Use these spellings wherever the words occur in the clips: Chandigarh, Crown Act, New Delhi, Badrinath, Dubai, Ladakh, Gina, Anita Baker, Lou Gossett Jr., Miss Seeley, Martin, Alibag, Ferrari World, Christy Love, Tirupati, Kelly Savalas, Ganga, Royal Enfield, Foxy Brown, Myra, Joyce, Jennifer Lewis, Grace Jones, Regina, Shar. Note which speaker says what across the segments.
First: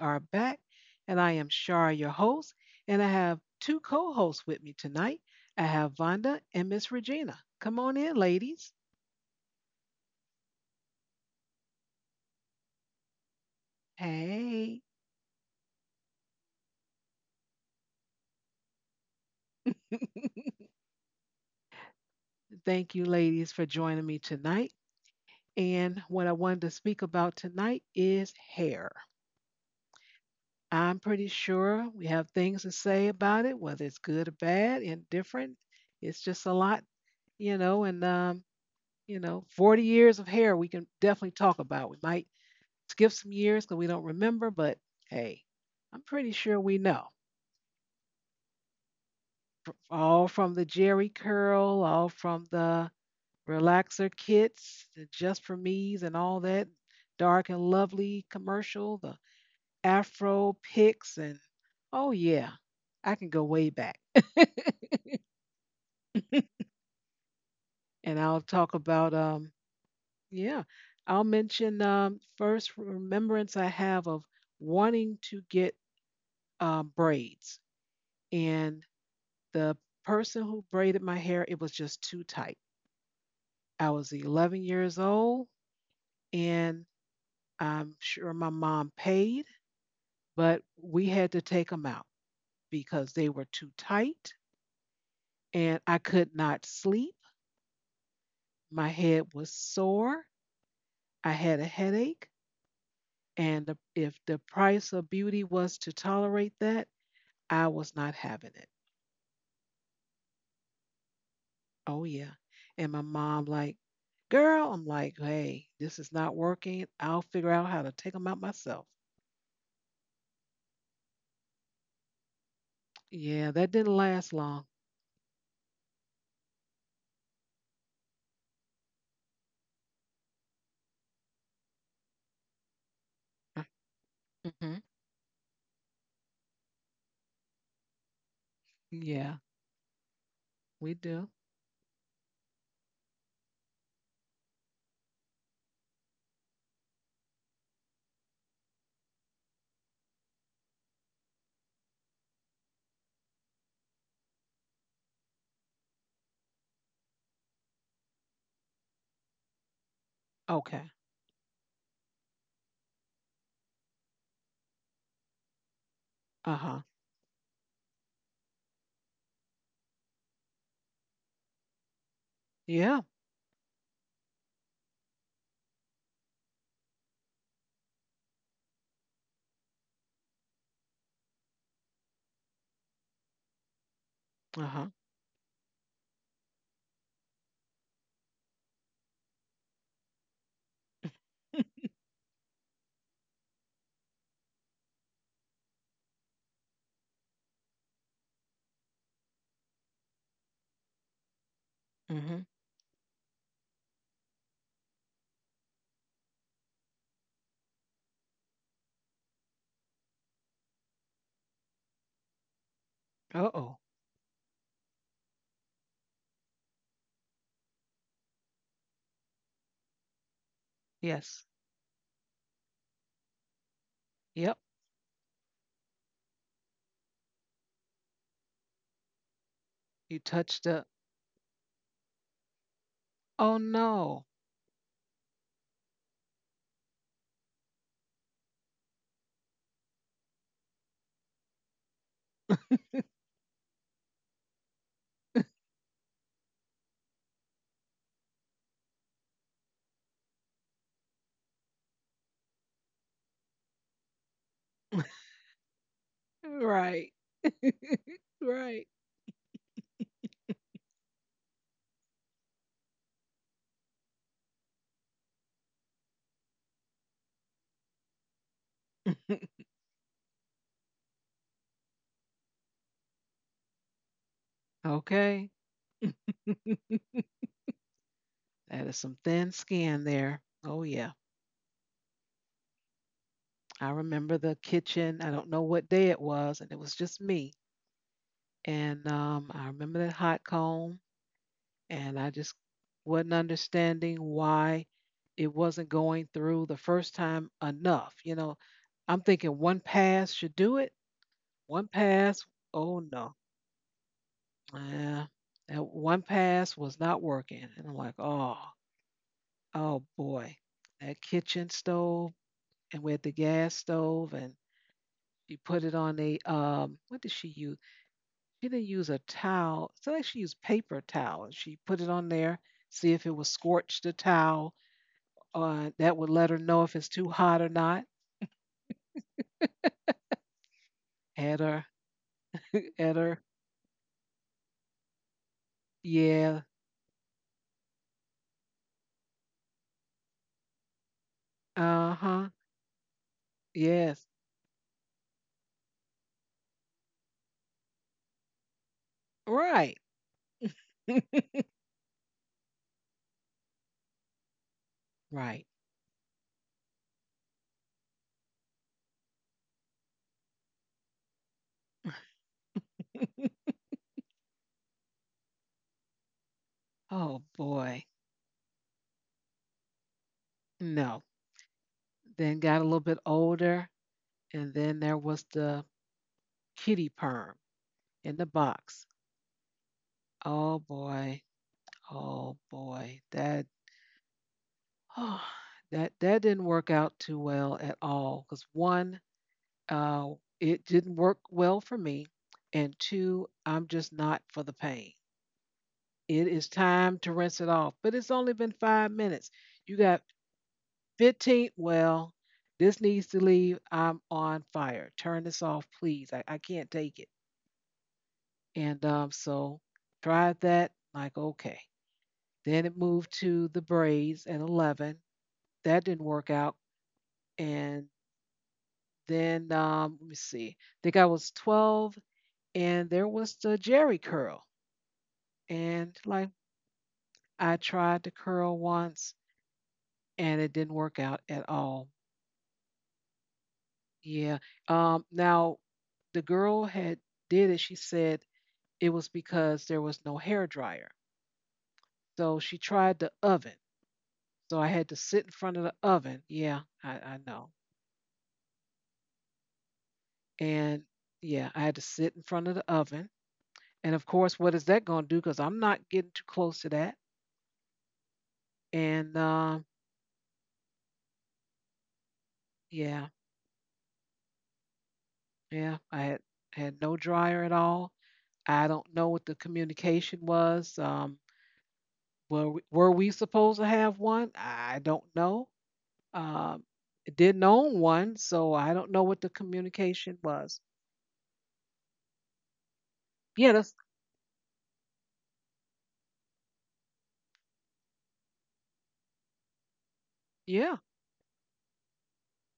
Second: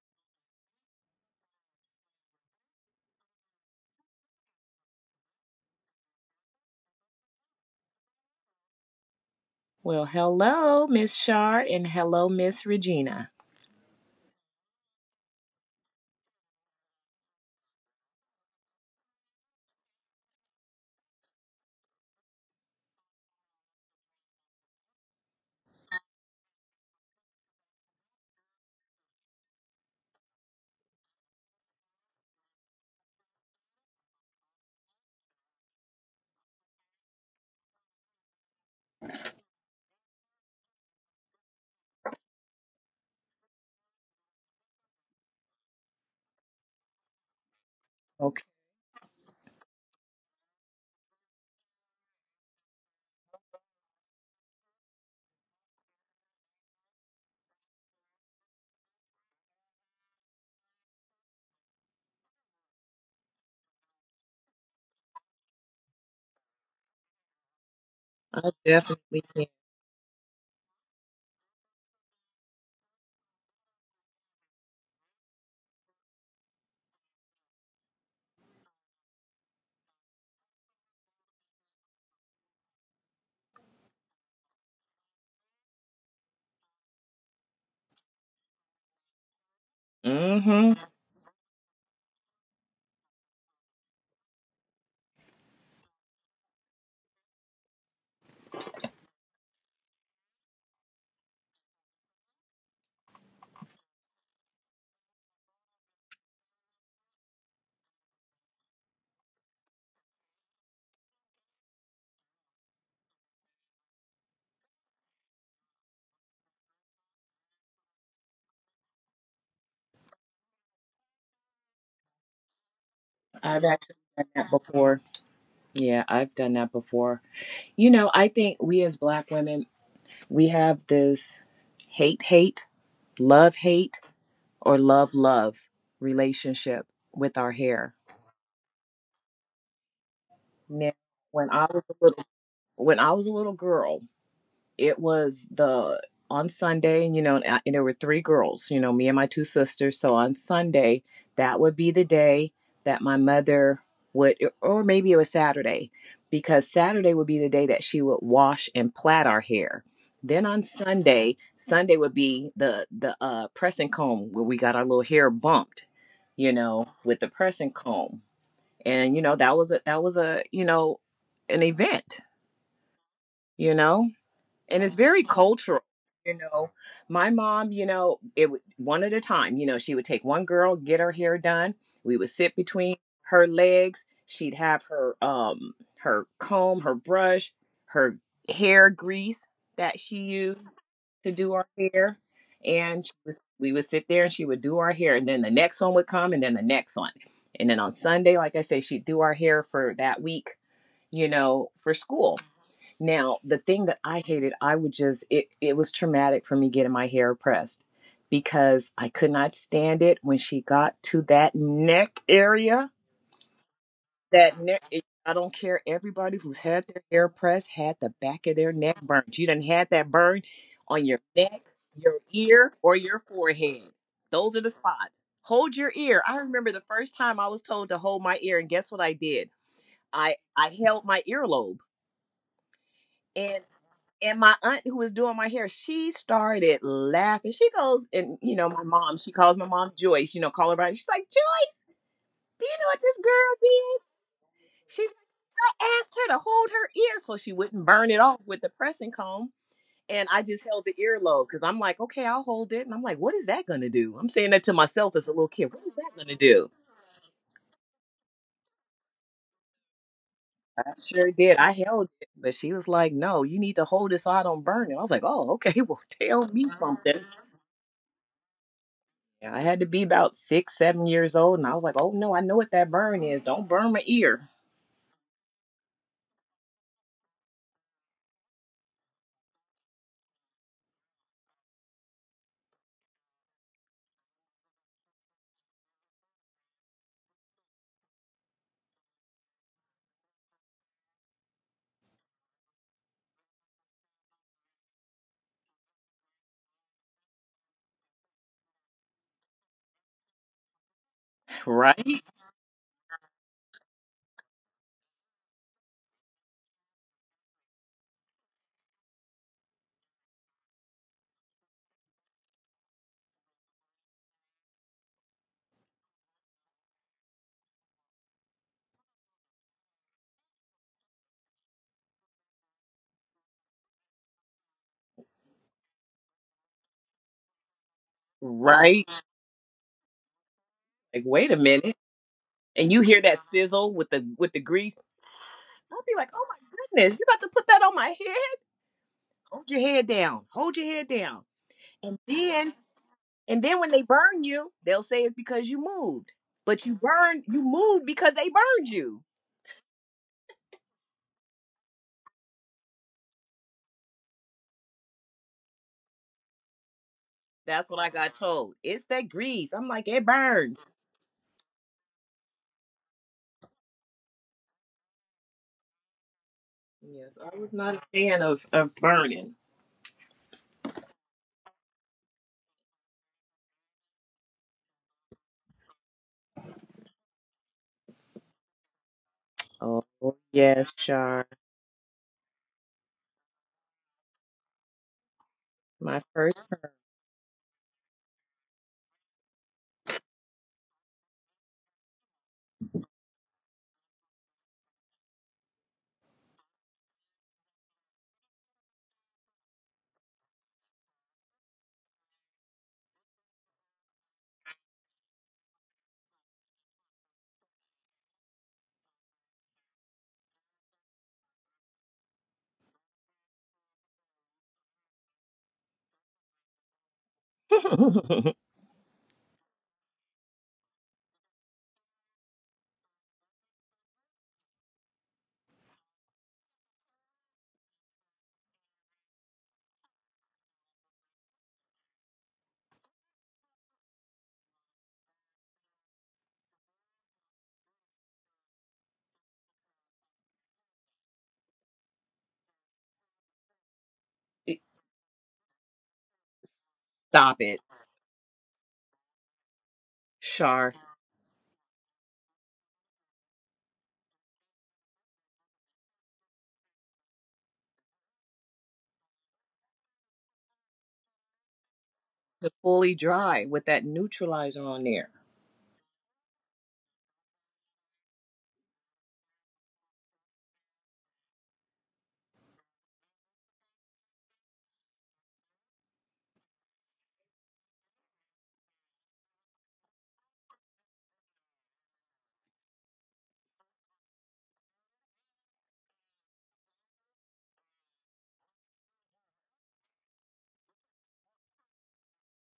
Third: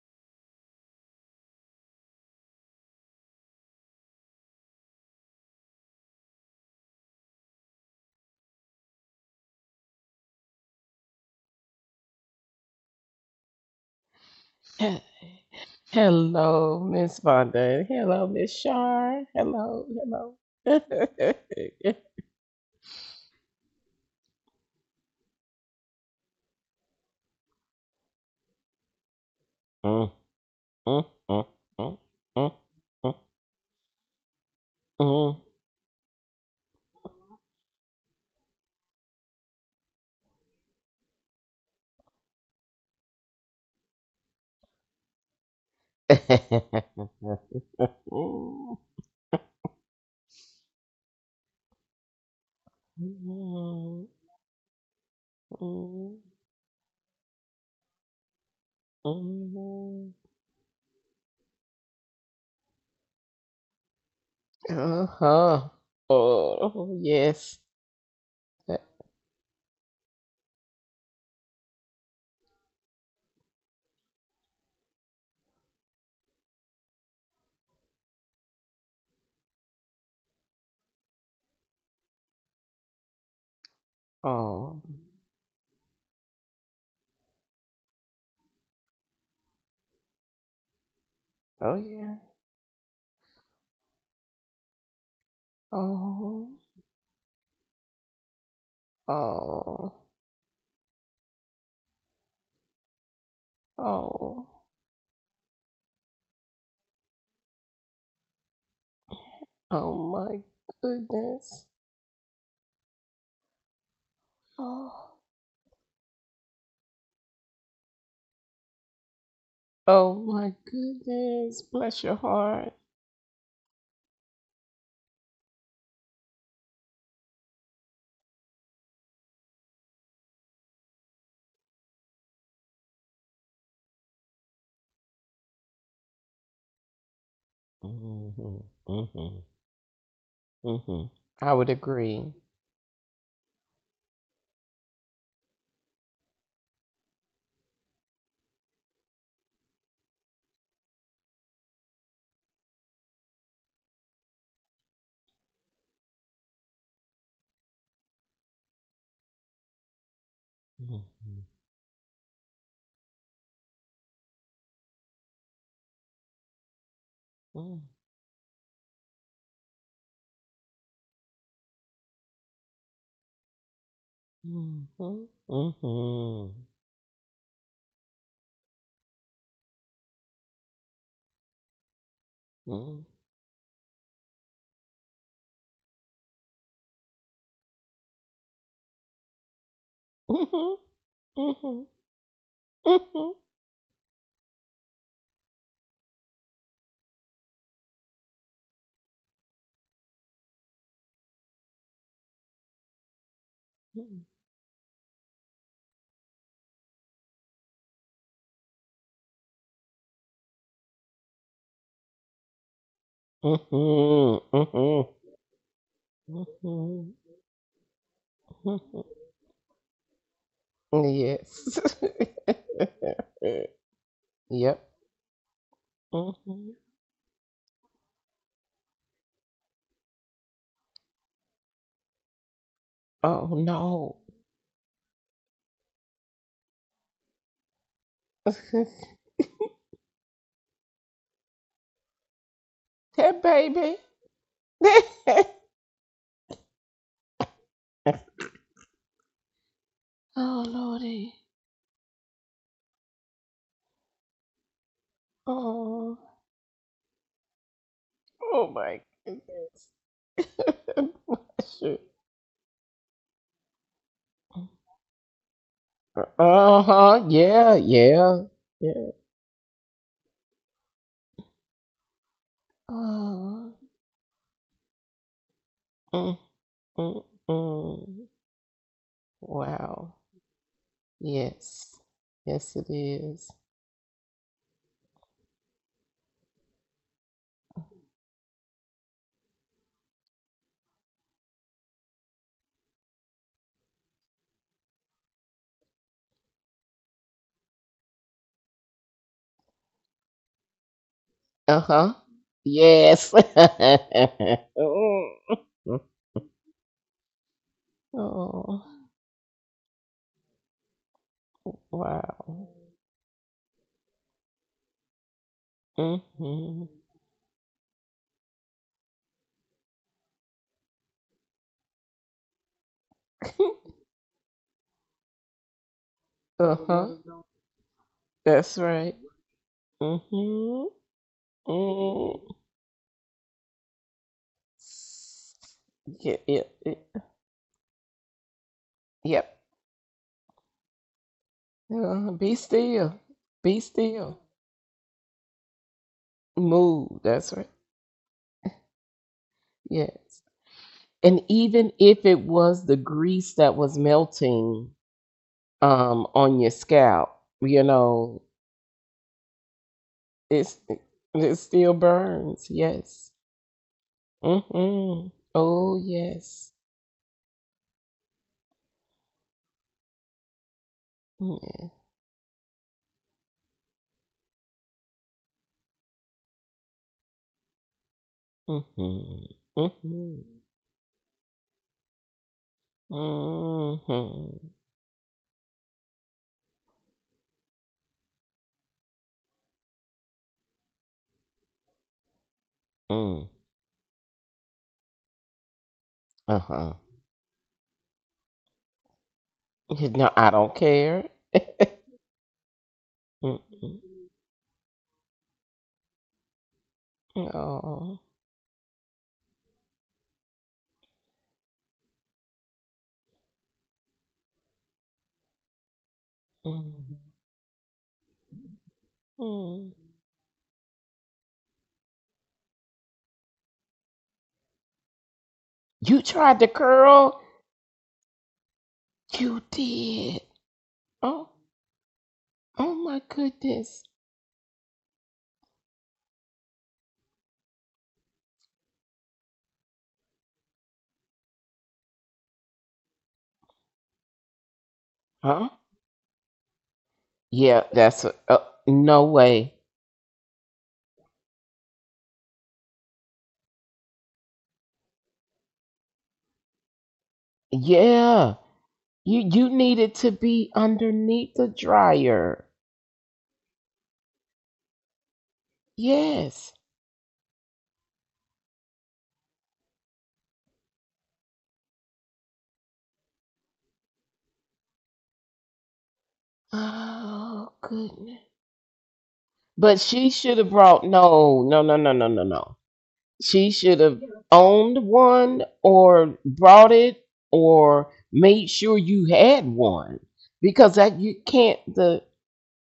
Speaker 1: are back, and I am Shar, your host, and I have two co hosts with me tonight. I have Vonda and Miss Regina. Come on in, ladies.
Speaker 2: Well, hello, Miss Shar, and hello, Miss Regina.
Speaker 1: Hey.
Speaker 3: He- Hello, Miss Vonda. Hello, Miss Shar. Hello, hello.
Speaker 1: Thank you, ladies, for joining me tonight. And what I wanted to speak about tonight is hair.
Speaker 3: Mm,
Speaker 1: I'm
Speaker 3: mm,
Speaker 1: pretty
Speaker 3: mm,
Speaker 1: sure we have things to say about it, whether it's good or bad, indifferent. It's just a lot, you know, and um, you know 40 years of hair we can definitely talk about. We might skip some years because we don't remember, but hey, I'm pretty sure we know
Speaker 2: Okay,
Speaker 1: all from the Jerry curl, all from the relaxer kits, the Just For Me's and all that Dark and Lovely commercial,
Speaker 3: mm,
Speaker 1: the
Speaker 3: mm, mm, mm.
Speaker 1: afro pics, and oh yeah, I can go way back.
Speaker 3: Uh-huh. Oh, yes.
Speaker 1: And I'll
Speaker 2: I
Speaker 1: talk about
Speaker 2: definitely can.
Speaker 1: yeah, I'll mention first remembrance I have of wanting to get braids, and the person who braided my hair, it was just too tight. I was 11
Speaker 3: Oh,
Speaker 1: years old, and I'm sure my mom paid,
Speaker 2: Mm
Speaker 1: but
Speaker 2: hmm
Speaker 1: we had to take
Speaker 3: oh
Speaker 1: them out
Speaker 3: yeah.
Speaker 1: because they were too tight, and I could
Speaker 3: Oh,
Speaker 1: not sleep. My head was
Speaker 3: oh,
Speaker 1: sore. I had a headache, and if the
Speaker 3: oh,
Speaker 1: price of beauty was to tolerate that, I was not having it.
Speaker 3: oh my goodness.
Speaker 1: Oh yeah. And my mom like, girl, I'm
Speaker 3: Oh.
Speaker 1: like, hey, this is not working. I'll figure out how to take them out myself.
Speaker 3: Oh my goodness, bless your heart.
Speaker 1: Yeah,
Speaker 2: I've
Speaker 1: that didn't
Speaker 2: actually done
Speaker 1: last
Speaker 2: that
Speaker 1: long.
Speaker 2: before. Yeah, I've done that before. You know, I think we as Black women, we have this hate, hate, love,
Speaker 1: Uh,
Speaker 2: hate,
Speaker 1: Mm-hmm.
Speaker 2: or love, love relationship with our hair.
Speaker 3: Hmm,
Speaker 1: Yeah,
Speaker 3: hmm,
Speaker 2: Now,
Speaker 1: we
Speaker 3: hmm.
Speaker 1: do.
Speaker 2: When
Speaker 3: I
Speaker 2: I
Speaker 3: would
Speaker 2: was a little,
Speaker 3: agree.
Speaker 2: when I was a little girl, it was the on Sunday, you know, and there were three girls, you know, me and my two sisters. So on Sunday, that would be the day that my mother would, or maybe it was Saturday, because Saturday would be the day that she would wash and plait our hair. Then on
Speaker 1: Okay.
Speaker 2: Sunday,
Speaker 3: Hmm,
Speaker 2: Sunday would be the press and comb where we got our little hair bumped, you
Speaker 1: Uh huh.
Speaker 2: know, with the press and
Speaker 3: hmm,
Speaker 2: comb, and you know that was a you know an event,
Speaker 1: Yeah.
Speaker 2: you know, and
Speaker 3: hmm,
Speaker 2: it's very cultural, you
Speaker 3: hmm,
Speaker 2: know. My mom, you know, it would one at a time, you know, she would take one girl, get her hair done. We would sit between her legs. She'd
Speaker 1: Uh
Speaker 2: have
Speaker 1: huh.
Speaker 2: her her comb, her brush, her hair grease that she used to do our hair. And she was, we would sit there and she would do our hair, and then the next one would come, and then the next one. And then on Sunday, like I say, she'd do our hair for that week, you know, for school.
Speaker 1: Mm-hmm.
Speaker 2: Now, the thing that I hated, I would just it it was traumatic for me getting my hair pressed because I could not stand it when she got to that neck area.
Speaker 1: Uh oh.
Speaker 2: That
Speaker 3: hmm,
Speaker 2: I don't care, everybody
Speaker 3: hmm,
Speaker 2: who's had their hair
Speaker 3: hmm.
Speaker 2: pressed had the back of their neck burned. You done had that burn on your
Speaker 1: Yes.
Speaker 2: neck,
Speaker 3: Yes.
Speaker 2: your ear, or your forehead. Those are
Speaker 1: Yep.
Speaker 2: the
Speaker 3: Yep.
Speaker 2: spots. Hold your ear. I remember
Speaker 3: Hmm.
Speaker 2: the first time I was told to hold my ear and guess what I did?
Speaker 1: You
Speaker 2: I
Speaker 1: touched
Speaker 2: I
Speaker 1: the.
Speaker 2: held my earlobe,
Speaker 3: Oh
Speaker 2: and
Speaker 1: Oh
Speaker 3: no.
Speaker 1: no.
Speaker 2: and my aunt who was doing my hair, she started laughing. She goes, and
Speaker 3: That
Speaker 2: you know, my mom, she calls my mom Joyce, you know, call her by. She's like, Joyce, do you know what this girl
Speaker 3: baby.
Speaker 2: did? She I asked her to hold her ear so she wouldn't burn it off with the pressing comb. And I
Speaker 3: Oh
Speaker 2: just held the
Speaker 3: lordy.
Speaker 2: earlobe because I'm like, okay, I'll hold it. And I'm like, what is that gonna do? I'm saying that to myself as a little kid. What is that
Speaker 3: Oh.
Speaker 2: gonna do?
Speaker 1: Right.
Speaker 3: Oh
Speaker 1: Right.
Speaker 3: my goodness.
Speaker 2: I sure did. I held it, but she was like, "No, you need to hold it so I don't burn it." I was like, "Oh, okay. Well, tell me
Speaker 3: Uh
Speaker 2: something."
Speaker 3: huh. Yeah. Yeah. Yeah.
Speaker 2: Yeah, I had to be about 6, 7 years old, and I was like, "Oh no, I know what that burn is. Don't
Speaker 3: Oh,
Speaker 2: burn my ear."
Speaker 1: Okay.
Speaker 3: mm, mm, mm.
Speaker 1: That is some thin skin
Speaker 3: Wow.
Speaker 1: there. Oh yeah.
Speaker 3: Yes. Yes, it is.
Speaker 1: I remember the kitchen. I don't know what day it was, and it was just me. And I remember that hot comb, and I just wasn't understanding why it wasn't going through the first time enough. You know, I'm thinking one pass should do it.
Speaker 3: Uh
Speaker 1: One
Speaker 3: huh.
Speaker 2: Right,
Speaker 1: pass, oh
Speaker 3: Yes.
Speaker 1: no. Yeah,
Speaker 3: Oh,
Speaker 1: that one pass was not working. And I'm like, oh, oh boy, that kitchen stove,
Speaker 3: wow.
Speaker 1: and we had the gas stove, and she put it on a,
Speaker 3: Mm-hmm.
Speaker 1: what did she use? She didn't use a towel. So like she used paper towel and she put it on there, see if it was scorched the towel. That would let her
Speaker 3: Uh
Speaker 1: know if it's too
Speaker 3: huh.
Speaker 1: hot or not.
Speaker 3: That's right.
Speaker 2: right.
Speaker 3: Mm-hmm.
Speaker 2: Like, wait a
Speaker 1: At her,
Speaker 2: minute,
Speaker 3: Mm.
Speaker 2: and you
Speaker 1: at
Speaker 2: hear that
Speaker 1: her.
Speaker 2: sizzle with the grease. I'll be like,
Speaker 3: Yeah,
Speaker 2: "Oh
Speaker 3: yeah,
Speaker 1: Yeah.
Speaker 2: my
Speaker 3: yeah.
Speaker 2: goodness, you are about to put that on my head?
Speaker 3: Yep.
Speaker 2: Hold your head down. Hold your head down."
Speaker 1: Uh
Speaker 2: And
Speaker 1: huh.
Speaker 3: Be
Speaker 2: then,
Speaker 3: still.
Speaker 2: and
Speaker 3: Be
Speaker 2: then when they
Speaker 1: Yes.
Speaker 3: still.
Speaker 2: burn you, they'll say it's because you moved, but you
Speaker 3: Move.
Speaker 2: burned,
Speaker 3: That's
Speaker 2: you
Speaker 3: right.
Speaker 2: moved because they burned you.
Speaker 1: Right.
Speaker 3: Yes. And even if it was the grease that was melting
Speaker 1: Right.
Speaker 3: on your scalp,
Speaker 2: That's what I got told. It's that grease. I'm like, it
Speaker 3: it's
Speaker 2: burns.
Speaker 3: it still burns. Yes. Mm-hmm. Oh yes.
Speaker 2: Yes,
Speaker 1: Oh
Speaker 2: I was not a
Speaker 1: boy.
Speaker 2: fan of burning.
Speaker 1: No.
Speaker 3: Yeah.
Speaker 1: Then got a little bit older, and then there was the kitty perm in the box.
Speaker 3: Mm-hmm.
Speaker 2: Oh,
Speaker 3: Mm-hmm.
Speaker 1: Oh
Speaker 2: yes,
Speaker 1: boy.
Speaker 2: Shar.
Speaker 1: Oh boy. That
Speaker 3: Mm-hmm.
Speaker 1: oh,
Speaker 2: My
Speaker 1: that
Speaker 2: first.
Speaker 1: didn't work out too well at all. Because one, uh, it didn't work well for me, and
Speaker 3: Mm.
Speaker 1: two, I'm just not for the pain. It is
Speaker 3: Uh-huh.
Speaker 1: time to rinse it off, but it's only been 5 minutes. You got
Speaker 3: No, I don't care.
Speaker 1: 15. Well, this needs to leave.
Speaker 3: Mm-mm.
Speaker 1: I'm on fire. Turn this off, please. I can't take it.
Speaker 3: Oh.
Speaker 1: And so tried that. Like okay. Then it moved to the braids at 11. That didn't work out,
Speaker 3: Mm.
Speaker 1: and then
Speaker 3: Mm.
Speaker 1: let me see. I think I was 12, and there was the Jerry curl. And
Speaker 3: You
Speaker 1: like
Speaker 3: tried to curl?
Speaker 1: I tried to curl once,
Speaker 3: You did.
Speaker 1: and it didn't work out
Speaker 3: Oh,
Speaker 1: at all.
Speaker 3: oh my goodness.
Speaker 1: Yeah. Now the girl had did it. She said it was because there was no hair dryer. So she tried the oven. So I had to sit in
Speaker 3: Huh?
Speaker 1: front of the oven. Yeah, I
Speaker 2: Stop
Speaker 1: know.
Speaker 2: it,
Speaker 3: Yeah, that's no way.
Speaker 2: Char.
Speaker 1: And yeah, I had to sit in front of the oven. And of course, what is that going to do? Because I'm not getting too close to that.
Speaker 3: Yeah.
Speaker 1: And
Speaker 3: You needed to be underneath the dryer.
Speaker 2: To fully
Speaker 1: Yeah,
Speaker 2: dry with that neutralizer on there.
Speaker 1: yeah. I
Speaker 3: Yes.
Speaker 1: had no dryer at all. I don't know what the communication was. Were we, were we supposed to have one? I don't know. Um, didn't
Speaker 3: Oh
Speaker 1: own one,
Speaker 3: goodness.
Speaker 1: so I don't know what the
Speaker 3: But she
Speaker 1: communication
Speaker 3: should have
Speaker 1: was.
Speaker 3: brought no, no, no, no, no, no, no. She
Speaker 1: Yeah, that's
Speaker 3: should have owned one or brought it or made sure you had one because
Speaker 1: yeah,
Speaker 3: that you can't the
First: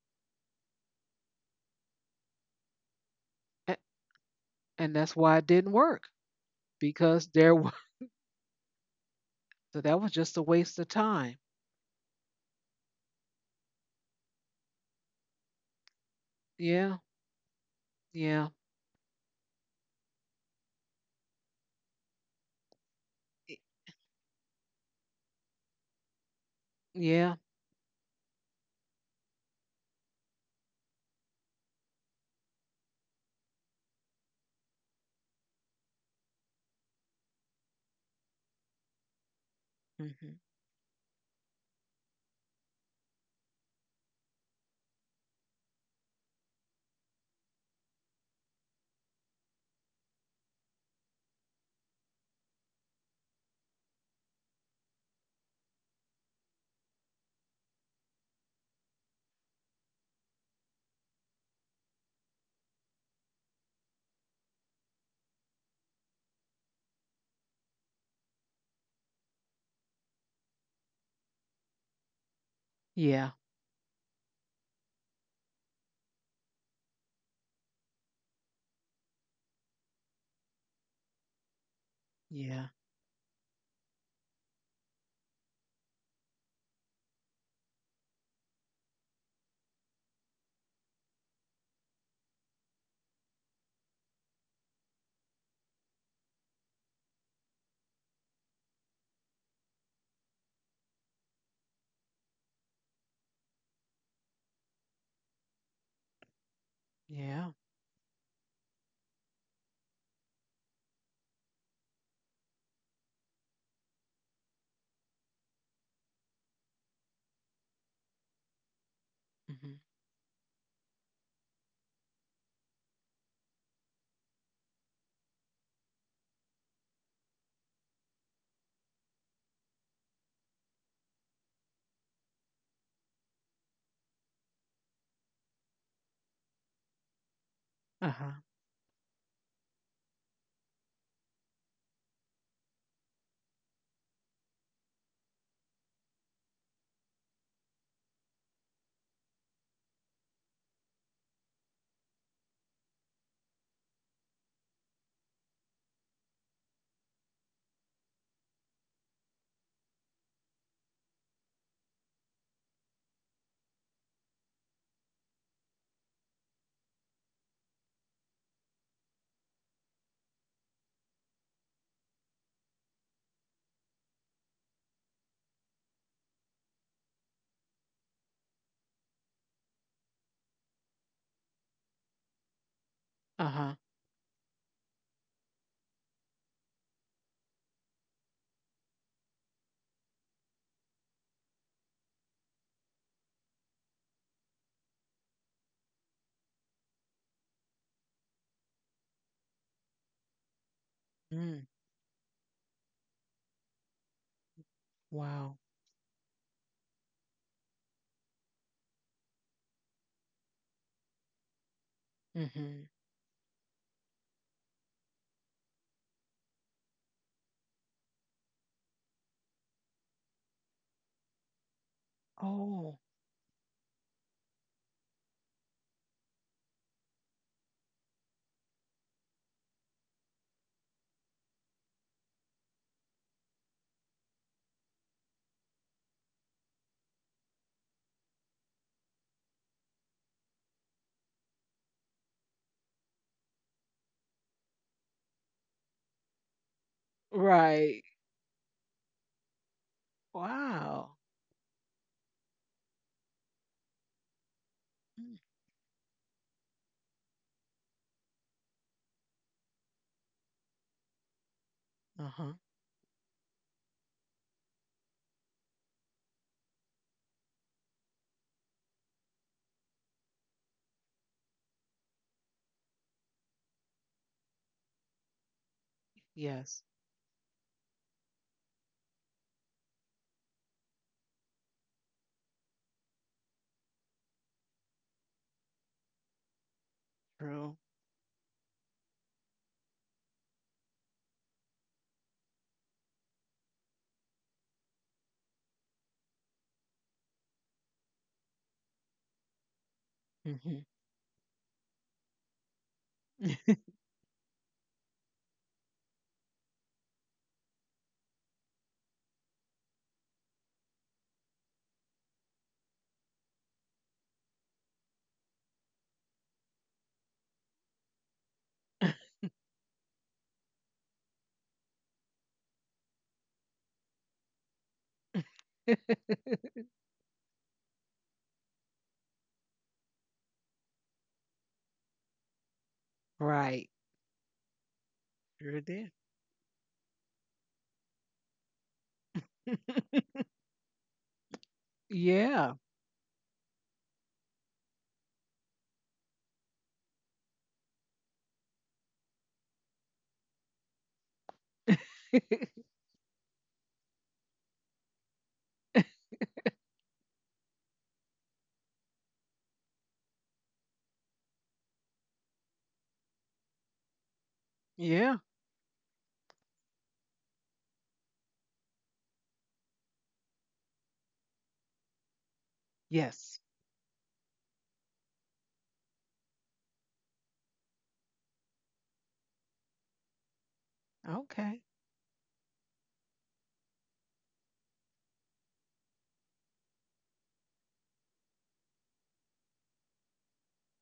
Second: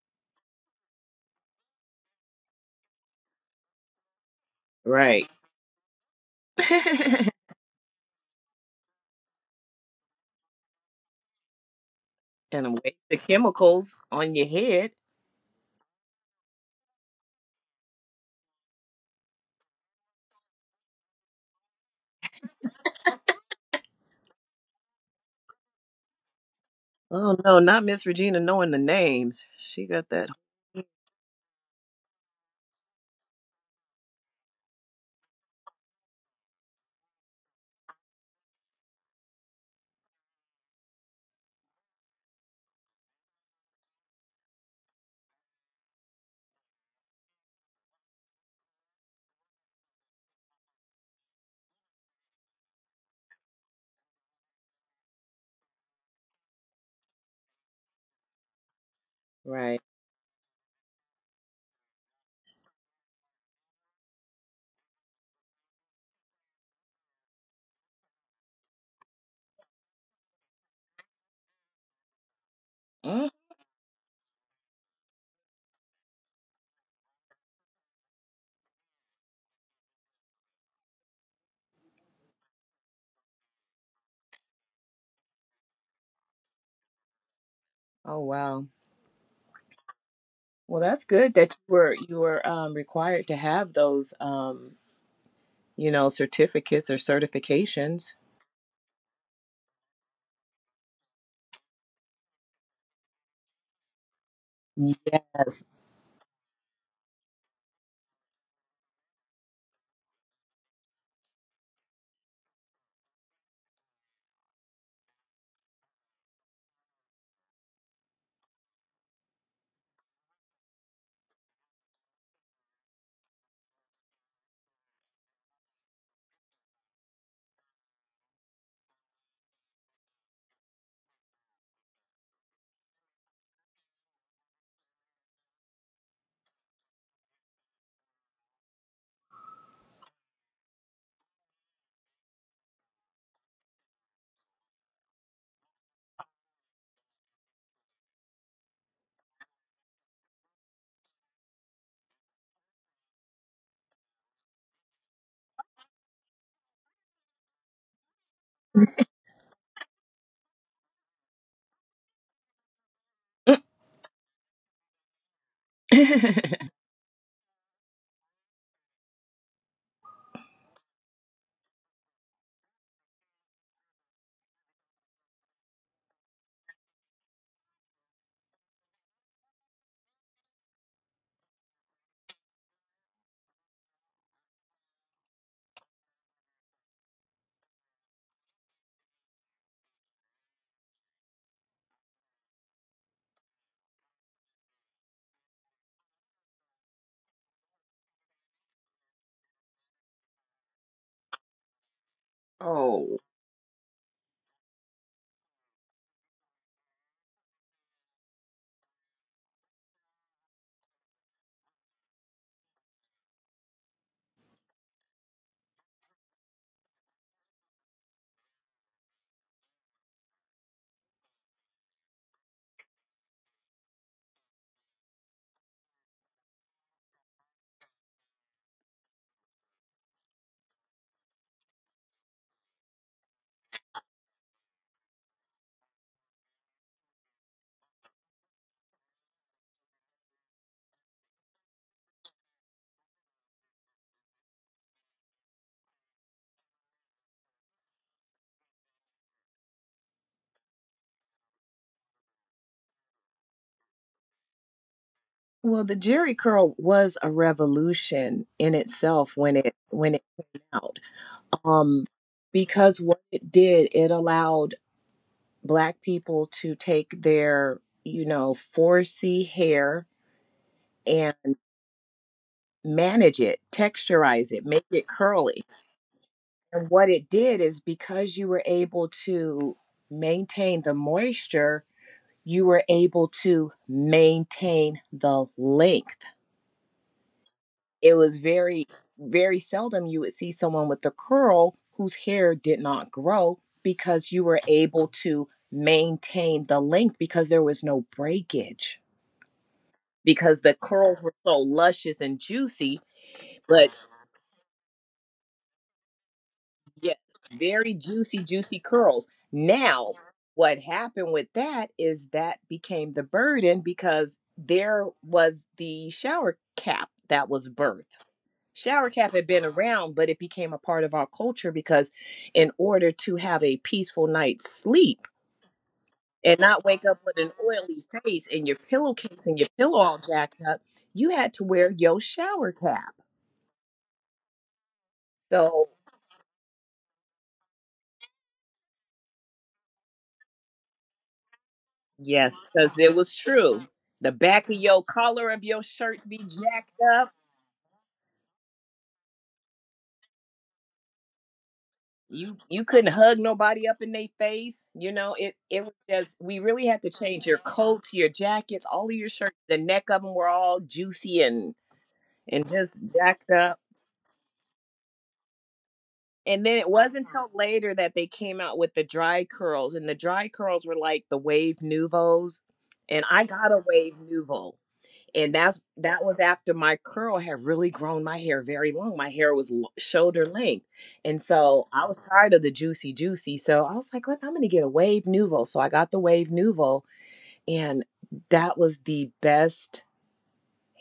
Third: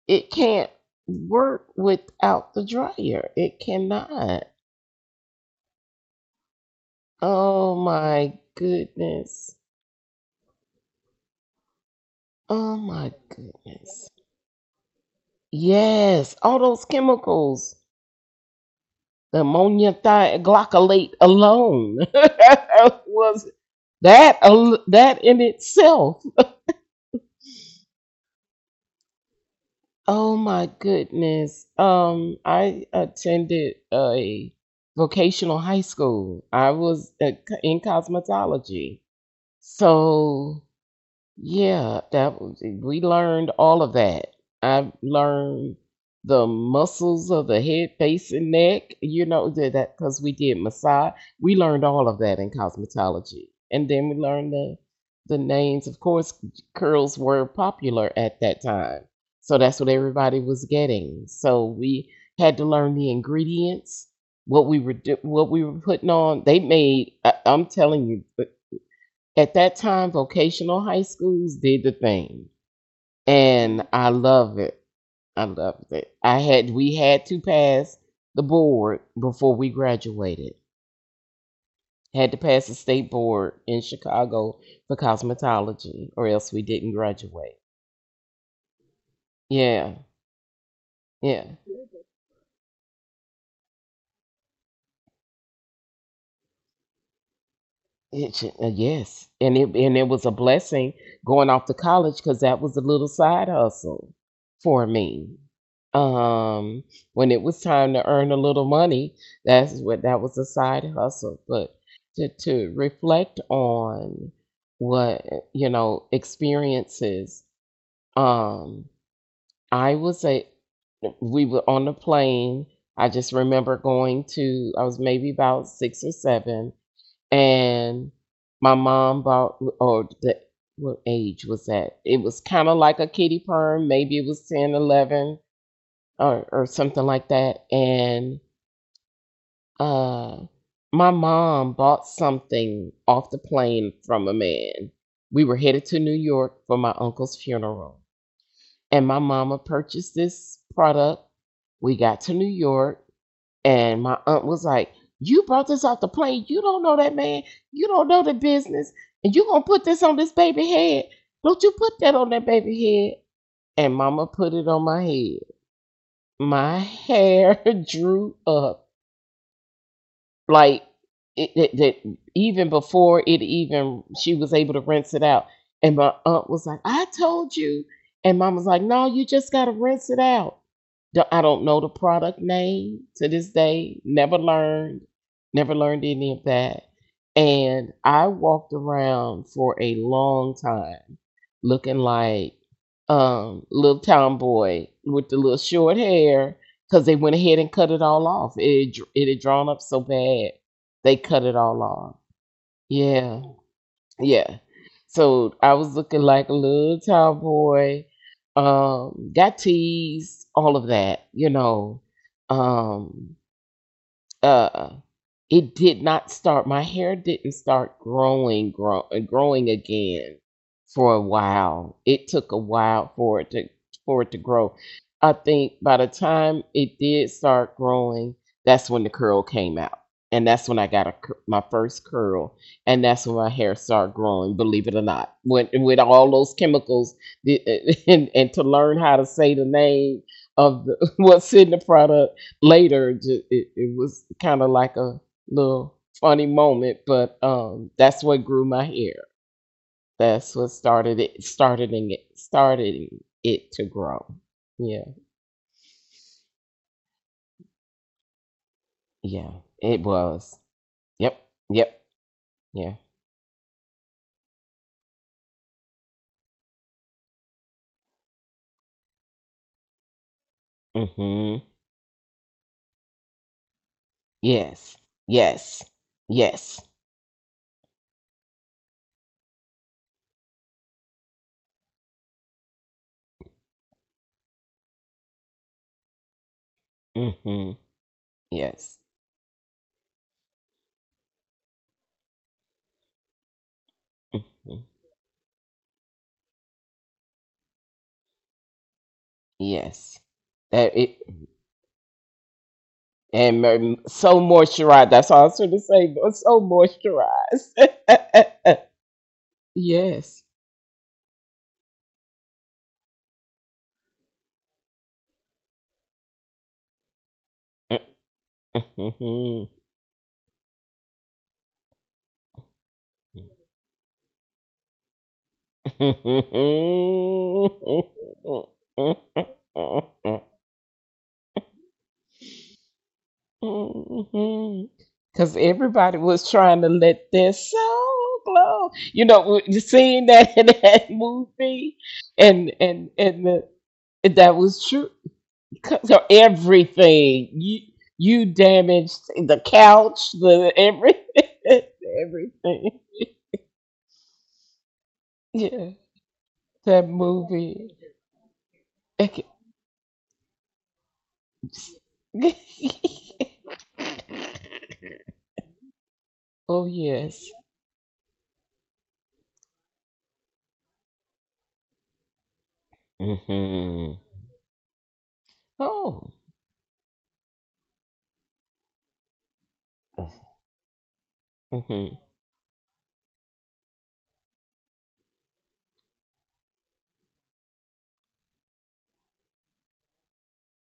Speaker 3: it can't work without the dryer. It
Speaker 1: a-
Speaker 3: cannot.
Speaker 1: and that's
Speaker 2: Right.
Speaker 1: why it didn't work because there was
Speaker 3: Oh my goodness.
Speaker 1: so that was just a waste of time.
Speaker 2: And a
Speaker 3: Oh my
Speaker 2: waste chemicals
Speaker 3: goodness.
Speaker 2: on your head.
Speaker 3: Yes, all those
Speaker 1: Yeah,
Speaker 3: chemicals,
Speaker 1: yeah,
Speaker 3: the ammonia thioglycolate alone was
Speaker 1: y-
Speaker 3: that in itself.
Speaker 1: yeah,
Speaker 2: Oh no, not Miss Regina knowing the names. She got that.
Speaker 3: Oh my goodness. I attended a vocational high school. I was in cosmetology,
Speaker 1: hmm
Speaker 3: so yeah, we learned all of that. I learned the muscles of the head, face, and neck. You know that because we did massage. We learned all of that in cosmetology, and then we learned the names. Of course, curls were popular at that time, so that's
Speaker 2: Right.
Speaker 3: what everybody was getting. So we had to learn the ingredients, what we were putting on. They made. I'm telling you, at that time, vocational high schools did the thing,
Speaker 2: Mm.
Speaker 1: yeah,
Speaker 3: and I love it. I loved it. I had we had to pass the board before we graduated. Had to
Speaker 1: yeah,
Speaker 3: pass the state board in Chicago for cosmetology, or else we didn't graduate.
Speaker 2: Oh wow.
Speaker 3: Yeah,
Speaker 2: Well, that's good
Speaker 3: yeah.
Speaker 2: that you were required to have those you know certificates or certifications.
Speaker 3: Yes, and it was a blessing going off to college because that was a little side hustle for me.
Speaker 2: Yes.
Speaker 3: Um, when it
Speaker 1: yeah.
Speaker 3: was time to earn a little money, that's what that was a side hustle. But to reflect on what experiences, um,
Speaker 1: Hmm.
Speaker 3: I was a we were on the plane. I just remember going to I was maybe about 6 or 7, and my mom bought or the, what age was that, it was kind of like a kiddie perm, maybe it was 10, 11, or something like that,
Speaker 1: Uh huh.
Speaker 3: and uh my mom bought something off the plane from a man. We were headed to New York for my uncle's funeral, and my mama purchased this product. We got to New York, and my aunt was like, "You brought this off the plane. You don't know that man. You don't know the business. And you gonna put this on this baby head. Don't you put that on that baby head." And mama put it on my head. My hair drew up, like it, it, it- even before it even she was able to rinse it out. And my aunt was like, "I told you." And mama's like, "No, you just gotta rinse it out." I don't know the product name to
Speaker 1: Uh
Speaker 3: this
Speaker 1: huh.
Speaker 3: day. Never learned, never learned any of that. And I walked around for a long time looking like little town boy with the little short hair, because they went ahead and cut it all off. It had drawn up so bad, they cut it
Speaker 1: Mm,
Speaker 3: all off.
Speaker 2: Oh,
Speaker 3: Yeah. Yeah.
Speaker 1: wow.
Speaker 3: So I was looking like a little tomboy. Got teased, all of that.
Speaker 1: Hmm.
Speaker 3: Um, uh it did not start my hair didn't start growing again. For a while, it took a
Speaker 1: Oh,
Speaker 3: while for it to grow. I think by the time it did start growing, that's when the curl came out, and that's when I got my first curl. And that's when my hair started growing, believe it or not, with all those chemicals, the- and to learn how to say the name what's in the product later, it was kind of like a little funny moment, but
Speaker 1: right.
Speaker 3: that's what grew my hair. That's what
Speaker 1: Wow.
Speaker 3: started it to grow. Yeah.
Speaker 1: Mm.
Speaker 2: well, the Jerry curl was a revolution in itself when
Speaker 3: Yeah,
Speaker 2: it
Speaker 3: it
Speaker 2: when it came
Speaker 3: was.
Speaker 2: out.
Speaker 3: Yep.
Speaker 2: Um,
Speaker 3: Yep.
Speaker 1: Uh-huh.
Speaker 2: because
Speaker 3: Yeah.
Speaker 2: what it did, it allowed black people to take their, you know, 4C hair and
Speaker 3: Mhm.
Speaker 2: manage it, texturize it, make
Speaker 3: Yes.
Speaker 2: it curly.
Speaker 3: Yes.
Speaker 1: Yes.
Speaker 2: And
Speaker 3: Yes.
Speaker 2: what it did is because you were able to maintain the moisture, you were able to maintain the length.
Speaker 1: True.
Speaker 3: Mhm.
Speaker 2: It was very
Speaker 3: Yes.
Speaker 2: very seldom you would see someone with a curl whose hair did not grow because you were
Speaker 3: Mhm.
Speaker 2: able to maintain the length because there was no breakage
Speaker 3: Yes.
Speaker 2: because the
Speaker 1: Hmm.
Speaker 3: That
Speaker 2: curls
Speaker 3: it,
Speaker 2: were so luscious and juicy,
Speaker 3: and
Speaker 2: but
Speaker 3: so moisturized, that's all I was trying to say, but so
Speaker 2: yes, very
Speaker 3: moisturized.
Speaker 2: juicy juicy curls. Now
Speaker 3: Yes.
Speaker 2: what happened with that is that became the burden because there was the shower cap that was birth. Shower cap had been
Speaker 3: Because
Speaker 2: around, but it became a part of our culture because, in order to have a peaceful night's sleep and not wake up with an oily face and your pillowcase and your pillow all jacked up, you had to wear your shower cap.
Speaker 1: Right. Sure
Speaker 2: So,
Speaker 1: did.
Speaker 3: everybody was trying to let their soul glow. You seen that in that movie,
Speaker 2: yes,
Speaker 3: and
Speaker 1: Yeah.
Speaker 2: because
Speaker 3: and
Speaker 2: it was
Speaker 3: and the,
Speaker 2: true. The
Speaker 3: that
Speaker 2: back of
Speaker 3: was
Speaker 2: your
Speaker 3: true.
Speaker 2: collar of your
Speaker 3: 'Cause,
Speaker 2: shirt
Speaker 3: so
Speaker 2: be jacked up.
Speaker 3: everything, you damaged the couch, the everything,
Speaker 2: You you
Speaker 3: everything.
Speaker 2: couldn't hug nobody up in their face. You know, it
Speaker 3: Yeah,
Speaker 2: was just we really had
Speaker 3: that
Speaker 2: to change your
Speaker 3: movie.
Speaker 2: coats, your jackets, all of your shirts. The neck of them were all juicy and just jacked up.
Speaker 1: Yeah.
Speaker 2: And then
Speaker 3: Oh
Speaker 2: it wasn't until
Speaker 3: yes.
Speaker 2: later that they came out with the dry curls, and the dry curls were like the wave nouvelles. And I
Speaker 1: Yes.
Speaker 2: got a wave
Speaker 3: Mm-hmm.
Speaker 2: nouveau, and that's that
Speaker 3: Oh.
Speaker 2: was after my curl had really grown my hair very long. My hair was shoulder length, and
Speaker 1: Okay.
Speaker 2: so I
Speaker 3: Mm-hmm.
Speaker 2: was tired of the juicy juicy. So I was like, "Look, I'm gonna get a wave nouveau." So I got the wave nouveau, and that was the best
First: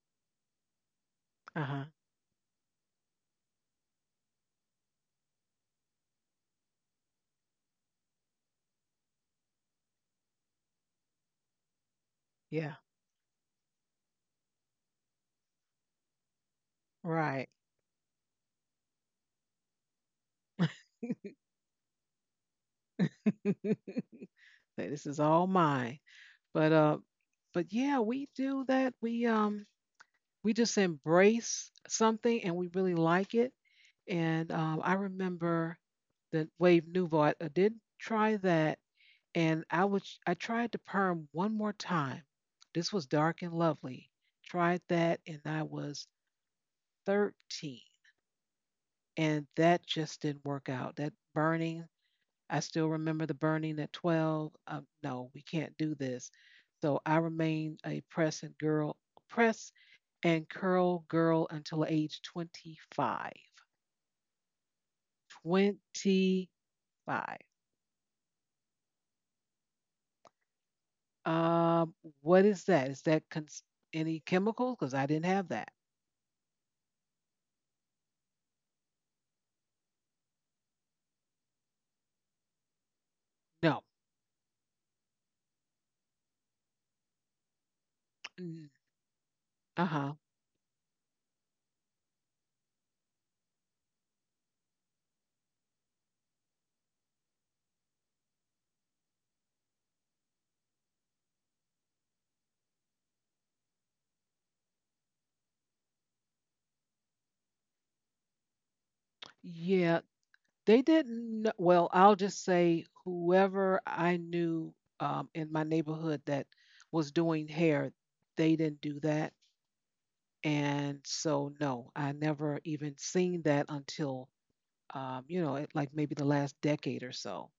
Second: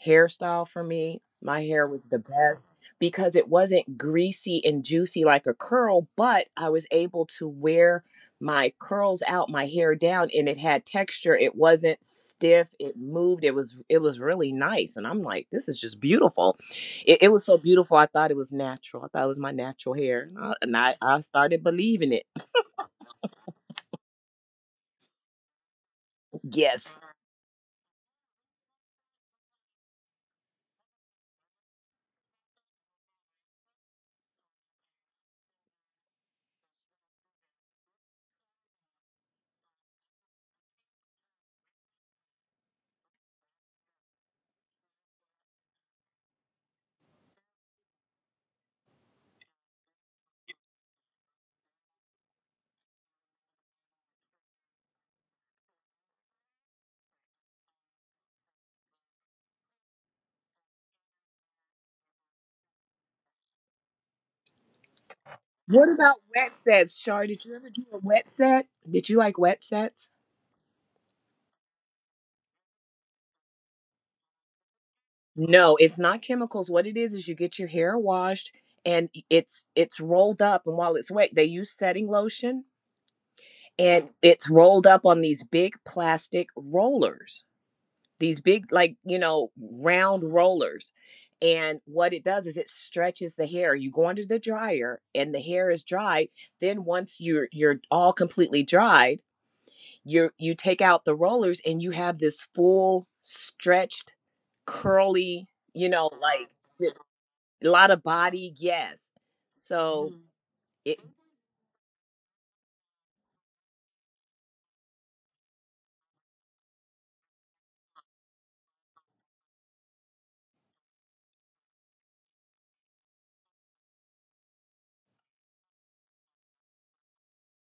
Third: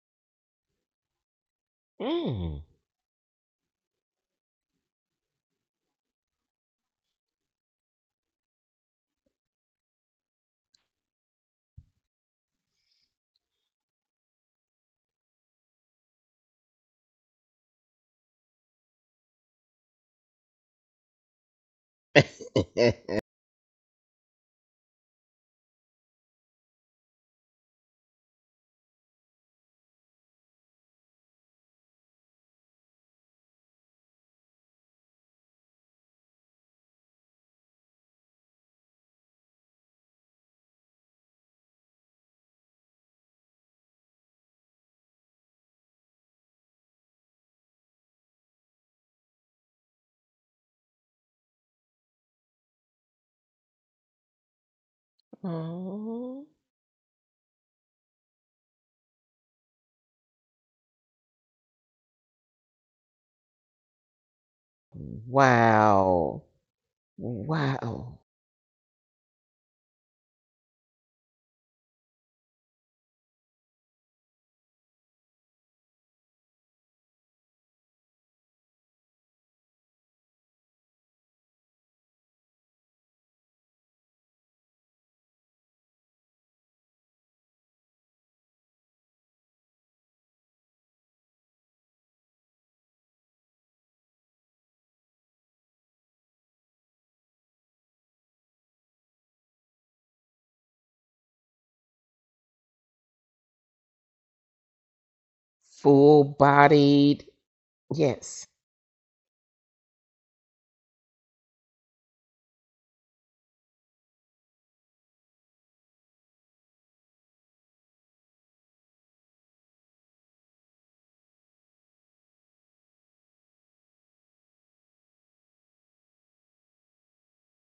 Speaker 2: hairstyle for me. My
Speaker 1: Uh-huh.
Speaker 2: hair was the
Speaker 3: Mm.
Speaker 2: best because it wasn't greasy and juicy like a curl, but I was able to wear my curls out, my hair down, and it had texture. It wasn't stiff.
Speaker 1: Yeah.
Speaker 2: It moved. It was really nice, and I'm like, this is just beautiful. It was
Speaker 1: Right.
Speaker 2: so beautiful. I thought it was natural. I thought it was my natural hair. And I started believing it.
Speaker 1: Say, this is all mine. But
Speaker 2: Yes.
Speaker 1: uh, but yeah, we do that. We we just embrace something and we really like it. And I remember the Wave Nouveau. I did try that, and I tried the perm one more time. This was Dark and Lovely. Tried that, and I was 13, and that just didn't work out. That burning, I still remember the burning at 12. No, we can't do this.
Speaker 3: Oh.
Speaker 1: So I remained a press and girl, press and curl girl until age 25.
Speaker 2: What about
Speaker 3: Wow.
Speaker 1: 25.
Speaker 2: wet sets, Shar? Did you ever do a
Speaker 3: Wow.
Speaker 2: wet set? Did you like wet sets?
Speaker 1: Um, what is that? Is that any chemicals? Because I didn't have that.
Speaker 2: No, it's not chemicals. What it is you get your hair washed, and it's rolled up, and while it's wet, they use setting lotion
Speaker 1: No.
Speaker 2: and it's rolled up on these big plastic rollers. These big, like, you know,
Speaker 1: Uh huh.
Speaker 2: round rollers. And what it does is it stretches the hair. You go under the dryer and the hair is dry. Then once you're all completely dried, you take out the rollers and you have this full stretched curly, you know,
Speaker 3: Full
Speaker 2: like
Speaker 3: bodied.
Speaker 2: a lot of
Speaker 3: Yes,
Speaker 2: body, yes.
Speaker 1: Yeah,
Speaker 2: So Mhm.
Speaker 1: they
Speaker 2: It,
Speaker 1: didn't. Well, I'll just say whoever I knew in my neighborhood that was doing hair, they didn't do that. And so, no, I never even seen that until, you know, like maybe the last decade or so.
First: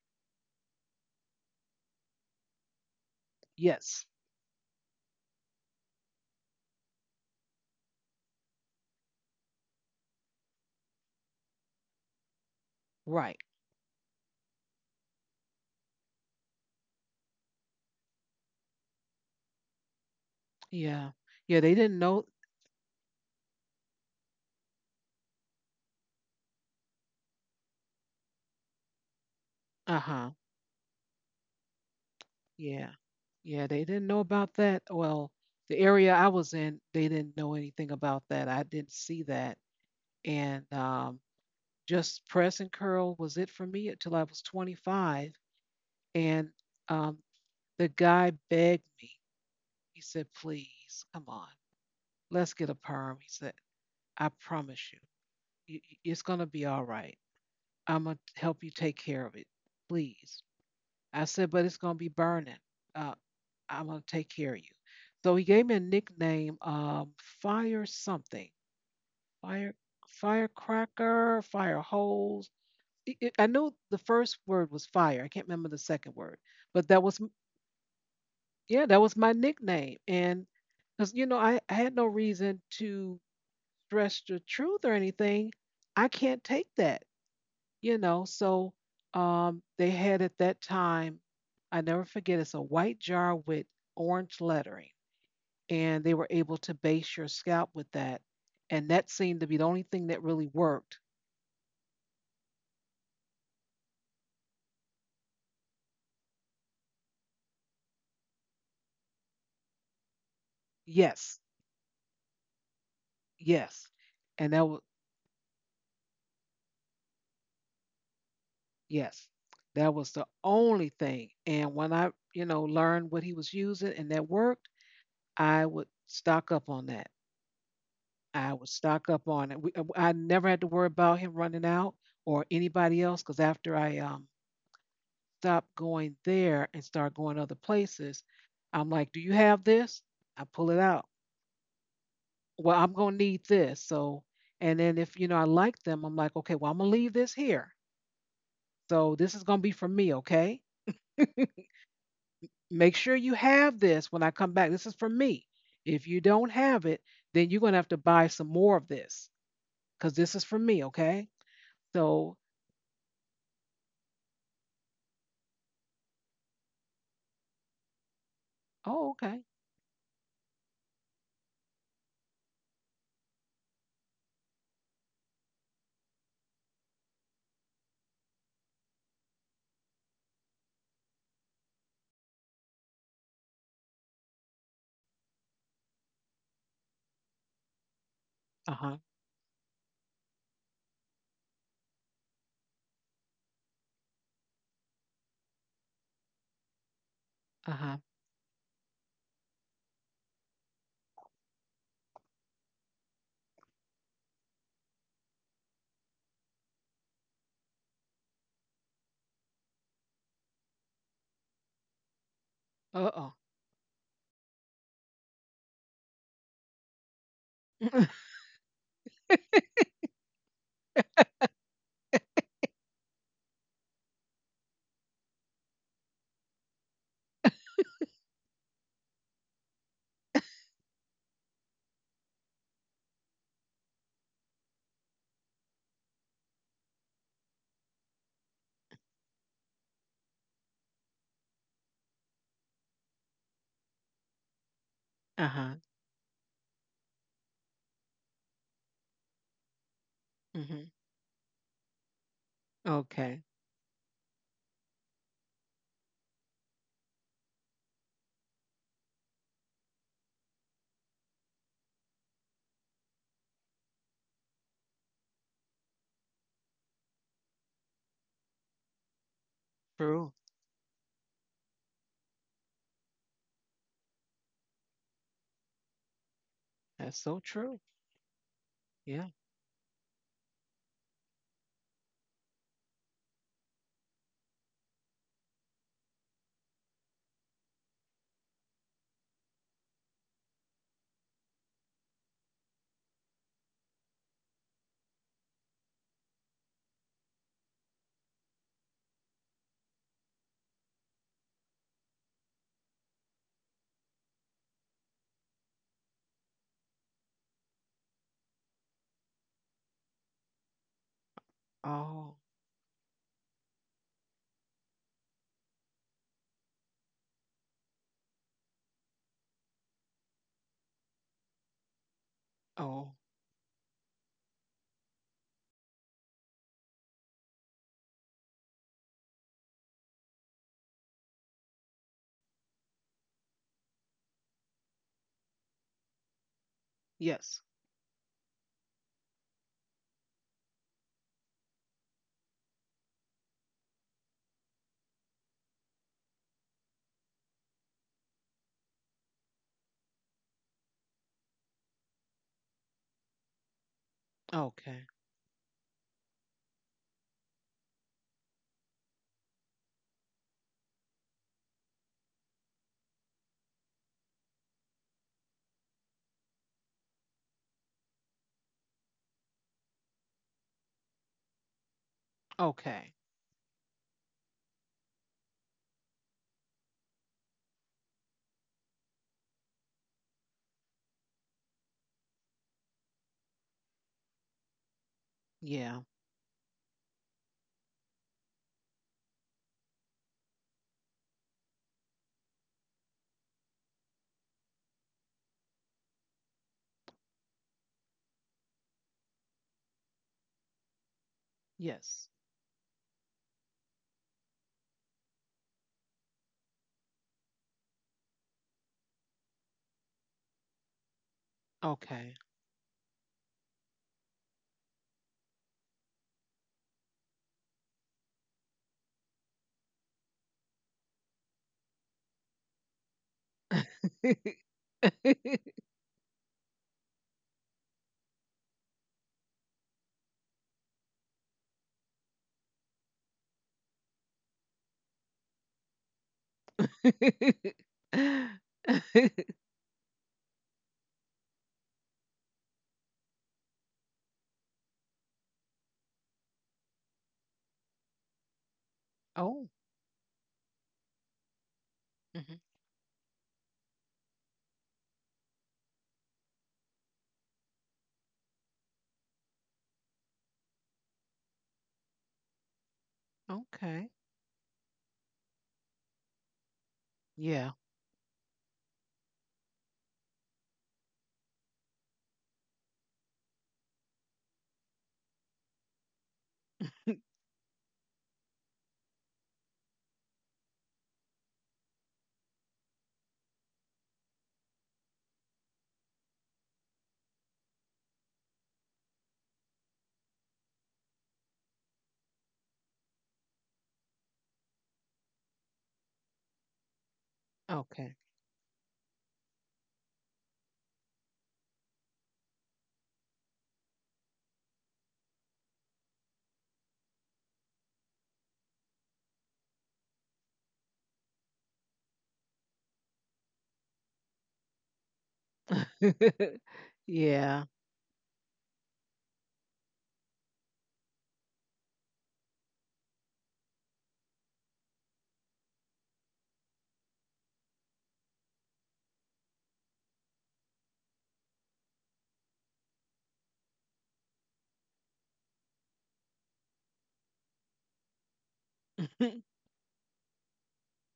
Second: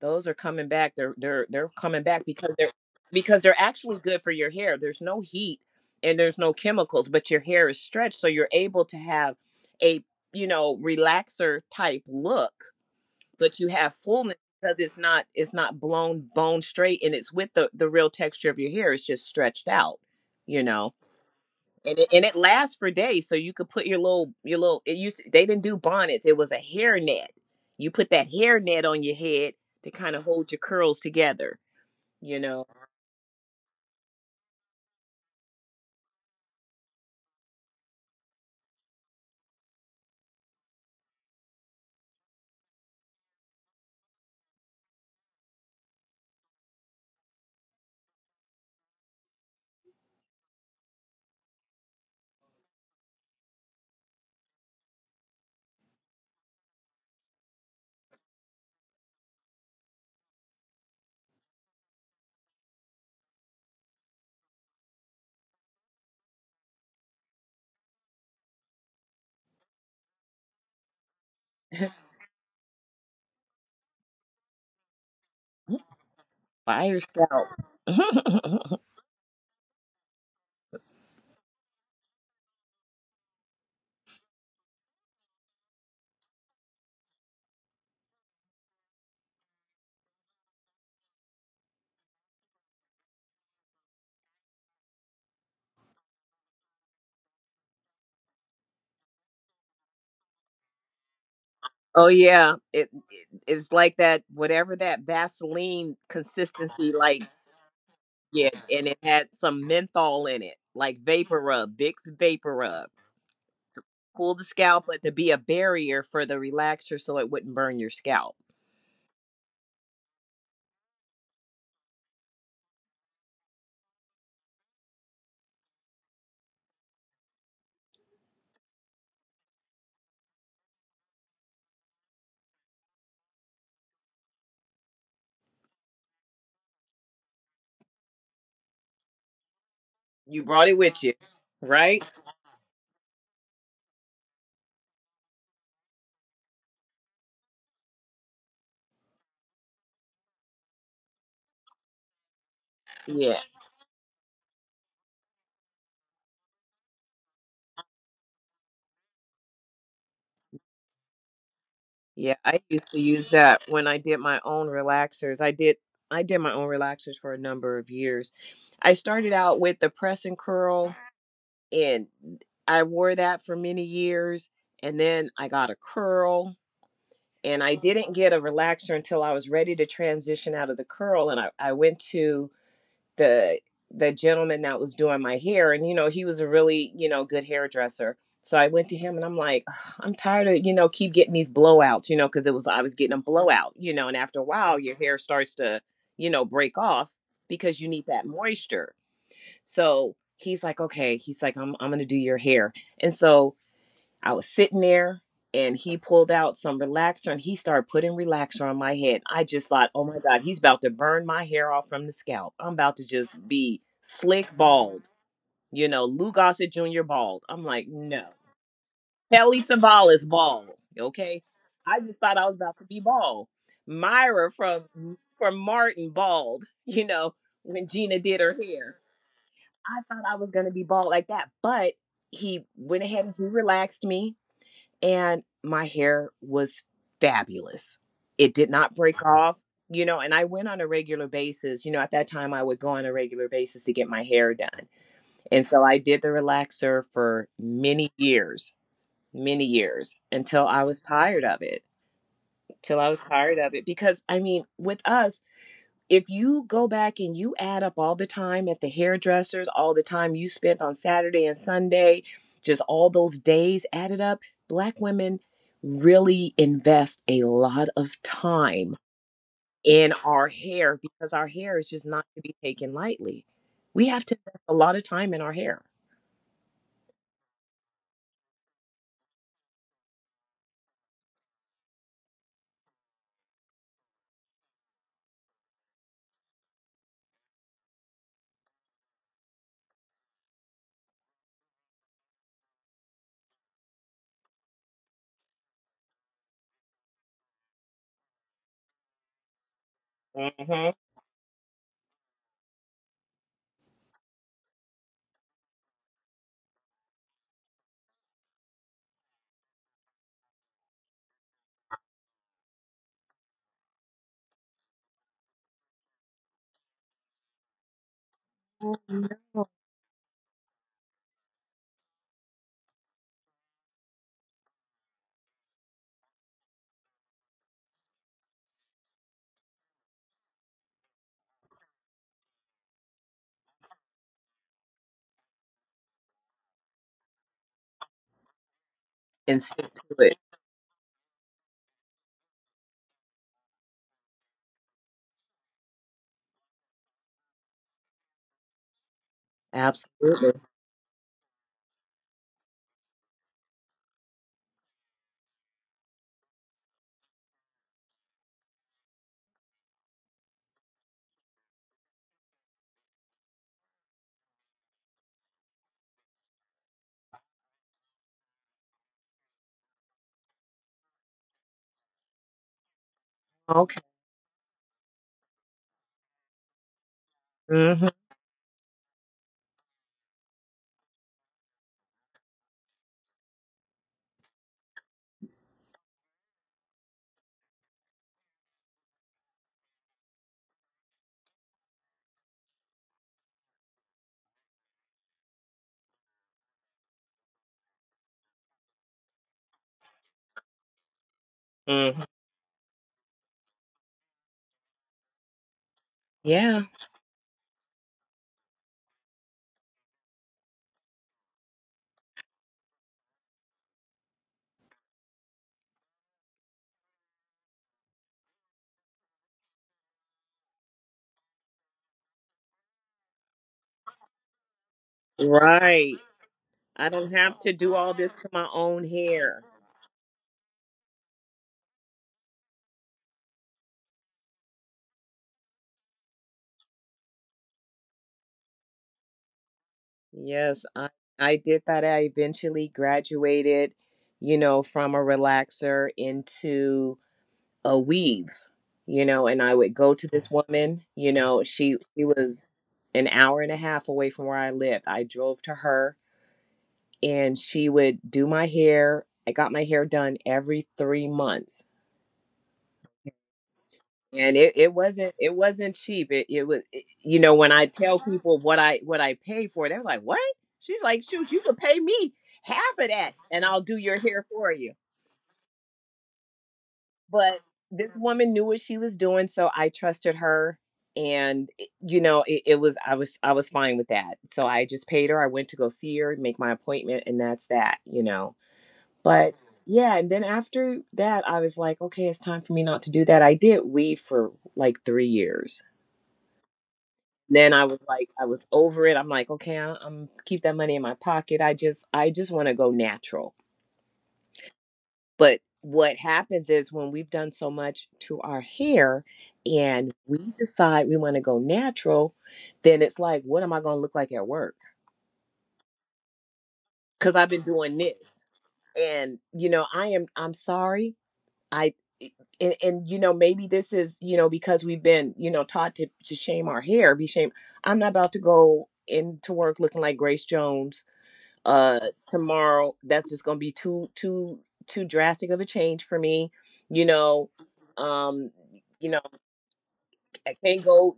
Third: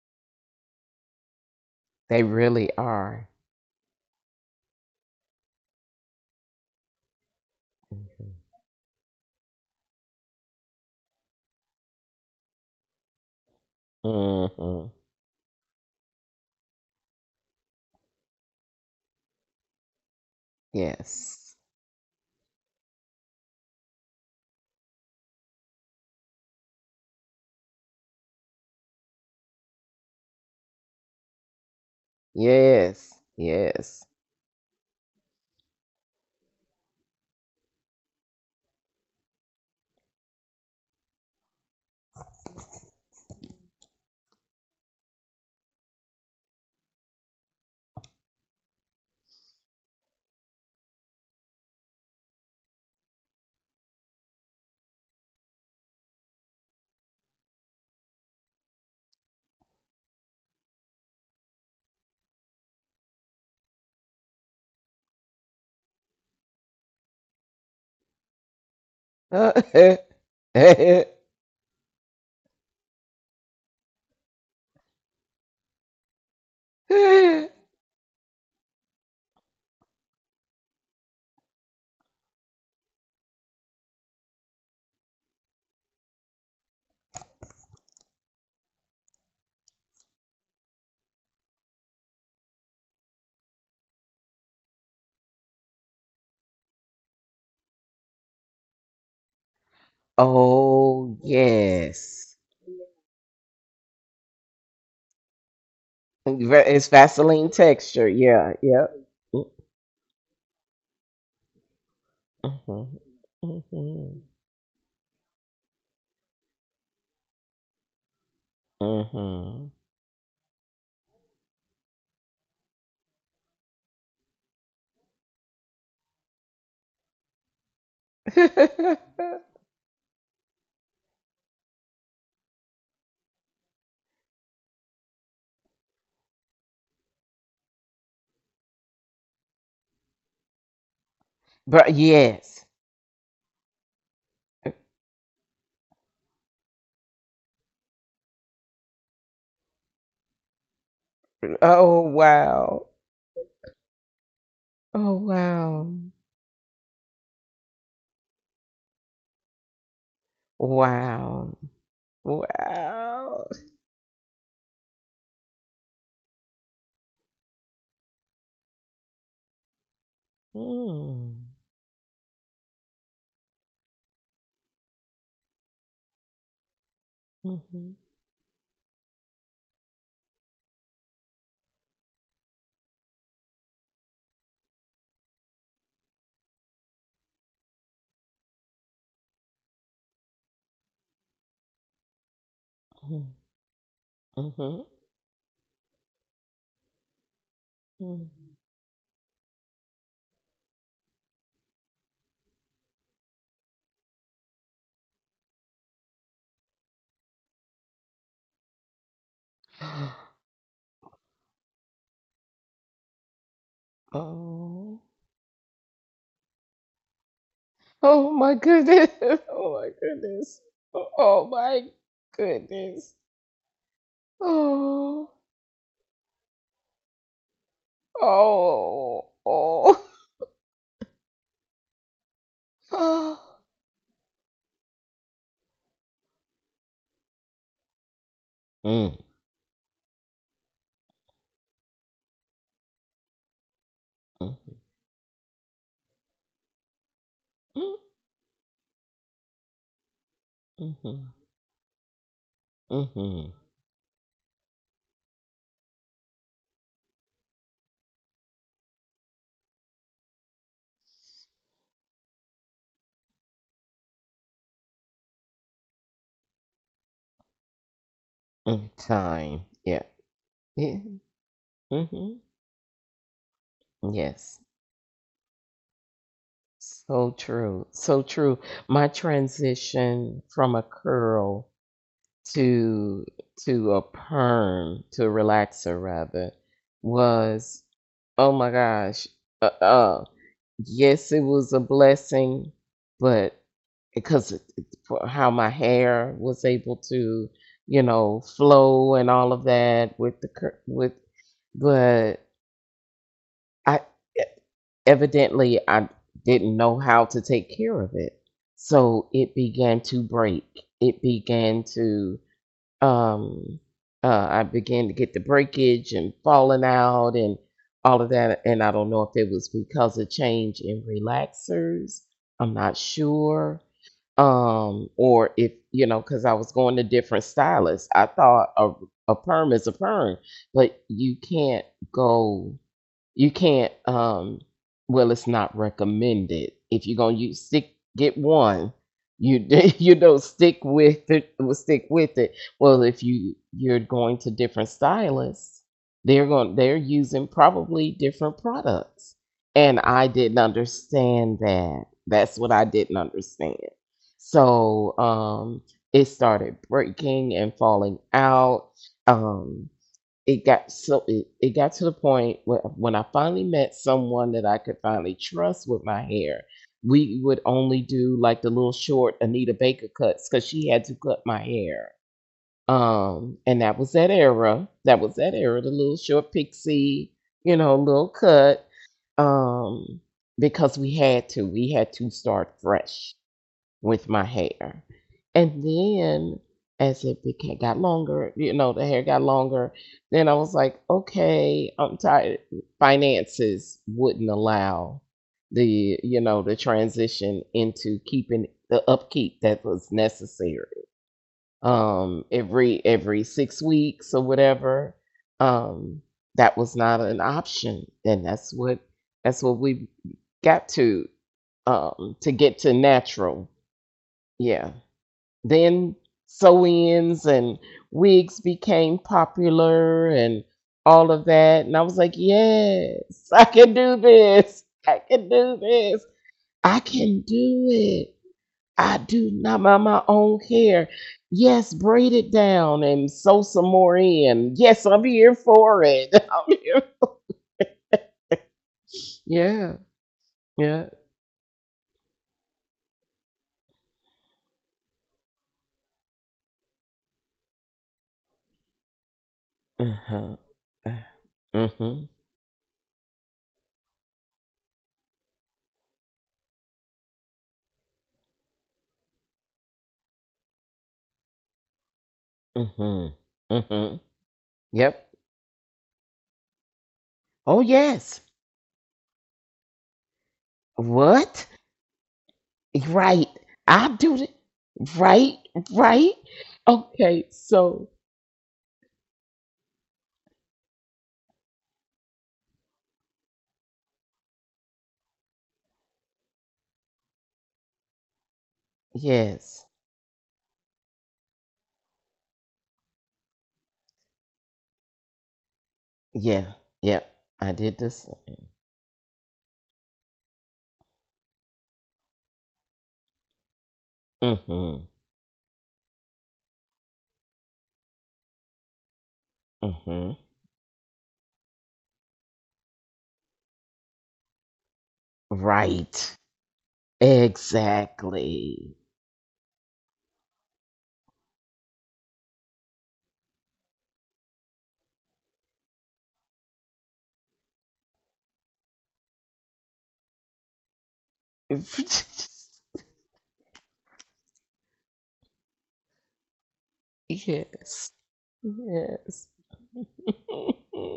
Speaker 2: those are coming back. They're coming
Speaker 3: they
Speaker 2: back
Speaker 3: really are.
Speaker 2: because they're actually
Speaker 1: Yes.
Speaker 2: good for your hair. There's no heat and there's no chemicals, but your hair is stretched so
Speaker 3: Mhm.
Speaker 2: you're able to have a, you know, relaxer type look,
Speaker 1: Right.
Speaker 2: but you have fullness because
Speaker 3: Mhm.
Speaker 2: it's not blown bone straight, and it's with the real texture of your hair. It's just stretched out, you know.
Speaker 1: Yeah.
Speaker 3: Yes.
Speaker 1: Yeah, they
Speaker 2: And
Speaker 1: didn't
Speaker 2: it, and
Speaker 1: know.
Speaker 2: it lasts for days. So you could put your little It used to, they didn't do bonnets. It was a hair net. You put that hair net on your head to kind of
Speaker 1: Uh-huh.
Speaker 2: hold your curls together. You know,
Speaker 1: Yeah.
Speaker 3: Yes.
Speaker 1: Yeah, they
Speaker 3: Yes.
Speaker 1: didn't know about that. Well, the area I was in, they didn't know anything about that. I didn't see that. And Just press and curl was it for me until I was 25. And um, the guy begged me. He said, please, come on, let's get a perm. He said, I promise you, it's going to be all right. I'm going to help you take care of it. Please. I said, but it's going to be burning. Uh, I'm going to take care of you. So he gave me a nickname, Fire something, Fire Firecracker, Fire Hose. I knew the first word was fire. I can't remember the second word, but
Speaker 2: fire
Speaker 1: that was
Speaker 2: scalp.
Speaker 1: yeah, that was my nickname. And because you know, I had no reason to stress the truth or anything. I can't take that, you know. So they had at that time, I never forget. It's a white jar with orange lettering and they were able to base your scalp with that. And that seemed to be the only thing that really worked.
Speaker 3: Oh,
Speaker 2: Oh
Speaker 3: yes.
Speaker 2: yeah, it it-'s like that whatever that Vaseline consistency
Speaker 3: It's
Speaker 2: like.
Speaker 3: Vaseline texture.
Speaker 2: Yeah,
Speaker 3: Yeah.
Speaker 2: and
Speaker 3: Yep.
Speaker 2: it had some menthol in it, like vapor
Speaker 1: Yes,
Speaker 2: rub, Vicks vapor rub.
Speaker 3: Mhm.
Speaker 1: yes.
Speaker 3: Mhm.
Speaker 2: Cool the
Speaker 1: And that was,
Speaker 2: scalp, but to be a barrier for the relaxer, so it wouldn't burn your scalp.
Speaker 1: yes,
Speaker 3: Mhm.
Speaker 1: that was the only thing. And when I, you know, learned what he was using and that worked, I would stock up on that. I would stock up on it. We, I never had to worry about him running out or anybody else because after I stopped going there and started going other places, I'm like, do you have this?
Speaker 2: You
Speaker 1: I
Speaker 2: brought
Speaker 1: pull
Speaker 2: it
Speaker 1: it
Speaker 2: with
Speaker 1: out.
Speaker 2: you,
Speaker 3: But
Speaker 2: right?
Speaker 3: yes.
Speaker 1: Well, I'm gonna need this. So, and then if you know I like them, I'm like, okay, well, I'm gonna leave this here. So this is gonna be for me, okay?
Speaker 3: Oh wow.
Speaker 1: Make sure
Speaker 2: Yeah.
Speaker 1: you have this when I come back. This is for
Speaker 3: Oh
Speaker 1: me.
Speaker 3: wow.
Speaker 1: If you don't have it, then you're gonna have to buy some more of this because this is for me, okay?
Speaker 3: Wow.
Speaker 2: Yeah.
Speaker 1: So,
Speaker 2: I used to use
Speaker 3: Wow.
Speaker 2: that when I did my own relaxers. I did my own relaxers for a number of years. I
Speaker 1: oh,
Speaker 2: started
Speaker 1: okay.
Speaker 2: out with the press and curl
Speaker 3: Mm.
Speaker 2: and I wore that for many years, and then I got a curl, and I
Speaker 3: Mhm.
Speaker 2: didn't get a relaxer until I was ready to transition out of the curl, and I went to the the gentleman that was doing my hair, and you know he was a really, you know, good hairdresser. So I
Speaker 1: Uh
Speaker 2: went to
Speaker 1: huh.
Speaker 2: him and I'm like, I'm tired of, you know, keep getting these blowouts, you know, because it was I was getting a
Speaker 3: Mhm.
Speaker 2: blowout, you know, and after a while
Speaker 3: Mhm.
Speaker 2: your hair starts to, you know, break off
Speaker 1: Uh
Speaker 2: because you
Speaker 1: huh.
Speaker 2: need that
Speaker 3: Mhm.
Speaker 2: moisture. So he's like, okay, he's like, I'm gonna do your hair. And so I was sitting there, and he pulled out some relaxer and he started putting relaxer on my head. I just thought, oh my God, he's about to burn my hair off from the scalp. I'm about to
Speaker 1: Uh oh.
Speaker 2: just be slick
Speaker 3: Oh.
Speaker 2: bald, you know, Lou Gossett Jr. bald. I'm like, no.
Speaker 3: Oh my goodness.
Speaker 2: Kelly
Speaker 3: Oh my
Speaker 2: Savalas is
Speaker 3: goodness.
Speaker 2: bald. Okay.
Speaker 3: Oh my
Speaker 2: I just thought I was about to be
Speaker 3: goodness.
Speaker 2: bald. Myra from
Speaker 3: Oh.
Speaker 2: from Martin bald, when Gina did her hair.
Speaker 3: Oh.
Speaker 2: I
Speaker 3: Oh.
Speaker 2: thought I was gonna be bald like that. But he went ahead and
Speaker 3: Mm,
Speaker 2: he relaxed me, and my hair was fabulous. It did not
Speaker 3: mm,
Speaker 2: break off, you know, and I went on a regular basis. You know, at that time I would go on a regular basis to get my hair done.
Speaker 1: Uh
Speaker 2: And
Speaker 1: huh.
Speaker 2: so I did the relaxer for
Speaker 3: mm,
Speaker 2: many years, many years, until I
Speaker 1: Hmm.
Speaker 2: was
Speaker 3: mm,
Speaker 2: tired of it. Till I was
Speaker 1: Okay.
Speaker 3: mm,
Speaker 2: tired of it, because I mean, with us, if you go back and you add up all the time at the hairdressers, all the time you spent on Saturday and Sunday, just all those days added up, black women really invest a lot of
Speaker 3: mm.
Speaker 2: time
Speaker 3: Time. Yeah.
Speaker 2: in
Speaker 1: True.
Speaker 2: our
Speaker 3: Yeah.
Speaker 2: hair, because our hair is just not
Speaker 3: Hmm.
Speaker 2: to be taken lightly. We have to
Speaker 3: Yes.
Speaker 2: invest a lot of time in our hair
Speaker 1: That's
Speaker 3: So
Speaker 1: so true.
Speaker 3: true. So true. My
Speaker 1: Yeah.
Speaker 3: transition from a curl to a perm, to a relaxer rather, was, oh my gosh. Uh, uh yes, it was a blessing, but because for how my hair was able to, flow and all of that with the cur-
Speaker 2: hmm
Speaker 3: with, but I evidently I didn't know how to take care of it, so it began to break. It began
Speaker 1: Oh.
Speaker 3: to um, I began to get the breakage and falling out and all of that. And I don't know if it was because of change in relaxers. I'm not
Speaker 1: Oh.
Speaker 3: sure. Or if, because I was going to different stylists. I thought a perm is a perm, but you can't go. You can't. Well, it's not recommended. If you're gonna use
Speaker 1: Yes.
Speaker 3: stick, get one.
Speaker 2: and
Speaker 3: You
Speaker 2: stick
Speaker 3: you
Speaker 2: to
Speaker 3: know
Speaker 2: it.
Speaker 3: stick with it. Stick with it. Well, if you're going to different stylists, they're using probably different products. And I
Speaker 2: Absolutely.
Speaker 3: didn't understand that. That's what I didn't understand.
Speaker 1: Okay.
Speaker 3: So it started breaking and falling out. Um, it got to the point where, when I finally met someone that I could finally trust with my hair, we would only do like the little short Anita Baker cuts, because she had to cut my hair.
Speaker 1: Okay.
Speaker 3: And that
Speaker 2: Okay.
Speaker 3: was that era. That was that era, the little short pixie,
Speaker 2: hmm
Speaker 3: little cut. Um, because we had to, start fresh with my hair. And
Speaker 1: Yeah.
Speaker 3: then as it became got longer, the hair got longer, then I was like, okay, I'm tired. Finances wouldn't allow the transition into keeping the upkeep that was necessary.
Speaker 2: hmm
Speaker 1: Yes.
Speaker 3: Every 6 weeks or whatever. Um,
Speaker 2: Yeah.
Speaker 3: that was not an option. And that's what we got
Speaker 1: Okay.
Speaker 3: to get to natural. Yeah. Then sew ins and wigs became popular and all of that. And I was like, yes, I can do this. I can do
Speaker 2: Right.
Speaker 3: this. I
Speaker 2: I don't
Speaker 3: can
Speaker 2: have to
Speaker 3: do
Speaker 2: do all
Speaker 3: it.
Speaker 2: this to my own
Speaker 3: I do
Speaker 2: hair.
Speaker 3: not, my own hair. Yes, braid it down and sew some more in. Yes, I'm here for it. I'm here. Yeah,
Speaker 2: Yes,
Speaker 3: yeah.
Speaker 2: I did that. I eventually graduated you know, from a relaxer into a weave, you know, and
Speaker 1: Oh,
Speaker 2: I would go to this
Speaker 3: Uh-huh.
Speaker 2: woman. You
Speaker 3: Uh
Speaker 2: know,
Speaker 3: huh.
Speaker 2: she
Speaker 1: mhm.
Speaker 2: was an hour and a half away from where I lived. I drove to her, and she would do my hair. I got my hair done every 3 months.
Speaker 3: Uh huh.
Speaker 1: Okay.
Speaker 3: Mm-hmm.
Speaker 2: And it
Speaker 3: Yep.
Speaker 2: wasn't, it wasn't cheap. It was you know,
Speaker 1: Yeah.
Speaker 2: when
Speaker 3: Oh
Speaker 2: I tell
Speaker 3: yes.
Speaker 2: people what I pay for it, they was like, what? She's like, shoot, you
Speaker 3: What?
Speaker 2: could pay me half of that
Speaker 3: Right.
Speaker 2: and I'll do
Speaker 3: I
Speaker 2: your
Speaker 3: do
Speaker 2: hair
Speaker 3: it.
Speaker 2: for you.
Speaker 3: Right. Right. Okay,
Speaker 2: But
Speaker 3: so
Speaker 2: this woman knew what she was doing, so I trusted her. And you know, it was, I was fine with that, so I just paid her. I went to go see her, make my appointment, and that's that, you know. But
Speaker 3: yes.
Speaker 2: yeah, and then after that I was like, okay, it's time for me not to do that. I did weave for like 3 years,
Speaker 3: Yeah. Yep. I
Speaker 2: then I
Speaker 3: did
Speaker 2: was
Speaker 1: Okay.
Speaker 3: this.
Speaker 2: like, I was over it. I'm like, okay, I'm keep that money in my pocket. I just want to go natural.
Speaker 3: Mm-hmm.
Speaker 2: But what happens is, when we've done so much to our hair, and
Speaker 3: Mm-hmm.
Speaker 2: we decide we want to go natural, then it's like, what am I going to look like at work?
Speaker 3: Right.
Speaker 2: Because I've been
Speaker 1: Yeah.
Speaker 2: doing this,
Speaker 3: Exactly.
Speaker 2: and you know, I am. I'm sorry. I eh, and, you know, maybe this is, you know, because we've been, you know, taught to shame our hair, be shame. I'm not about to go into work looking like Grace Jones uh
Speaker 3: Yes.
Speaker 2: tomorrow. That's just gonna be too too drastic of a change for me, you know.
Speaker 3: Yes.
Speaker 2: um you know, I can't go.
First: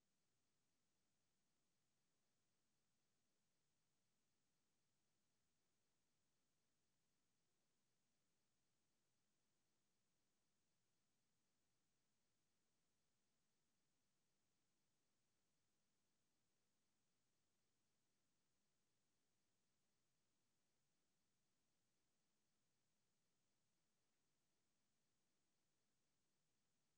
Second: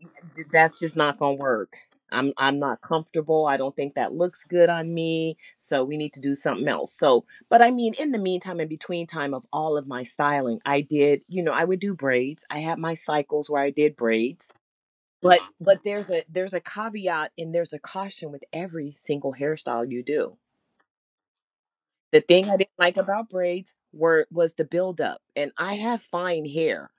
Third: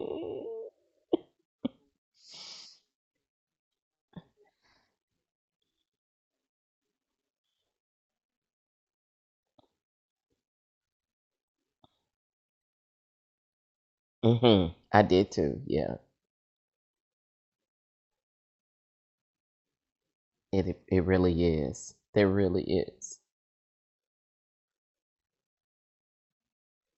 Speaker 2: That's just not gonna work. I'm not comfortable. I don't think that looks good on me, so we need to do something else. So but I mean, in the meantime, in between time of all of my styling, I did, you know, I would do braids. I had my cycles where I did braids.
Speaker 3: Mm-hmm. I did
Speaker 2: But
Speaker 3: too. Yeah.
Speaker 2: there's a, there's a caveat, and there's a caution with every single hairstyle you do.
Speaker 3: It really is.
Speaker 2: The
Speaker 3: There
Speaker 2: thing I
Speaker 3: really
Speaker 2: didn't like
Speaker 3: is.
Speaker 2: about braids were was the buildup. And I have fine hair.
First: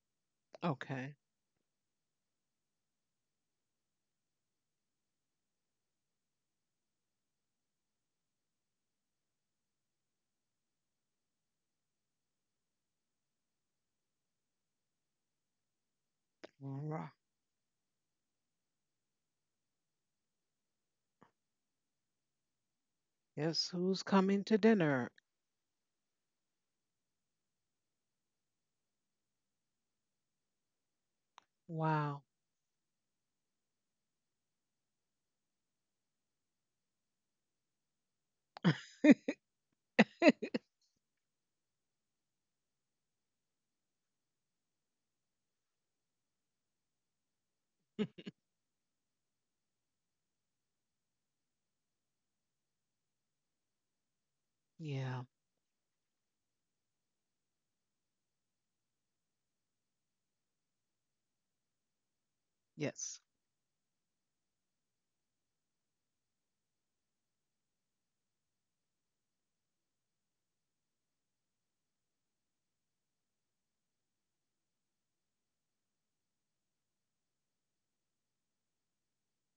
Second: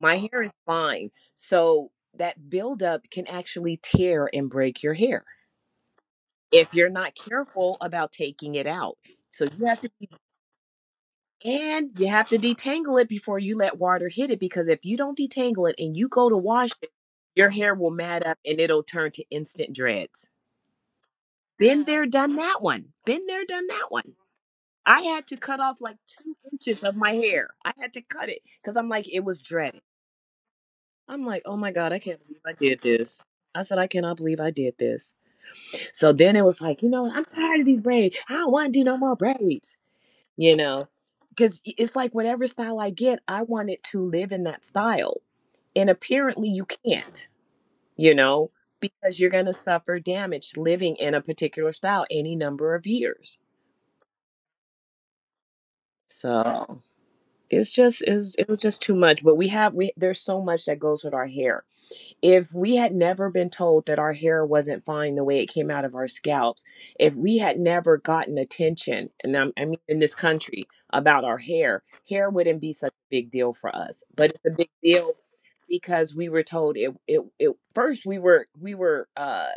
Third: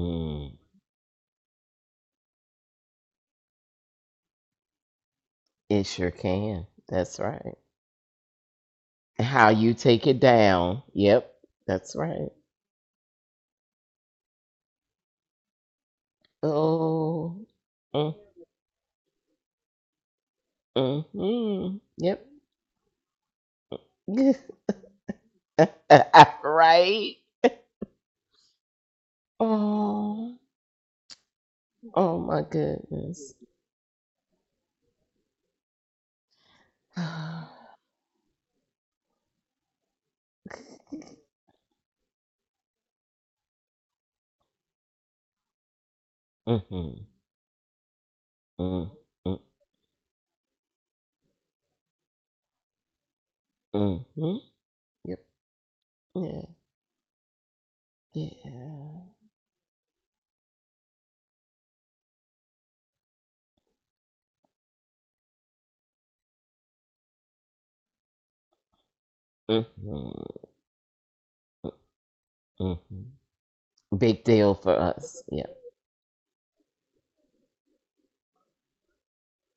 Speaker 2: My hair is fine.
Speaker 1: Okay.
Speaker 2: So that buildup can actually tear and break your hair
Speaker 3: It sure can.
Speaker 2: if you're not
Speaker 3: That's right.
Speaker 2: careful about taking it out. So
Speaker 3: How
Speaker 2: you
Speaker 3: you
Speaker 2: have to
Speaker 3: take
Speaker 2: be,
Speaker 3: it down. Yep.
Speaker 2: and
Speaker 3: That's
Speaker 2: you have
Speaker 3: right.
Speaker 2: to detangle it before you let water hit it, because if you don't detangle it and you go to wash it,
Speaker 1: Ri-
Speaker 3: Oh.
Speaker 2: your hair will
Speaker 3: Mm,
Speaker 2: mat up and it'll turn to instant dreads.
Speaker 3: mm, mm.
Speaker 2: Been there,
Speaker 3: Yep.
Speaker 2: done that one. Been there, done
Speaker 1: Guess
Speaker 2: that
Speaker 1: who's
Speaker 2: one.
Speaker 1: coming to
Speaker 2: I
Speaker 1: dinner?
Speaker 2: had to cut off like two inches of my
Speaker 3: Right?
Speaker 2: hair. I had to cut it, because I'm like, it was dreaded.
Speaker 3: Oh.
Speaker 2: I'm like, oh my God, I
Speaker 3: Oh
Speaker 2: can't
Speaker 1: Wow.
Speaker 2: believe
Speaker 3: my
Speaker 2: I did this.
Speaker 3: goodness.
Speaker 2: I said, I cannot believe I did this. So then it was like, you know what? I'm
Speaker 3: Mm-hmm.
Speaker 2: tired of these braids. I don't want to do no more braids, you know? Because it's like, whatever style I get, I want it to live in that style. And apparently you can't, you know,
Speaker 3: Mm,
Speaker 2: because you're
Speaker 3: mm,
Speaker 2: going to suffer damage living in a particular style any number of years.
Speaker 3: mm-hmm. Yep.
Speaker 1: Yeah.
Speaker 3: Yeah.
Speaker 2: So it's just, it was just too
Speaker 3: Yeah.
Speaker 2: much. But we have we there's so much that goes with our hair. If we had
Speaker 1: Yes.
Speaker 2: never been told that our hair wasn't fine the way it came out of our scalps, if we had never gotten attention, and I mean in
Speaker 3: Mm-hmm.
Speaker 2: this country, about our hair, hair wouldn't be such a big
Speaker 3: Mm-hmm.
Speaker 2: deal for us.
Speaker 3: Big
Speaker 2: But it's a
Speaker 3: deal
Speaker 2: big
Speaker 3: for
Speaker 2: deal,
Speaker 3: us. Yep.
Speaker 2: because we were told it, it first, we were, we were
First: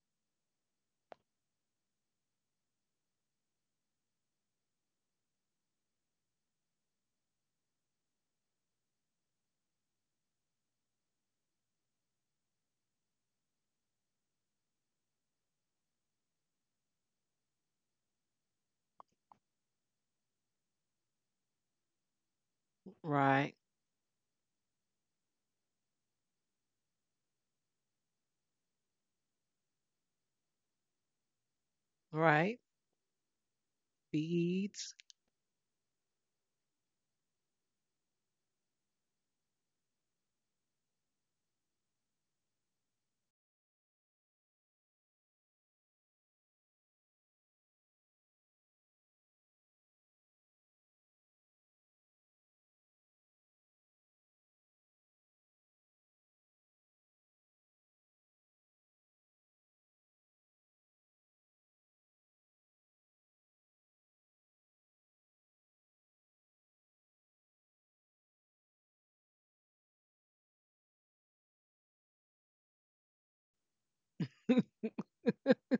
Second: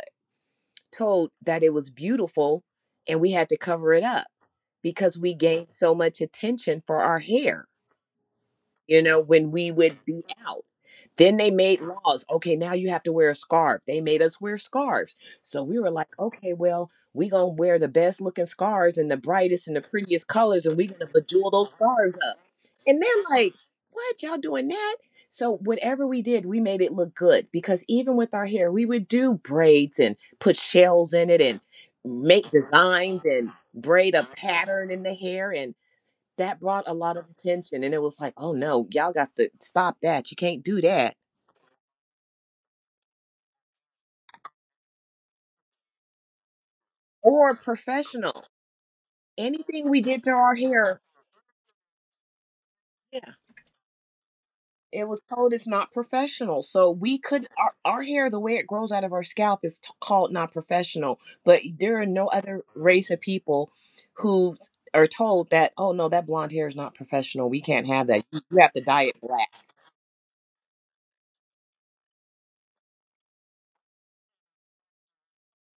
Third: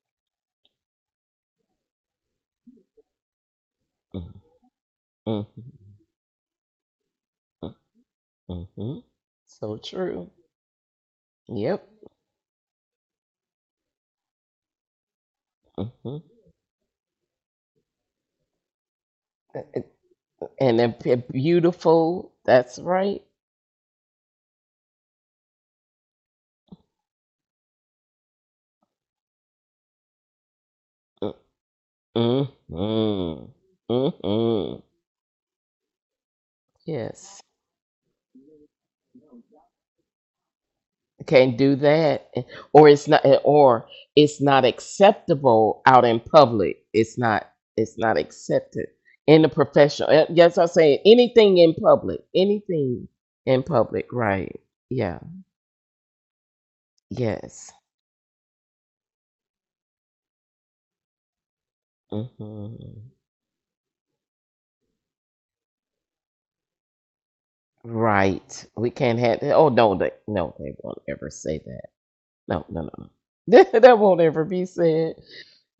Speaker 2: told that it was beautiful and we had to cover it
Speaker 3: Mm,
Speaker 2: up, because we
Speaker 3: mm-hmm.
Speaker 2: gained so much attention for our hair,
Speaker 3: Mm-hmm.
Speaker 2: you know, when we
Speaker 3: So
Speaker 2: would be
Speaker 3: true.
Speaker 2: out. Then they made
Speaker 3: Yep.
Speaker 2: laws. Okay, now you have to wear a scarf. They made us wear scarves. So we were like,
Speaker 3: Mm-hmm.
Speaker 2: okay, well, we gonna wear the best looking scarves and the brightest and the prettiest colors, and
Speaker 3: And
Speaker 2: we gonna
Speaker 3: a
Speaker 2: bejewel those scarves
Speaker 3: beautiful.
Speaker 2: up.
Speaker 3: That's
Speaker 2: And
Speaker 3: right.
Speaker 2: they're
Speaker 1: Right.
Speaker 2: like, what y'all doing that? So whatever we did, we made it look good, because even with our hair, we would do braids and put shells in it and make
Speaker 1: Right.
Speaker 2: designs
Speaker 3: Mm-hmm.
Speaker 2: and braid a
Speaker 3: Mm-hmm.
Speaker 2: pattern
Speaker 1: Beads.
Speaker 2: in the hair. And that brought a lot of
Speaker 3: Yes.
Speaker 2: attention, and it was like, oh no, y'all got to stop that, you can't do that,
Speaker 3: Can't do that. Or it's not acceptable out in public. It's not
Speaker 2: or
Speaker 3: it's not
Speaker 2: professional.
Speaker 3: accepted in the
Speaker 2: Anything we
Speaker 3: professional.
Speaker 2: did to our
Speaker 3: Yes, I'm saying
Speaker 2: hair,
Speaker 3: anything in public. Anything
Speaker 2: yeah,
Speaker 3: in public, right.
Speaker 2: it
Speaker 3: Yeah.
Speaker 2: was told it's not professional. So we could,
Speaker 3: Yes.
Speaker 2: our, hair, the way it grows out of our scalp is called not professional. But there are no other race
Speaker 3: Hmm.
Speaker 2: of people who are told that, oh no, that blonde hair is not professional, we can't have that, you
Speaker 3: Right.
Speaker 2: have to
Speaker 3: We
Speaker 2: dye
Speaker 3: can't
Speaker 2: it
Speaker 3: have
Speaker 2: black.
Speaker 3: that. Oh no, they, no, they won't ever say that. No, no, no. No. That won't ever be said.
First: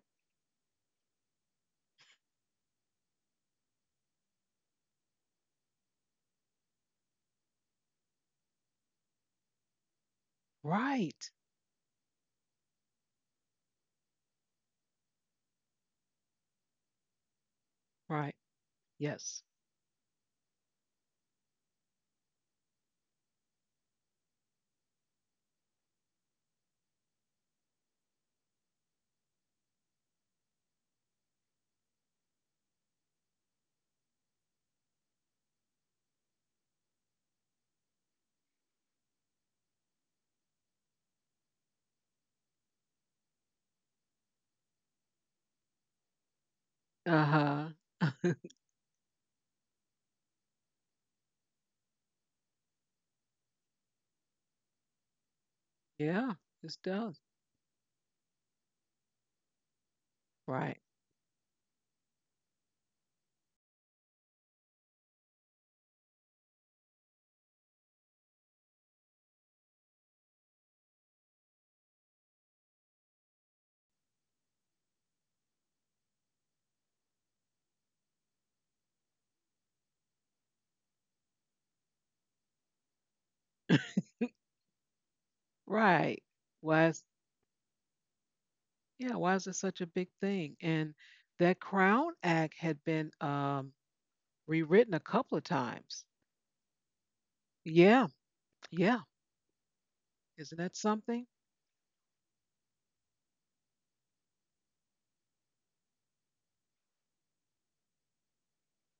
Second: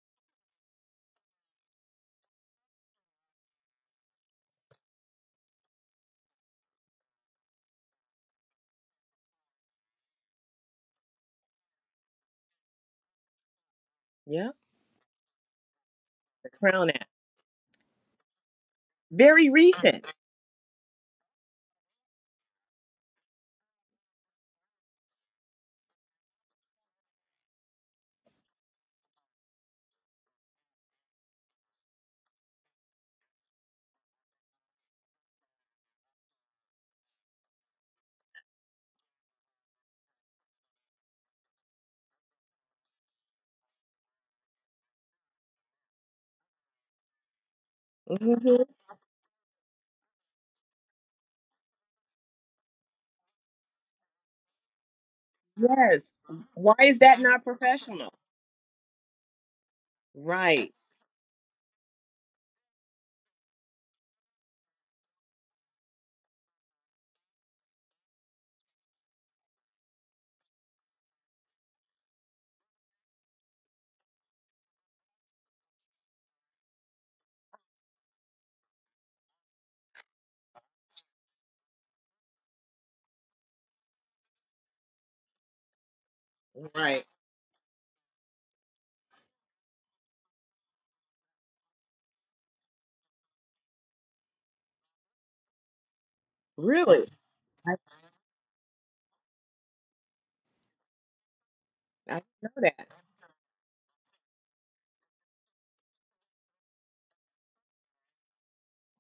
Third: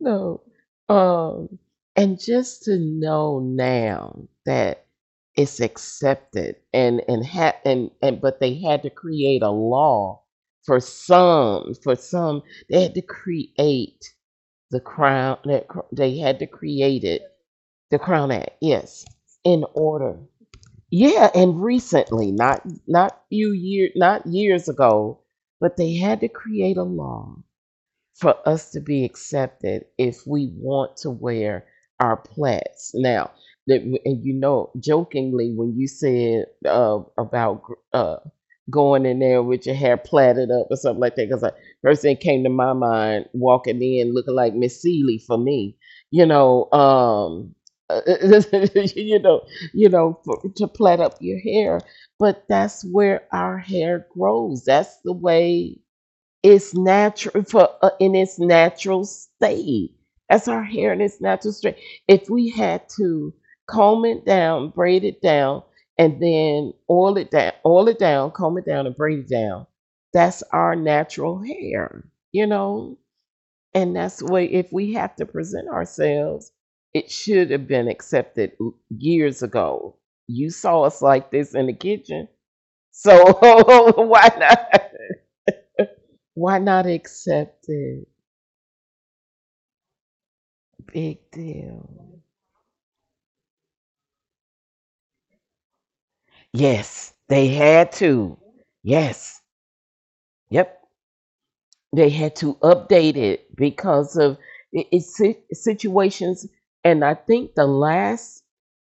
Speaker 3: No. Um, and just to know now that it's accepted and but they had to create a law for
Speaker 1: Right.
Speaker 3: some for some they had to create
Speaker 2: Yeah,
Speaker 3: the they had to
Speaker 2: the Crown
Speaker 3: create
Speaker 2: Act.
Speaker 3: it, the Crown
Speaker 1: Right.
Speaker 3: Act, yes,
Speaker 1: Yes.
Speaker 2: Very
Speaker 3: in
Speaker 2: recent.
Speaker 3: order. Yeah, and recently, not few years, not years ago, but they had to create a law for us to be accepted if we want to wear our plaits. Now, that— and you know, jokingly when you said about uh, going in there with your hair plaited up or something like that, because the first thing came to my mind walking in looking like Miss Seeley, for me, you know.
Speaker 1: Uh huh.
Speaker 2: Mhm.
Speaker 3: You know, you know, for, to plait up your hair, but that's where our hair grows. That's the way
Speaker 2: Yes.
Speaker 1: Yeah.
Speaker 2: Why
Speaker 3: it's
Speaker 1: This
Speaker 2: is
Speaker 1: does.
Speaker 2: that not
Speaker 3: natural for
Speaker 2: professional?
Speaker 3: in its natural state. That's our
Speaker 2: Right,
Speaker 1: Right.
Speaker 3: hair in its natural state. If we had to comb it down, braid it down, and then oil it down, comb it down, and braid it down, that's our natural hair, you know. And that's the way if we have to present ourselves, it should have been accepted years ago. You saw us like this in the kitchen, so why not?
Speaker 1: Right.
Speaker 3: Why not
Speaker 1: Why?
Speaker 2: right.
Speaker 3: accept it?
Speaker 1: Yeah, why is it such a big thing? And
Speaker 3: Big
Speaker 1: that
Speaker 3: deal.
Speaker 1: Crown Act had been rewritten a couple of times.
Speaker 2: Really?
Speaker 3: Yes, they
Speaker 2: I,
Speaker 3: had
Speaker 1: Yeah,
Speaker 3: to.
Speaker 1: yeah.
Speaker 3: Yes.
Speaker 1: Isn't that
Speaker 3: Yep.
Speaker 1: something?
Speaker 3: They
Speaker 2: I didn't
Speaker 3: had to
Speaker 2: know that.
Speaker 3: update it because of situations. And I think the last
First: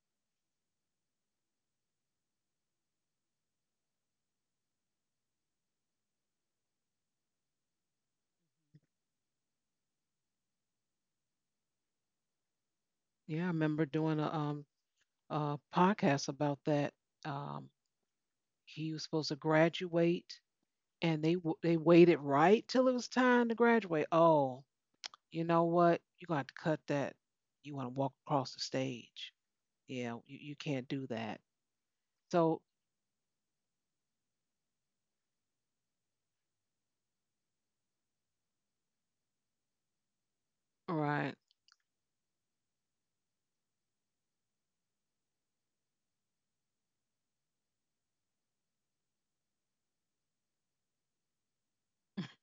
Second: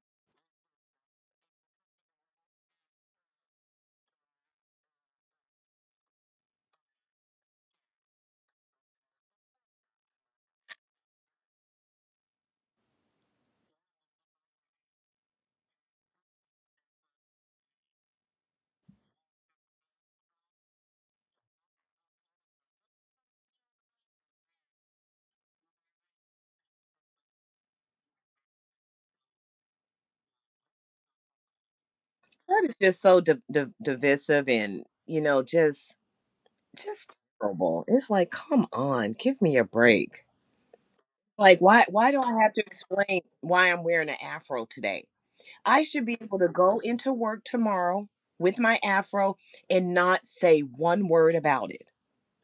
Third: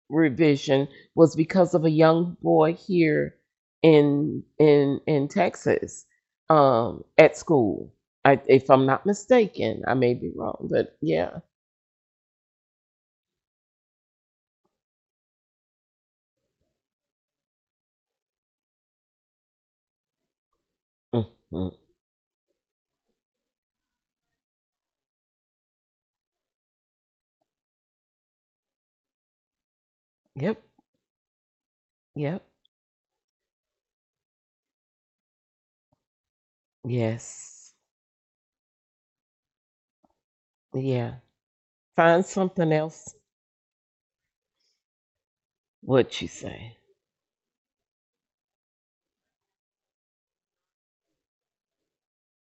Speaker 3: revision was because of a young boy here in Texas, at school. I, if I'm not mistaken, I may be wrong, but yeah.
Speaker 1: Yeah, I remember doing a podcast about that. Um, he was supposed to graduate, and they
Speaker 3: Mhm.
Speaker 1: they waited right till it was time to graduate. Oh, you know what? You're gonna have to cut that. You want to walk across the stage? Yeah, you
Speaker 3: Yep.
Speaker 1: can't do that.
Speaker 3: Yep.
Speaker 1: So,
Speaker 2: That is just so div divisive, and, you know, just
Speaker 3: Yes.
Speaker 2: terrible. It's like, come on, give me a break.
Speaker 3: Yeah.
Speaker 1: right.
Speaker 2: Like, why do
Speaker 3: Find
Speaker 2: I have to
Speaker 3: something else.
Speaker 2: explain why I'm wearing an afro today? I should be
Speaker 3: What you
Speaker 2: able to
Speaker 3: say?
Speaker 2: go into work tomorrow with my afro and not say one word about it.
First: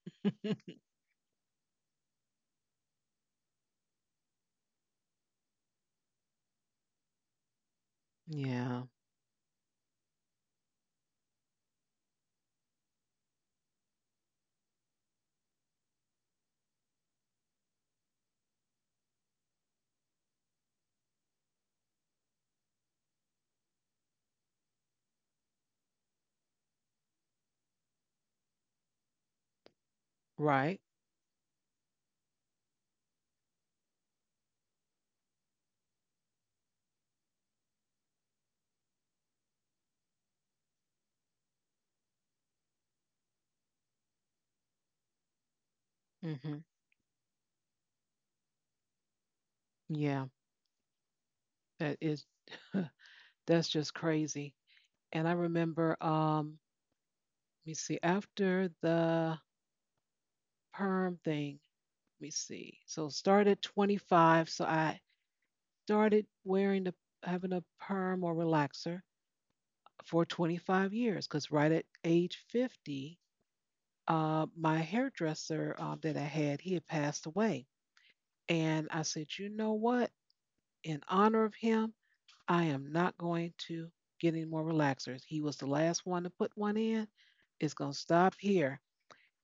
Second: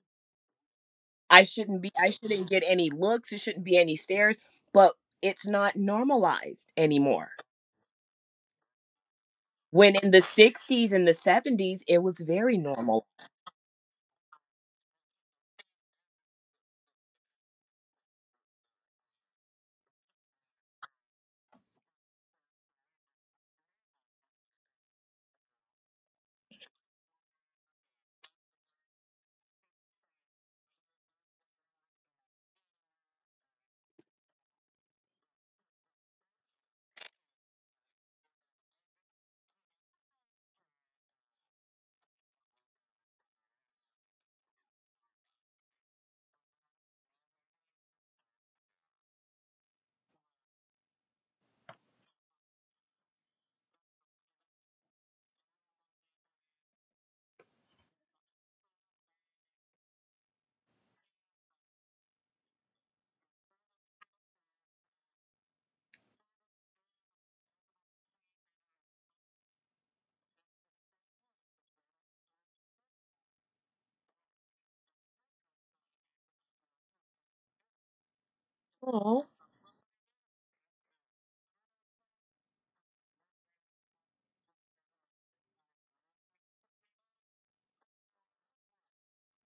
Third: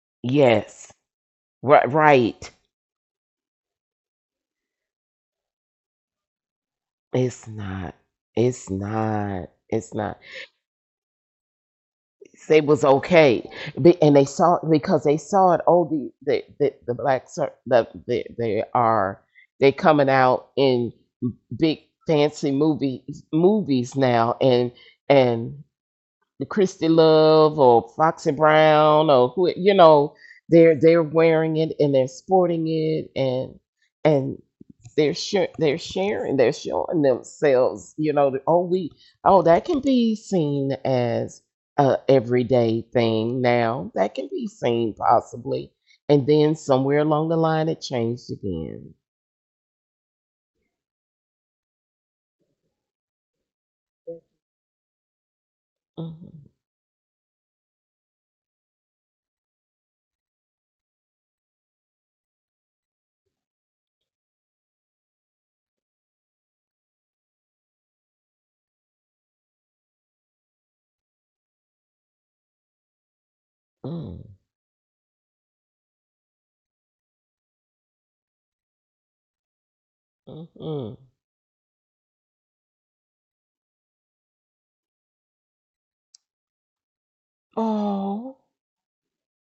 Speaker 3: Yes. Right.
Speaker 2: I shouldn't
Speaker 3: Right.
Speaker 2: get any looks, it shouldn't be any stares, but it's not normalized anymore.
Speaker 3: It's not. It's
Speaker 1: Yeah,
Speaker 3: not. It's
Speaker 2: When in
Speaker 3: not.
Speaker 2: the 60s and the 70s, it was very
Speaker 3: They was
Speaker 2: normal.
Speaker 3: okay. And they saw it, because they saw it. Oh, the black they are, they coming out in big fancy movies now, and the Christy Love or Foxy Brown or who, you know,
Speaker 1: right.
Speaker 3: they're wearing it and they're sporting it and they're sharing, they're showing themselves, you know, that oh we— oh, that can be seen as a everyday thing now, that can be seen possibly, and
Speaker 1: Hmm.
Speaker 3: then somewhere along the line it changed again.
Speaker 1: Yeah, that is that's just crazy. And I remember
Speaker 3: Hmm.
Speaker 1: um Let me see, after the perm thing, let me see. So started 25, so I started wearing the having a perm or relaxer for 25 years cuz right at age 50,
Speaker 3: Mm-hmm.
Speaker 1: my hairdresser that I had, he had passed away. And I
Speaker 2: Oh.
Speaker 1: said, "You know what?
Speaker 3: Mm-hmm.
Speaker 1: In honor of him, I am not going to get any more relaxers. He was the last one to put one in. It's going to stop
Speaker 3: Oh.
Speaker 1: here.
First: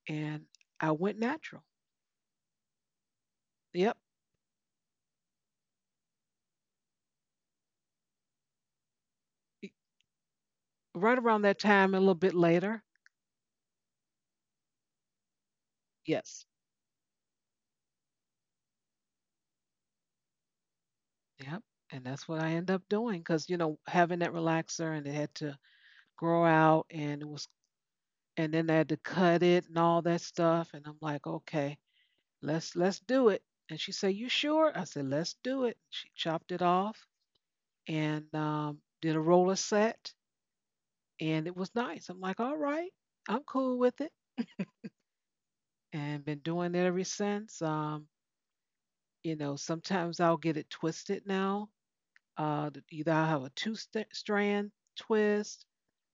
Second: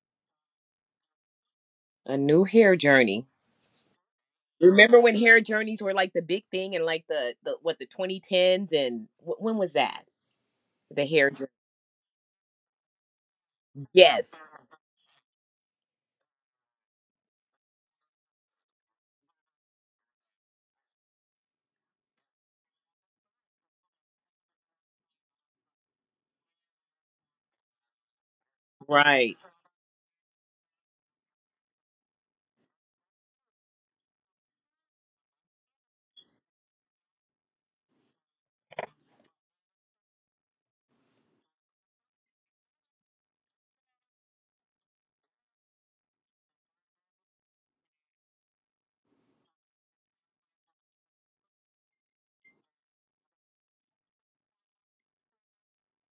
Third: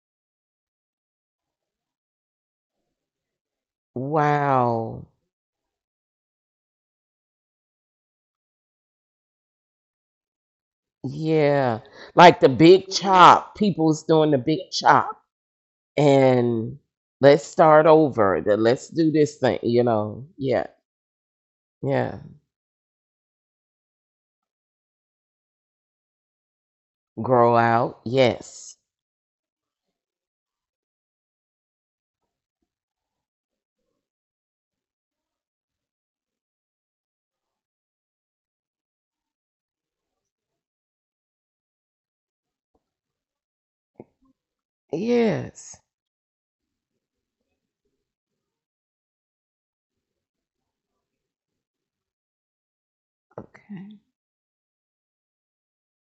Speaker 1: And I went natural.
Speaker 2: A new hair journey.
Speaker 1: Yep.
Speaker 2: Remember
Speaker 3: Wow.
Speaker 2: when hair journeys were like the big thing in like the what, the 2010s, and when was that? The
Speaker 1: Right
Speaker 2: hair
Speaker 1: around
Speaker 2: journey.
Speaker 1: that
Speaker 3: Yeah.
Speaker 1: time, a little bit
Speaker 3: Like the
Speaker 1: later.
Speaker 3: big chop. People's doing
Speaker 2: Yes.
Speaker 3: the big chop.
Speaker 1: Yes.
Speaker 3: And let's start over. Let's do this thing, you know. Yeah.
Speaker 1: Yep. And
Speaker 3: Yeah.
Speaker 1: that's what I end up doing because, you know, having that relaxer and it had to grow out and it was,
Speaker 3: Grow out.
Speaker 1: and then I
Speaker 3: Yes.
Speaker 1: had to
Speaker 2: Right.
Speaker 1: cut it and all that stuff. And I'm like, okay, let's do it. And she said, you sure? I said, let's do it. She chopped it off and did a roller set, and it was nice. I'm like, all right, I'm cool with it,
Speaker 3: Yes.
Speaker 1: and been doing it ever since. Sometimes I'll get it twisted now. Either I'll have a two
Speaker 3: Okay.
Speaker 1: st- strand twist.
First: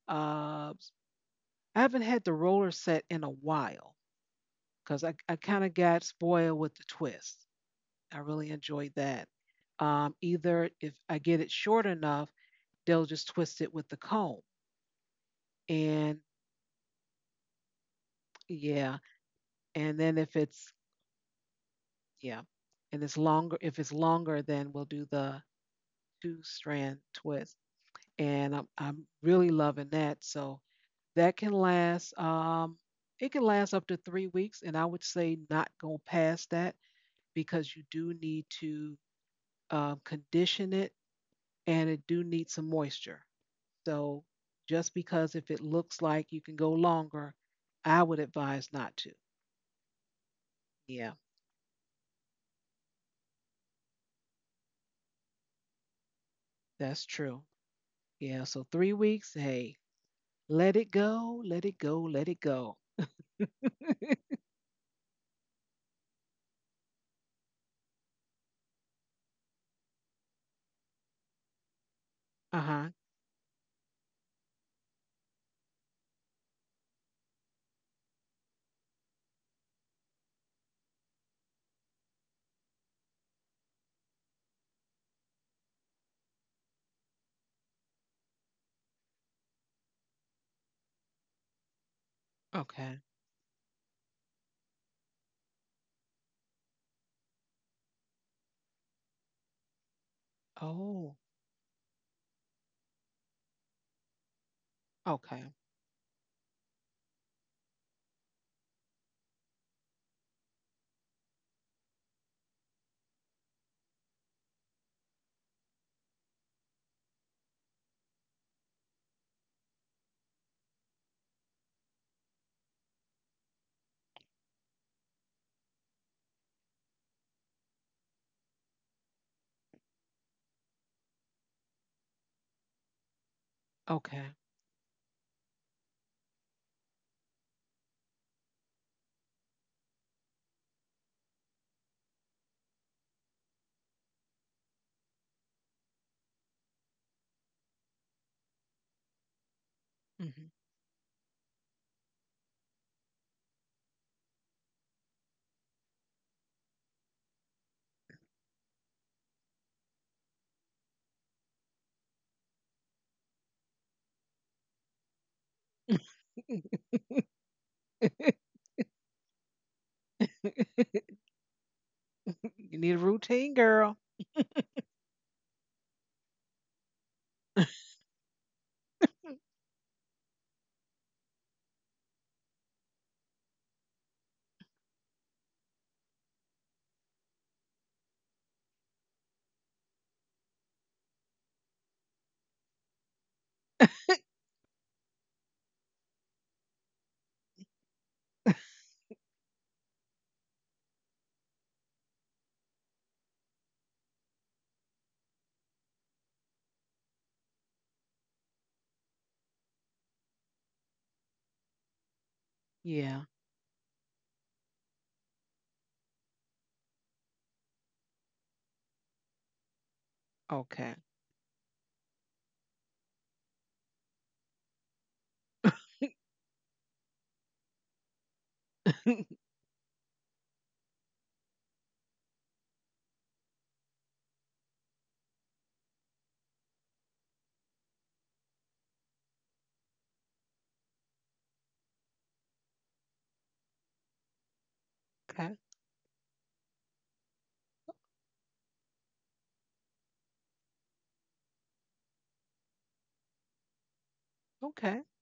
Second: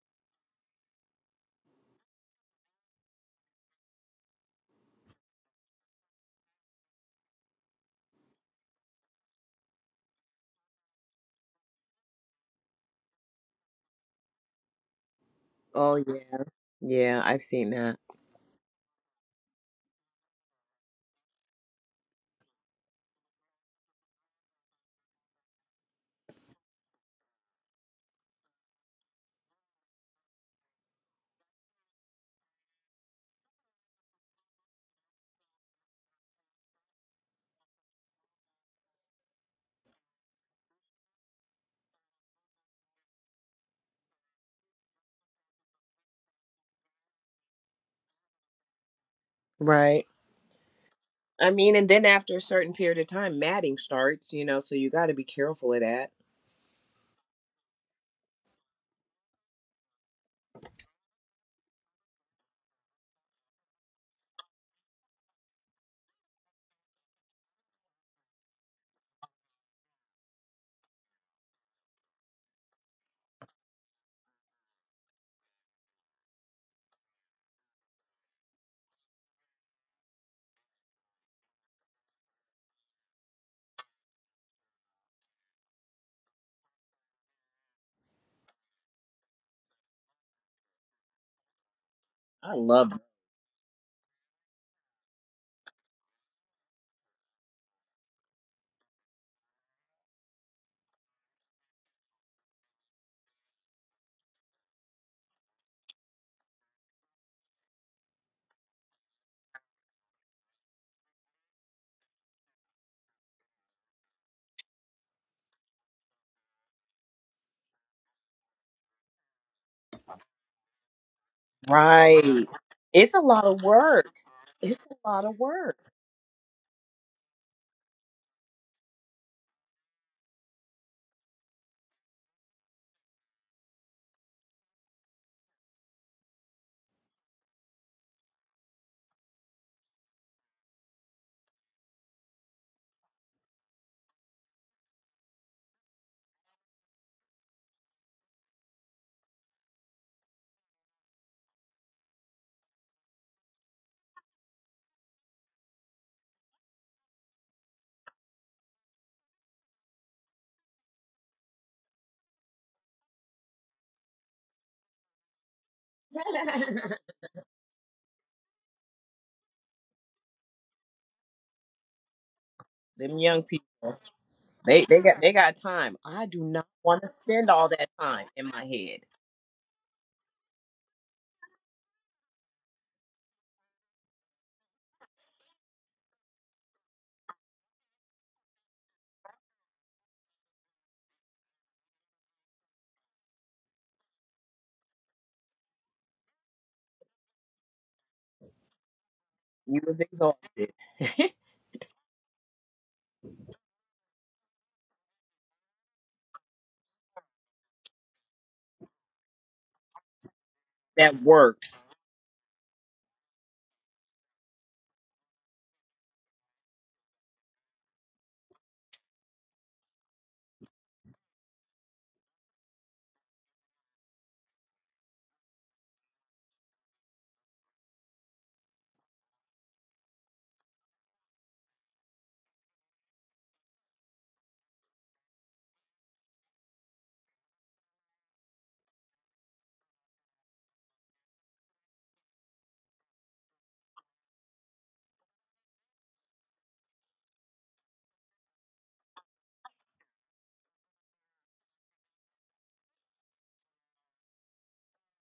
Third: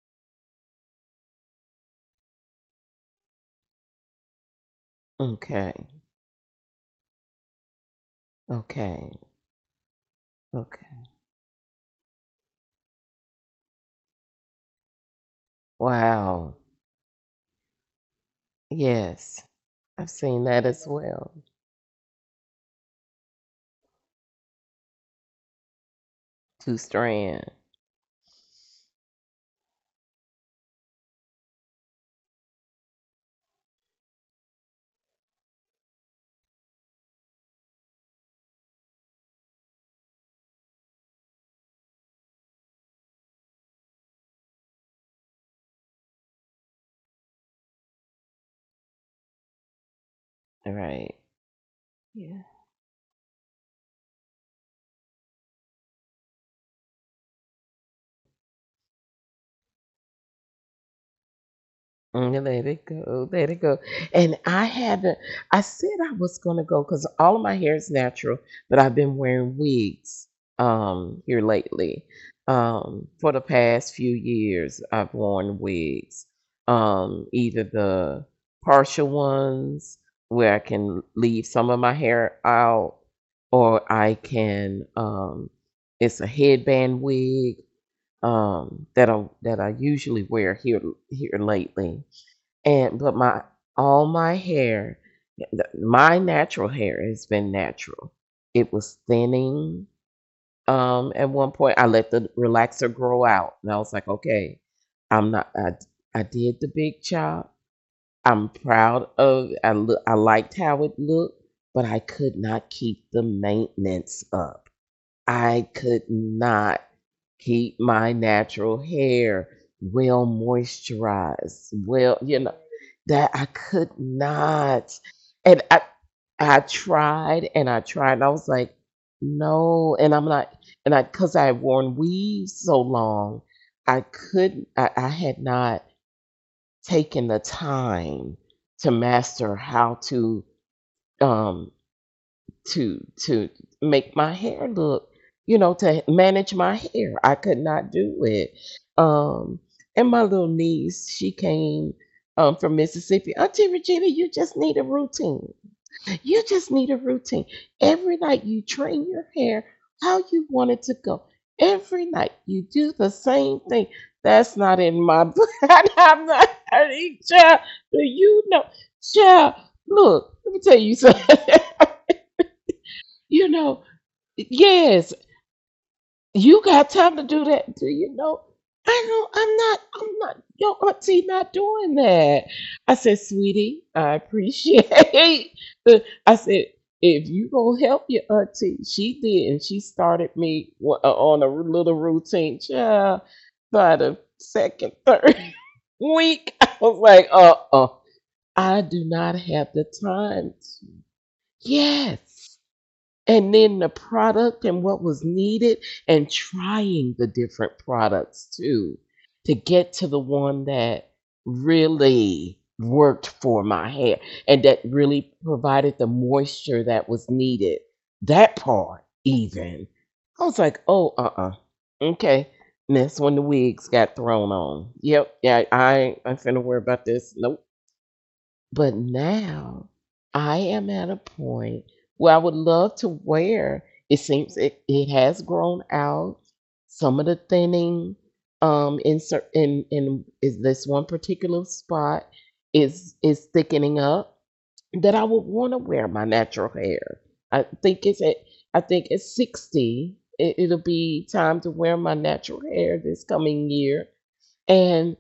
Speaker 1: Uh, s- I haven't had the roller set in a while because I kind of
Speaker 3: Okay.
Speaker 1: got spoiled with the twist. I really enjoyed
Speaker 3: Okay.
Speaker 1: that. Either if
Speaker 3: Okay.
Speaker 1: I get it short enough, they'll just twist it with the comb.
Speaker 2: Oh
Speaker 1: And
Speaker 2: yeah.
Speaker 3: Wow.
Speaker 2: Yeah, I've seen that.
Speaker 1: yeah,
Speaker 3: Yes.
Speaker 1: and
Speaker 3: I've
Speaker 1: then if
Speaker 3: seen that
Speaker 1: it's.
Speaker 3: as well.
Speaker 1: Yeah. And it's longer. If it's longer, then we'll do the two
Speaker 3: Two
Speaker 1: strand
Speaker 3: strand.
Speaker 1: twist. And I'm really loving that. So that can last, um, it can last up to 3 weeks. And I would say not go past that because you do need to condition it, and it do need some moisture. So just because if it looks like you can go longer, I would advise not to.
Speaker 2: Right.
Speaker 1: Yeah,
Speaker 3: Right.
Speaker 2: I mean, and then after a certain period of time, matting starts, you know, so you got to be careful of that.
Speaker 1: that's true. Yeah, so 3 weeks, hey, let it go, let it go, let it
Speaker 3: Mm. Let
Speaker 1: go.
Speaker 3: it go, let it go. And I had to— I said I was gonna go because all of my hair is natural, but I've been wearing wigs here lately.
Speaker 1: Uh huh.
Speaker 3: For the past few years, I've worn wigs. Either the partial ones where I can leave some of my hair out, or I can um, it's a headband wig that I usually wear here here lately.
Speaker 2: I love
Speaker 3: And
Speaker 2: it.
Speaker 1: Okay.
Speaker 3: but my— all my hair th- my natural hair has been natural, it was thinning, um,
Speaker 1: Oh.
Speaker 3: at one point I let the relaxer grow out and I was like, okay, I'm not—
Speaker 1: Okay.
Speaker 3: I, I did the big chop, I'm proud of— I, look, I liked how it looked, but I could not keep the maintenance up. I could not keep my natural hair well moisturized, well, you
Speaker 2: Right.
Speaker 3: know,
Speaker 2: It's a
Speaker 3: that
Speaker 2: lot
Speaker 3: I
Speaker 2: of
Speaker 3: could
Speaker 2: work. It's
Speaker 3: not.
Speaker 2: a lot of
Speaker 3: And
Speaker 2: work.
Speaker 3: I tried and I tried and I was like, no, and I'm not, and I, because I had worn weaves so long, I
Speaker 1: Okay.
Speaker 3: couldn't— I had not taken the time to master how to um, to to make my hair look, you know, to manage my hair. I could not do it, um, and my
Speaker 1: Hmm.
Speaker 3: little niece, she came, from Mississippi. Auntie Regina, you just need a routine, you just need a routine, every night you train your hair how you want it to go, every night you do the same thing. That's not in my book. I'm not hurting, child. Do you know, child? Look, let me tell you
Speaker 1: You
Speaker 3: something.
Speaker 1: need a
Speaker 2: Them young
Speaker 3: You
Speaker 1: routine,
Speaker 2: people.
Speaker 3: know.
Speaker 1: girl.
Speaker 2: They
Speaker 3: Yes,
Speaker 2: got, they got time. I do
Speaker 3: you
Speaker 2: not
Speaker 3: got
Speaker 2: want to
Speaker 3: time to do
Speaker 2: spend all
Speaker 3: that. Do
Speaker 2: that
Speaker 3: you
Speaker 2: time
Speaker 3: know?
Speaker 2: in my
Speaker 3: I
Speaker 2: head.
Speaker 3: know I'm not, your auntie not doing that. I said, sweetie, I appreciate, the, I said, if you gonna help your auntie— she did, and she started me on a little routine. Child, by the second, third week, I was like, uh-uh, I do not have
Speaker 2: You
Speaker 3: the
Speaker 2: was
Speaker 3: time.
Speaker 2: exhausted.
Speaker 3: Yes. And then the product and what was needed, and trying the different products too, to get to the one that
Speaker 2: That works.
Speaker 3: really
Speaker 1: Yeah.
Speaker 3: worked for my hair and that really provided the moisture that was needed. That part, even I was like,
Speaker 1: Okay.
Speaker 3: oh, uh-uh, okay. And that's when the wigs got thrown on. Yep. Yeah, i i ain't finna worry about this. Nope. But now I am at a point where I would love to wear. It seems it, it has grown out. Some of the thinning, in is this one particular spot, is thickening up, that I would
Speaker 1: Okay.
Speaker 3: want to wear my natural hair. I think it's at I think at 60 it, it'll be time to wear my natural hair this coming year.
Speaker 1: Okay.
Speaker 3: and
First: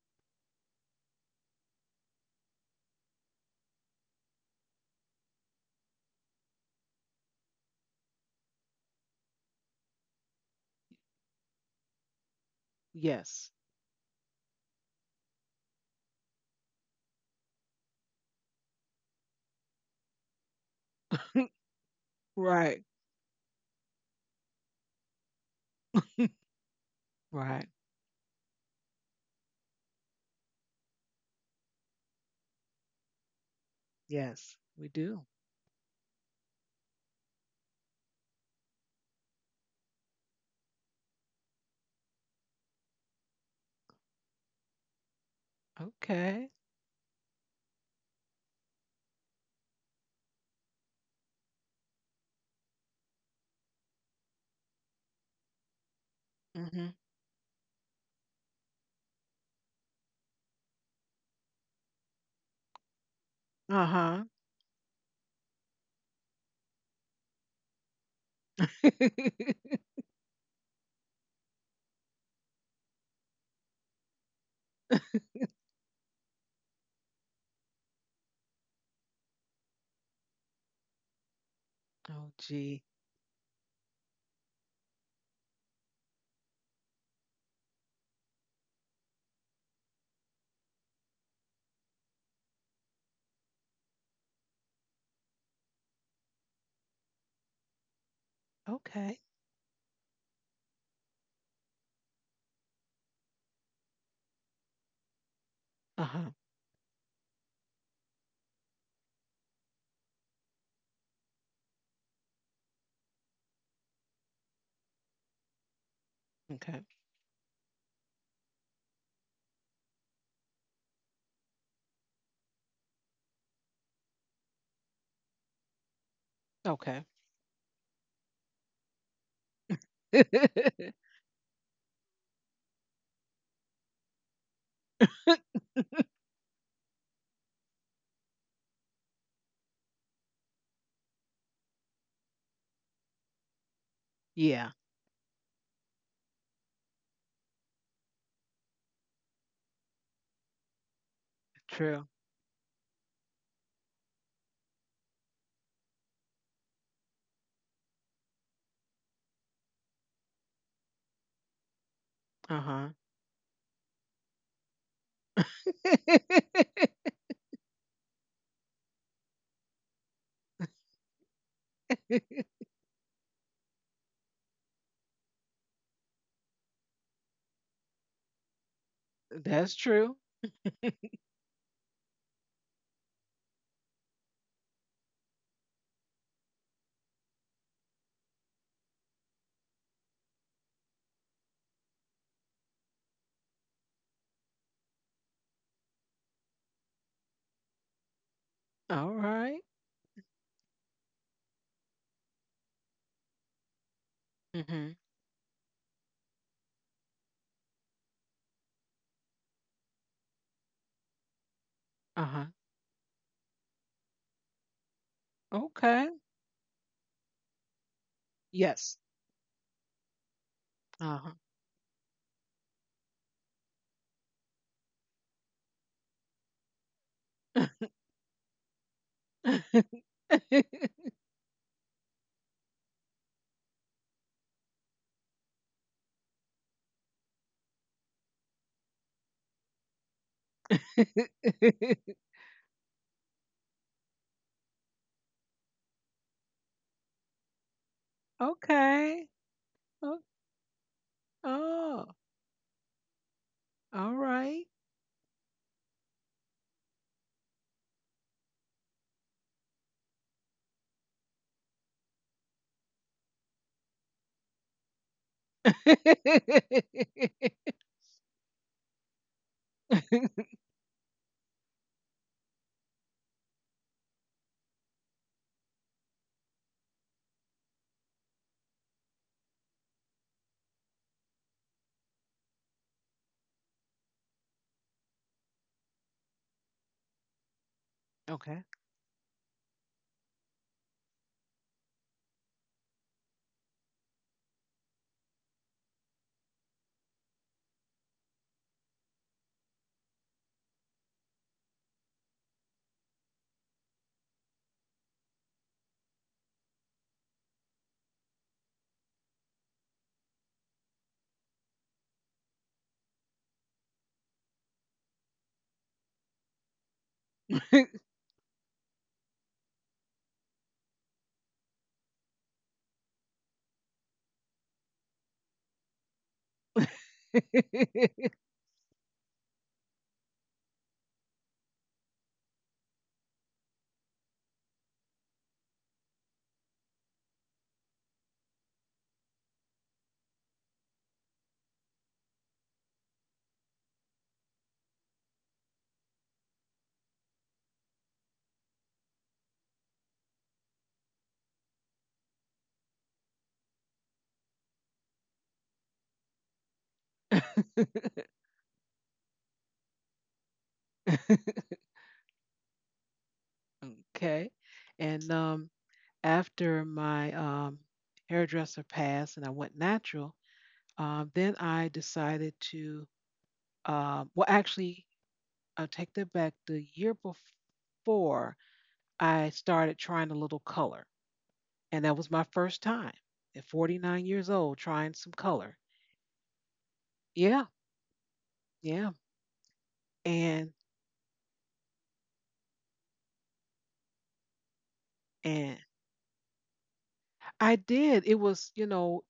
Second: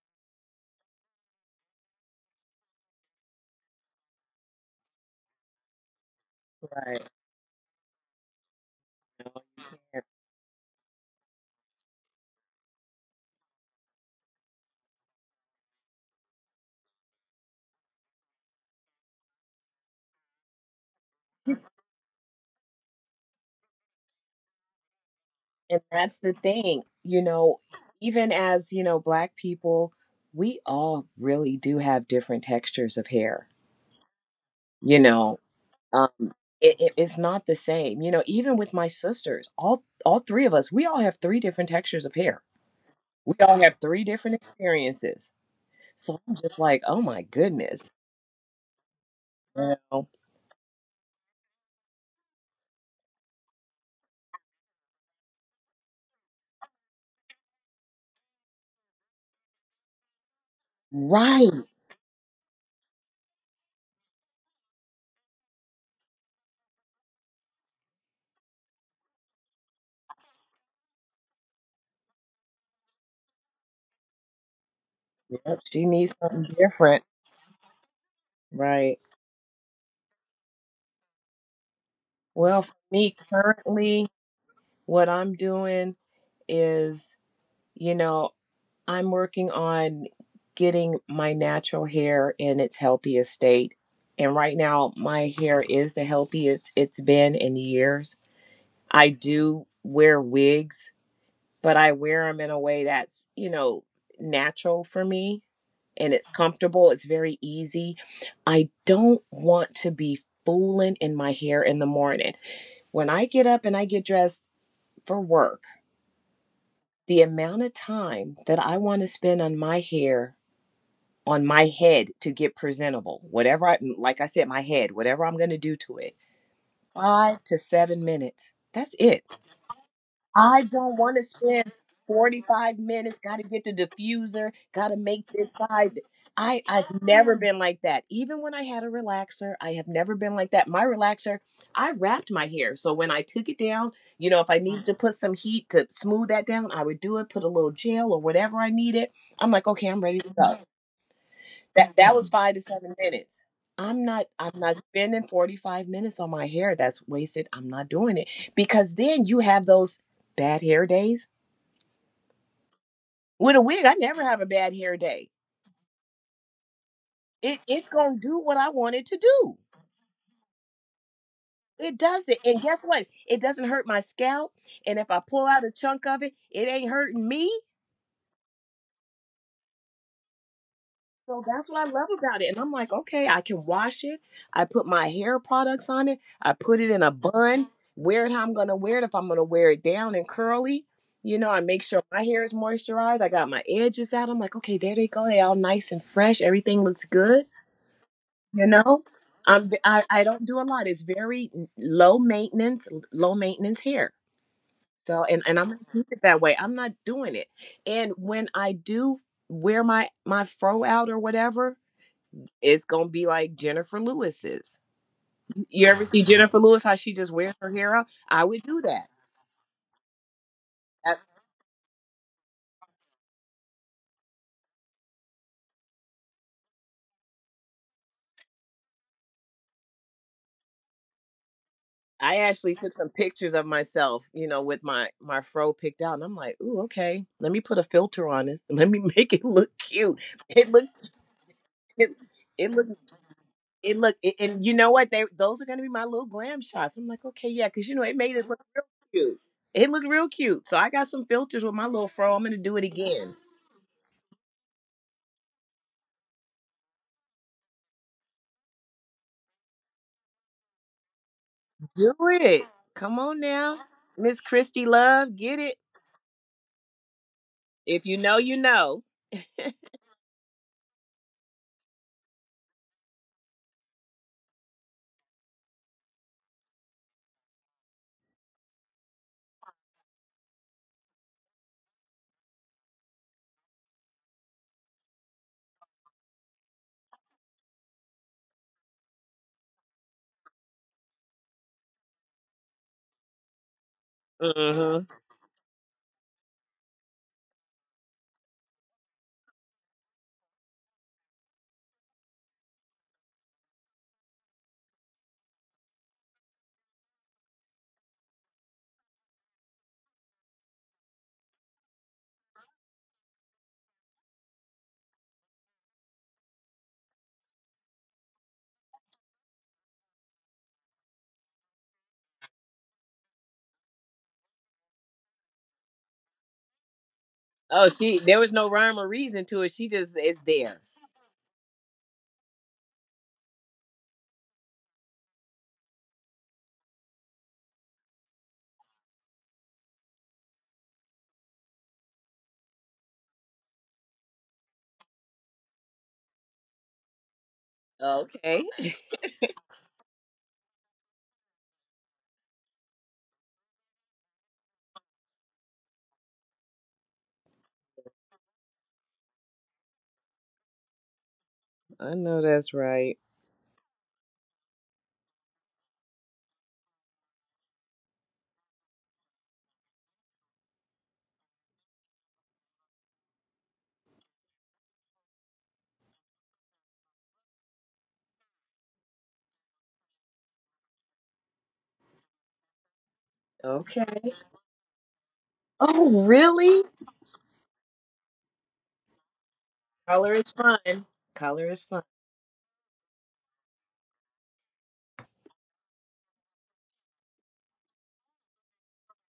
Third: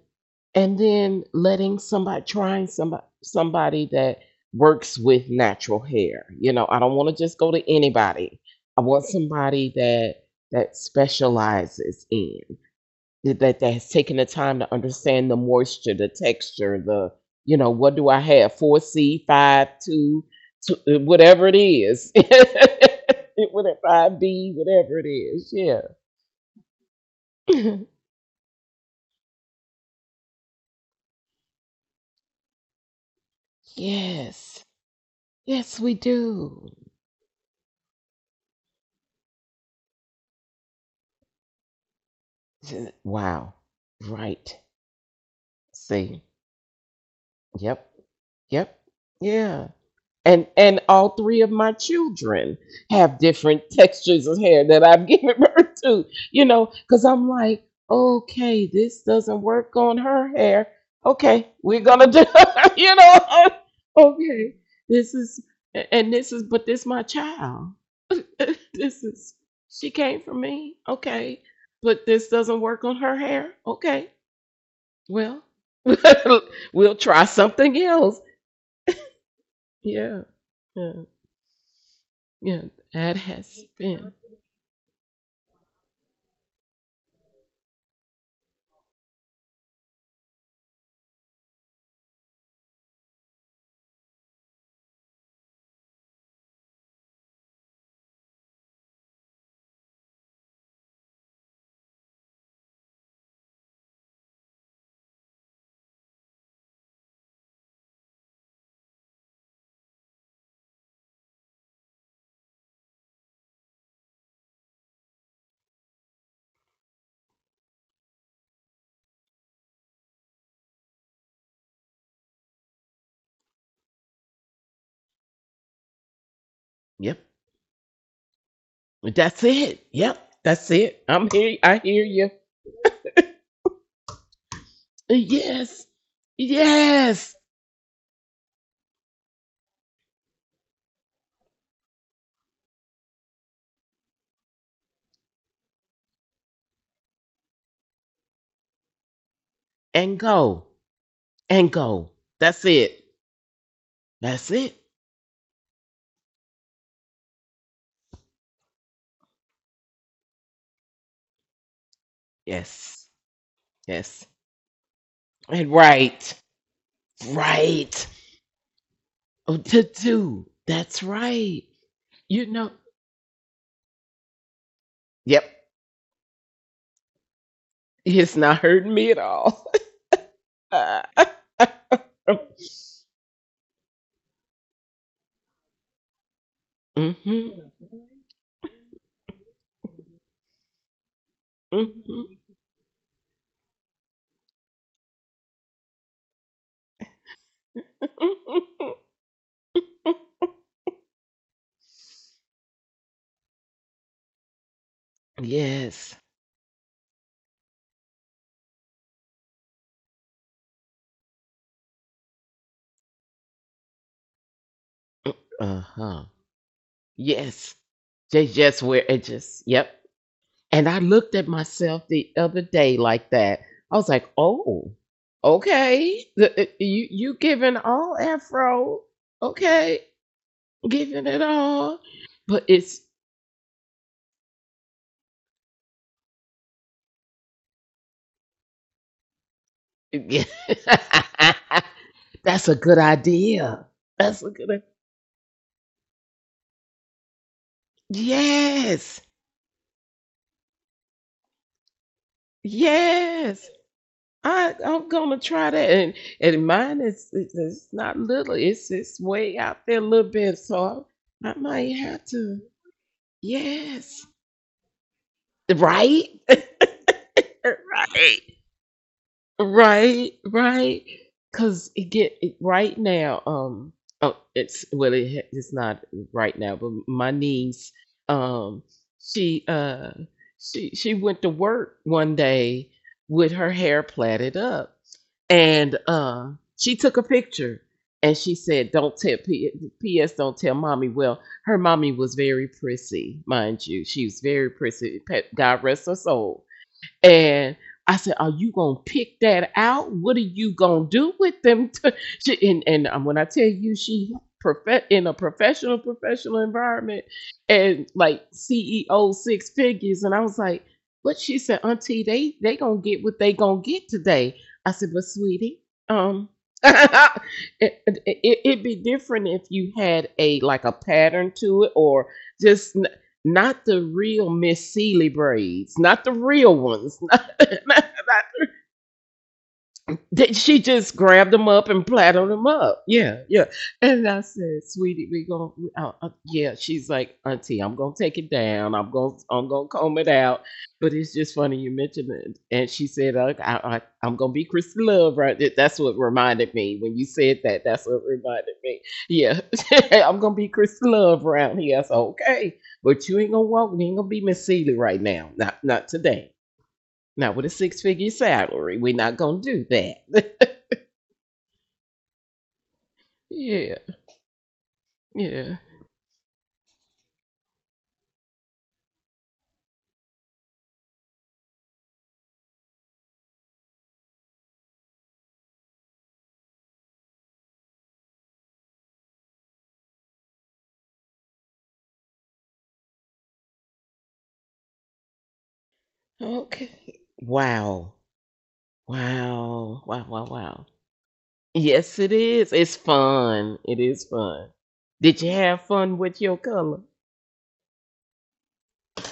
Speaker 3: and then letting somebody— trying somebody, somebody that works with natural hair, you know, I don't want
Speaker 2: Right.
Speaker 3: to just go to anybody. I want somebody
Speaker 2: And
Speaker 3: that that specializes in,
Speaker 1: Yes.
Speaker 3: that that has taken the time to understand the moisture, the texture, the, you know, what do I have, 4c, 5 two, two, whatever it is,
Speaker 1: Right.
Speaker 3: whatever, 5b, whatever it is. Yeah.
Speaker 2: and that's the thing, you know,
Speaker 1: Right.
Speaker 2: even as, you know, black people, we all really do have different textures of hair.
Speaker 1: Yes,
Speaker 3: Yes,
Speaker 1: we
Speaker 2: You
Speaker 1: do.
Speaker 2: know,
Speaker 3: yes we
Speaker 2: um
Speaker 3: do.
Speaker 2: it, it's not the same. You know, even with my sisters, all three of us, we all have three different textures of hair.
Speaker 3: Th-
Speaker 2: We
Speaker 3: Wow.
Speaker 2: all have three different
Speaker 3: Right.
Speaker 2: experiences. So
Speaker 3: See.
Speaker 2: I'm
Speaker 1: Okay.
Speaker 2: just like, oh my
Speaker 3: Yep.
Speaker 2: goodness.
Speaker 3: Yep. Yeah.
Speaker 2: You know?
Speaker 3: And all three of my children have different textures of hair that I've given birth to, you know,
Speaker 1: Hmm.
Speaker 3: because I'm like, okay, this doesn't work on her hair. Okay,
Speaker 2: Right.
Speaker 3: we're gonna do, you know,
Speaker 1: Uh huh.
Speaker 3: okay. This is— and this is— but this my child. This is— she came from me. Okay. But this doesn't work on her hair. Okay. Well,
Speaker 2: Yep, she needs something
Speaker 3: we'll
Speaker 2: different.
Speaker 3: try something else.
Speaker 2: Right.
Speaker 3: Yeah. Yeah.
Speaker 1: Oh,
Speaker 2: Well,
Speaker 3: Yeah.
Speaker 2: for
Speaker 1: gee.
Speaker 2: me,
Speaker 3: That has
Speaker 2: currently,
Speaker 3: been.
Speaker 2: what I'm doing is, you know, I'm working on getting my natural hair in its healthiest state. And right now, my hair is the healthiest it's been in years. I
Speaker 1: Okay.
Speaker 2: do wear wigs, but I wear them in a way that's, you know, natural for me,
Speaker 1: Uh
Speaker 2: and it's
Speaker 1: huh.
Speaker 2: comfortable. It's very easy. I don't want to be fooling in my hair in the morning. When I get up and I get dressed for work,
Speaker 1: Okay.
Speaker 2: the amount of time that I want to spend on my hair, on my head to get presentable, whatever I, like I said, my head, whatever I'm going to do to it,
Speaker 1: Okay.
Speaker 3: Yep.
Speaker 2: 5 to 7 minutes. That's it.
Speaker 3: That's it. Yep.
Speaker 2: I
Speaker 3: That's
Speaker 2: don't
Speaker 3: it.
Speaker 2: want to
Speaker 3: I'm here.
Speaker 2: spend
Speaker 3: I hear you.
Speaker 2: 45 minutes, got to get the diffuser, got to make this
Speaker 3: Yes.
Speaker 2: side. I've
Speaker 3: Yes.
Speaker 2: never been like that. Even when I had a relaxer, I have never been like that. My relaxer, I wrapped my hair. So when I took it down, you know, if I
Speaker 1: Yeah.
Speaker 2: needed to put some heat to smooth that down, I would do it, put a little gel or whatever I needed. I'm like, okay, I'm ready
Speaker 3: And
Speaker 2: to go.
Speaker 3: go. And
Speaker 2: That
Speaker 1: True.
Speaker 3: go.
Speaker 2: that was five to
Speaker 3: That's
Speaker 2: seven
Speaker 3: it.
Speaker 2: minutes. I'm not
Speaker 3: That's
Speaker 2: I'm not
Speaker 3: it.
Speaker 2: spending 45 minutes on my hair. That's wasted. I'm not doing it. Because then you have those bad hair days.
Speaker 1: Uh
Speaker 3: Yes.
Speaker 2: With a wig, I never
Speaker 3: Yes.
Speaker 2: have a bad hair day.
Speaker 3: And
Speaker 1: huh.
Speaker 3: right.
Speaker 2: It's
Speaker 3: Right.
Speaker 2: gonna do what I want it to do.
Speaker 3: Oh, to do. That's right.
Speaker 2: It does it.
Speaker 3: You
Speaker 2: And
Speaker 3: know.
Speaker 2: guess what? It doesn't hurt my scalp. And if I pull out a
Speaker 3: Yep.
Speaker 2: chunk of it, it ain't hurting me.
Speaker 3: It's not hurting me at all.
Speaker 1: That's true.
Speaker 2: So that's what I love about it. And I'm like, okay, I can wash it. I put my hair products on it. I put it in a
Speaker 3: Mm-hmm.
Speaker 2: bun, wear it how I'm going to wear it. If I'm going to wear it down and curly, I make sure my hair
Speaker 3: Mhm.
Speaker 2: is moisturized. I got my edges out. I'm like, okay, there they go. They all nice and fresh. Everything looks good. You know,
Speaker 1: All right.
Speaker 2: I'm, v- I, am I don't do a lot. It's very low maintenance hair.
Speaker 1: Mm-hmm.
Speaker 2: So, and I'm going to keep
Speaker 3: Yes.
Speaker 2: it that way. I'm not doing it. And when I do wear my fro out or whatever,
Speaker 1: Uh-huh.
Speaker 2: it's gonna be like Jennifer Lewis's. You ever
Speaker 1: Okay.
Speaker 3: Uh-huh.
Speaker 2: see Jennifer Lewis? How she just wears her
Speaker 3: Yes.
Speaker 2: hair out?
Speaker 3: They
Speaker 2: I would
Speaker 3: just
Speaker 2: do
Speaker 1: Yes.
Speaker 3: where
Speaker 2: that.
Speaker 3: it just yep. And I
Speaker 2: I,
Speaker 1: Uh-huh.
Speaker 3: looked at myself the other day like that. I was like, oh, okay. You, you giving all afro. Okay. Giving it all.
Speaker 2: I
Speaker 3: But
Speaker 2: actually took
Speaker 3: it's
Speaker 2: some pictures of myself, with my fro picked out, and I'm like, ooh, okay. Let me put a filter on it. Let me make it look cute. It looked. It,
Speaker 3: that's
Speaker 2: it
Speaker 3: a
Speaker 2: looked.
Speaker 3: good idea. That's a
Speaker 2: And
Speaker 3: good
Speaker 2: you
Speaker 3: idea.
Speaker 2: know what? They Those are gonna be my little glam shots. I'm like, okay, yeah, because you know it made it look real
Speaker 3: Yes.
Speaker 1: Okay.
Speaker 2: cute. It looked
Speaker 1: Oh,
Speaker 2: real cute. So I got some filters with my
Speaker 1: oh,
Speaker 2: little fro. I'm gonna do it again.
Speaker 3: Yes.
Speaker 1: all right.
Speaker 3: I I'm gonna try that. And mine is, it's not little, it's way out there a little bit, so I might
Speaker 2: Do
Speaker 3: have to.
Speaker 2: it. Come on now.
Speaker 3: Yes,
Speaker 2: Miss Christy Love, get it.
Speaker 3: right,
Speaker 2: If you know,
Speaker 3: right,
Speaker 2: you know.
Speaker 3: right, right. Cause it get it, right now. Oh, it's well, it, it's not right now, but my niece, um, she uh, she went to work one day with her hair plaited up, and she took a picture, and she
Speaker 1: Okay.
Speaker 3: said, "Don't tell P.S. Don't tell mommy." Well, her mommy was very prissy, mind you. She was very
Speaker 2: Hmm.
Speaker 3: prissy. God rest her soul. And I said, "Are you gonna pick that out? What are you gonna do with them? She, and when I tell you, she— in a professional environment, and like CEO, six figures, and I was like— "But she said, Auntie, they gonna get what they gonna get today." I said, "But sweetie, um." It, it'd be different if you had a like a pattern to it, or just not the real Miss Seeley braids, not the real ones, not,
Speaker 2: Oh,
Speaker 3: not,
Speaker 2: she, there was no rhyme or reason to it. She just is
Speaker 3: that she
Speaker 2: there.
Speaker 3: just grabbed them up and platted them up. Yeah, yeah. And I said, "Sweetie, we gonna yeah." She's like, "Auntie, I'm gonna take it down. I'm gonna comb it out." But it's just funny you mentioned it. And she said, I, I'm gonna be Christy Love." Right? That's what reminded me when you said that. That's what
Speaker 2: Okay.
Speaker 3: reminded me. Yeah, I'm gonna be Christy Love around here. I said, "Okay, but you ain't gonna walk. You ain't gonna be Miss Seeley right now. Not not today." Not with a six figure salary. We're not going to do that.
Speaker 2: I know that's right.
Speaker 3: Yeah.
Speaker 1: Okay. And
Speaker 3: Yeah.
Speaker 1: after my hairdresser passed and I went natural, then I decided to well, actually, I'll take that back. The year before, I started trying a little color, and that was my first time at 49
Speaker 2: Okay.
Speaker 1: years old trying some color.
Speaker 2: Oh, really?
Speaker 3: Okay.
Speaker 1: Yeah,
Speaker 3: Wow.
Speaker 1: yeah,
Speaker 3: Wow. Wow.
Speaker 2: Color
Speaker 3: Wow.
Speaker 2: is
Speaker 1: and
Speaker 3: Wow.
Speaker 2: fun. Color is fun.
Speaker 3: Yes, it is. It's fun. It is fun. Did you
Speaker 1: and
Speaker 3: have fun with your color?
Speaker 1: I did. It was,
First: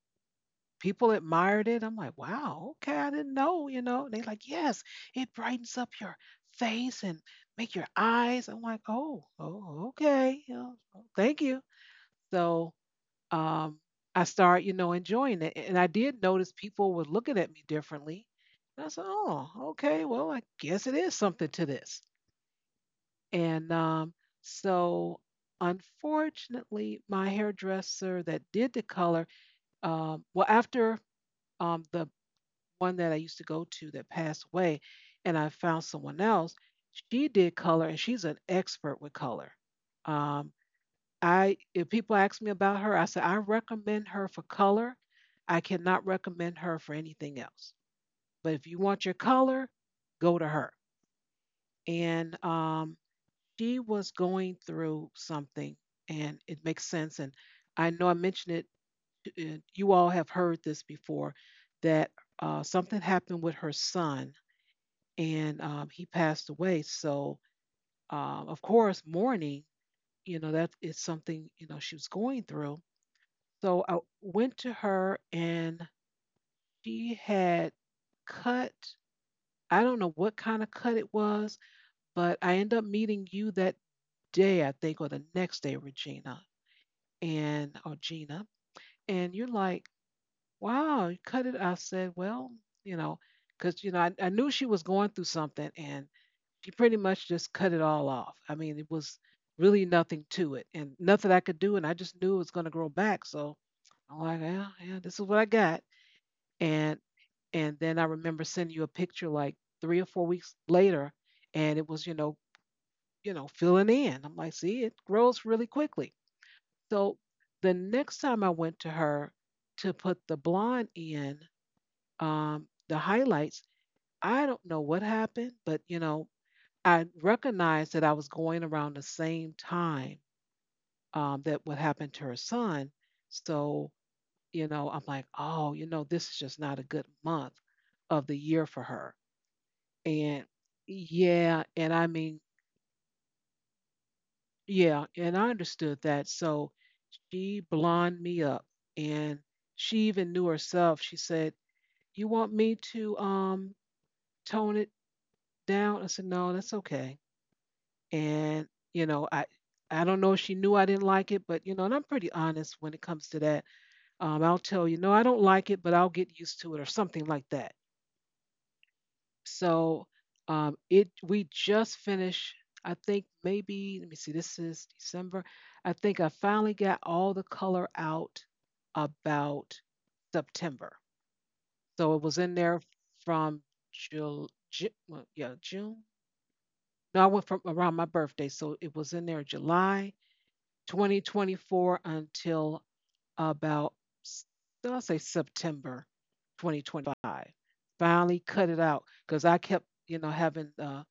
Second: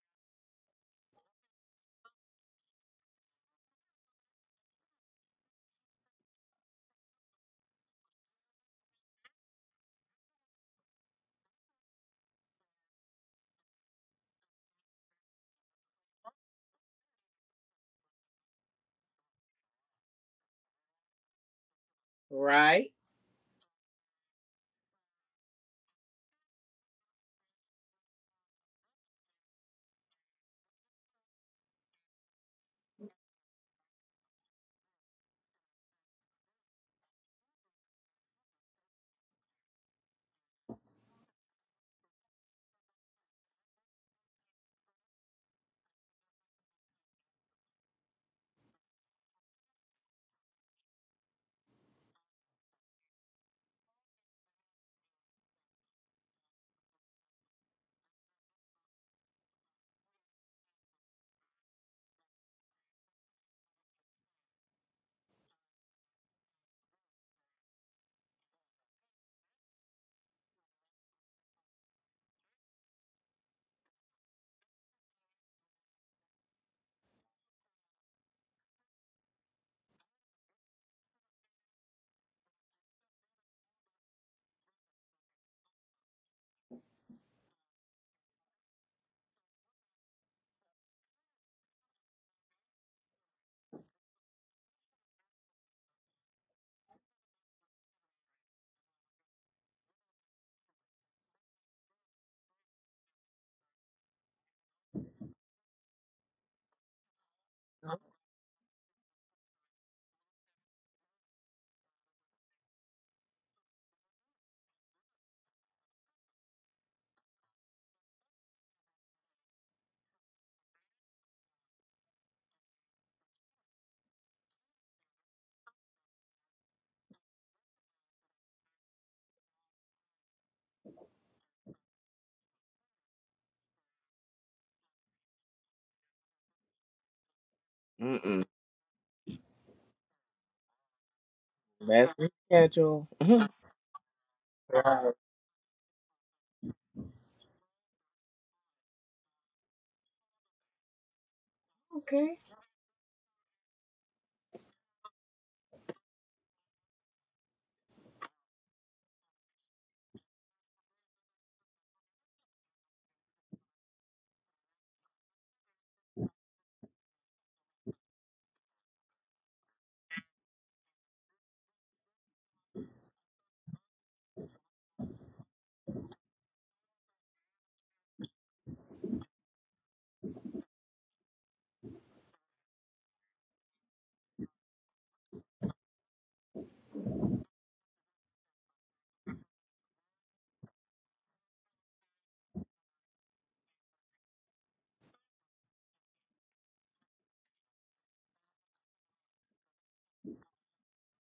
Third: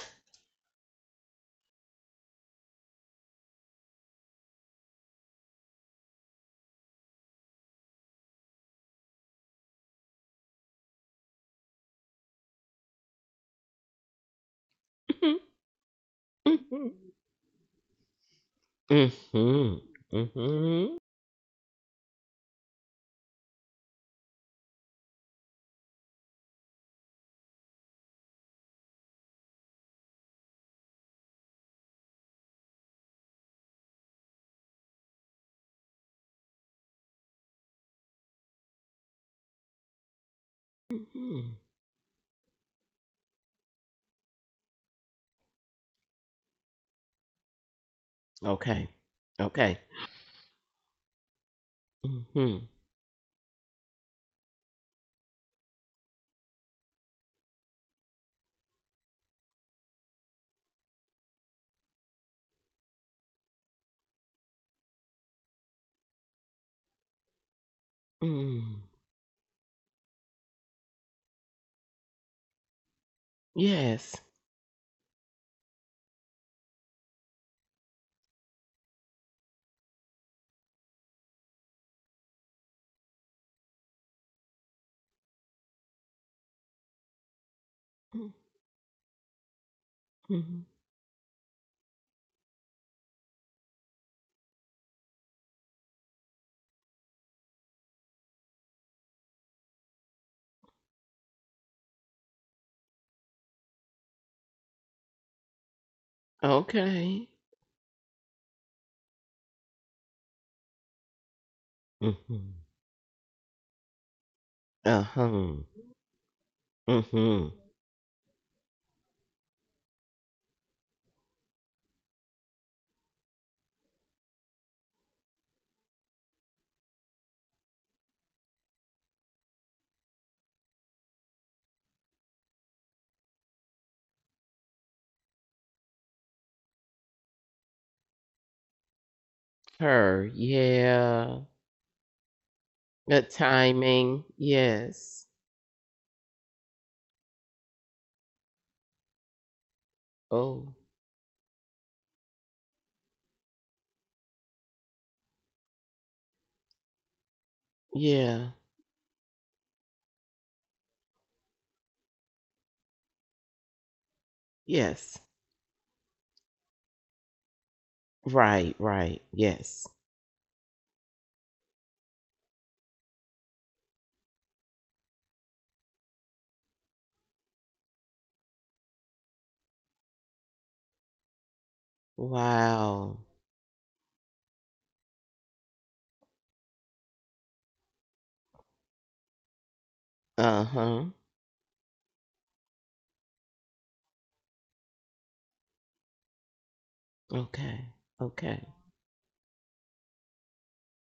Speaker 1: people admired it. I'm like, wow, okay, I didn't know. They like, yes, it brightens up your face and make your eyes. I'm like, oh, oh, okay, thank you. So um, I started, enjoying it. And I did notice
Speaker 3: Mm-hmm.
Speaker 1: people were looking at me differently. And I said, oh,
Speaker 3: Mm-hmm.
Speaker 1: okay, well, I guess it
Speaker 3: Mm-hmm.
Speaker 1: is something to this.
Speaker 2: Right?
Speaker 1: And so, unfortunately, my hairdresser that did the color, well, after the one that I used to go to that passed away, and I found someone else, she did color, and she's an expert with color. Um, I
Speaker 3: Mhm.
Speaker 1: if people ask me about her, I say I recommend her for color. I cannot recommend her for anything else. But if you
Speaker 3: Okay.
Speaker 1: want your color,
Speaker 3: Okay.
Speaker 1: go to her. And
Speaker 3: Mm-hmm.
Speaker 1: she was going through something, and it makes sense. And I know I mentioned it. And you all have heard this before, that something happened with her son, and he passed away. So of
Speaker 3: Mm.
Speaker 1: course, mourning. You know that is something, she was going through. So I
Speaker 3: Yes.
Speaker 1: went to her, and she had cut — I don't know what kind of cut it was — but I end up meeting you that day, I think, or the next day, Regina, and or Gina. And you're like,
Speaker 3: Mm-hmm.
Speaker 1: wow, you cut it. I said, well, you know, because, I knew she was going through something, and she pretty much just cut it all off. I mean, it was really nothing to it, and nothing I could do. And I just knew it was going to grow back. So I'm like, yeah, yeah, this is what I got. And
Speaker 3: Okay.
Speaker 1: And then I remember sending you a picture like 3 or 4 weeks later, and it was,
Speaker 3: Mm-hmm.
Speaker 1: filling in. I'm like, see, it grows
Speaker 3: Uh-huh.
Speaker 1: really quickly. So
Speaker 3: Mm-hmm.
Speaker 1: the next time I went to her to put the blonde in, the highlights, I don't know what happened, but I recognized that I was going around the same time that what happened to her son. So, I'm like, oh, this is just not a good month of the
Speaker 2: Mm-mm.
Speaker 1: year for her.
Speaker 3: Her,
Speaker 1: And
Speaker 3: yeah.
Speaker 1: yeah, and I
Speaker 2: That's the
Speaker 1: mean,
Speaker 2: schedule.
Speaker 3: The timing,
Speaker 1: yeah,
Speaker 3: yes.
Speaker 1: and I understood that. So she blonde me up, and she even knew
Speaker 3: Oh,
Speaker 1: herself. She said, "You
Speaker 2: Okay.
Speaker 1: want me to tone it down?" I said, "No, that's okay."
Speaker 3: yeah.
Speaker 1: And you know, I I don't know if she knew I didn't like it, but and I'm pretty honest when it comes to that. I'll tell you, no,
Speaker 3: Yes.
Speaker 1: I don't like it, but I'll get used to it or something like that.
Speaker 3: Right, right. Yes.
Speaker 1: So it we just finished. I think, maybe, let me see. This is December. I think I finally got all the color out about September. So it was in there
Speaker 3: Wow.
Speaker 1: from well, yeah, June. No, I went from around my birthday, so it was in there July
Speaker 3: Uh-huh.
Speaker 1: 2024 until about s- well, I'll say September 2025.
Speaker 3: Okay.
Speaker 1: Finally,
Speaker 3: Okay.
Speaker 1: cut it out because I kept having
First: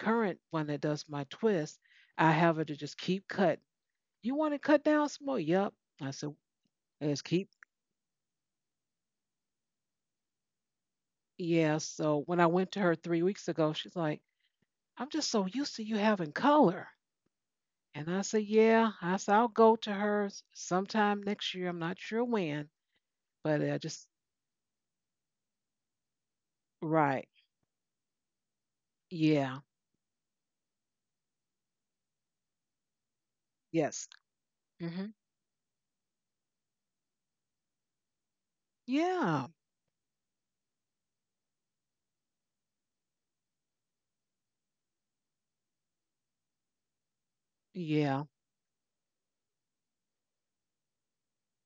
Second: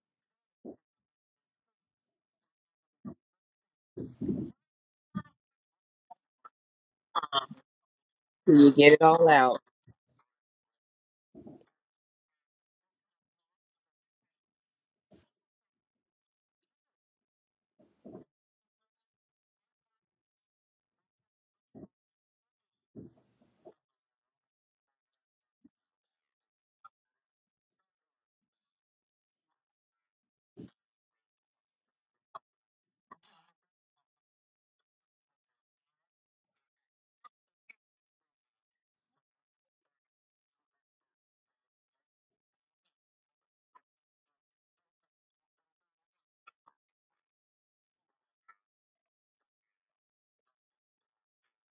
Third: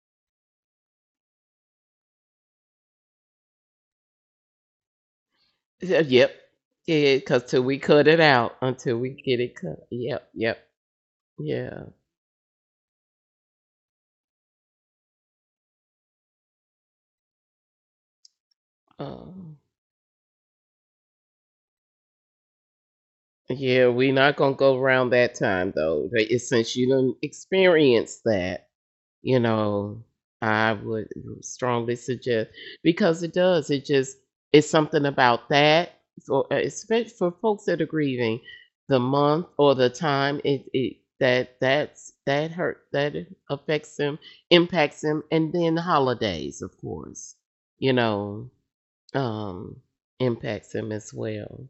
Speaker 1: current one that does my twist. I have her to just keep cutting. You want to cut down some more? Yep.
Speaker 3: Yeah,
Speaker 1: I
Speaker 3: yep.
Speaker 1: said,
Speaker 3: Yeah,
Speaker 1: let's
Speaker 3: because
Speaker 1: keep.
Speaker 3: till we cut it
Speaker 2: So
Speaker 3: out,
Speaker 2: you get
Speaker 3: until
Speaker 2: it
Speaker 3: we
Speaker 2: all
Speaker 3: get it
Speaker 2: out.
Speaker 3: cut. Yep, yep.
Speaker 1: Yeah.
Speaker 3: Yeah.
Speaker 1: So when I went to her 3 weeks ago, she's like, I'm just so used to you having color. And I said, yeah. I said, I'll
Speaker 3: Um,
Speaker 1: go to hers sometime next year. I'm not sure when, but I
Speaker 3: yeah, we
Speaker 1: just,
Speaker 3: not gonna go around that time though. But it's since you done
Speaker 1: right.
Speaker 3: experienced that, you
Speaker 1: Yeah.
Speaker 3: know, I would strongly suggest, because it does. It
Speaker 1: Yes.
Speaker 3: just it's something
Speaker 1: Hmm.
Speaker 3: about that for especially for folks that are grieving, the month
Speaker 1: Yeah.
Speaker 3: or the time it, it that that's that hurt that affects them, impacts them, and then the holidays, of course, you
Speaker 1: Yeah.
Speaker 3: know, um, impacts them as well.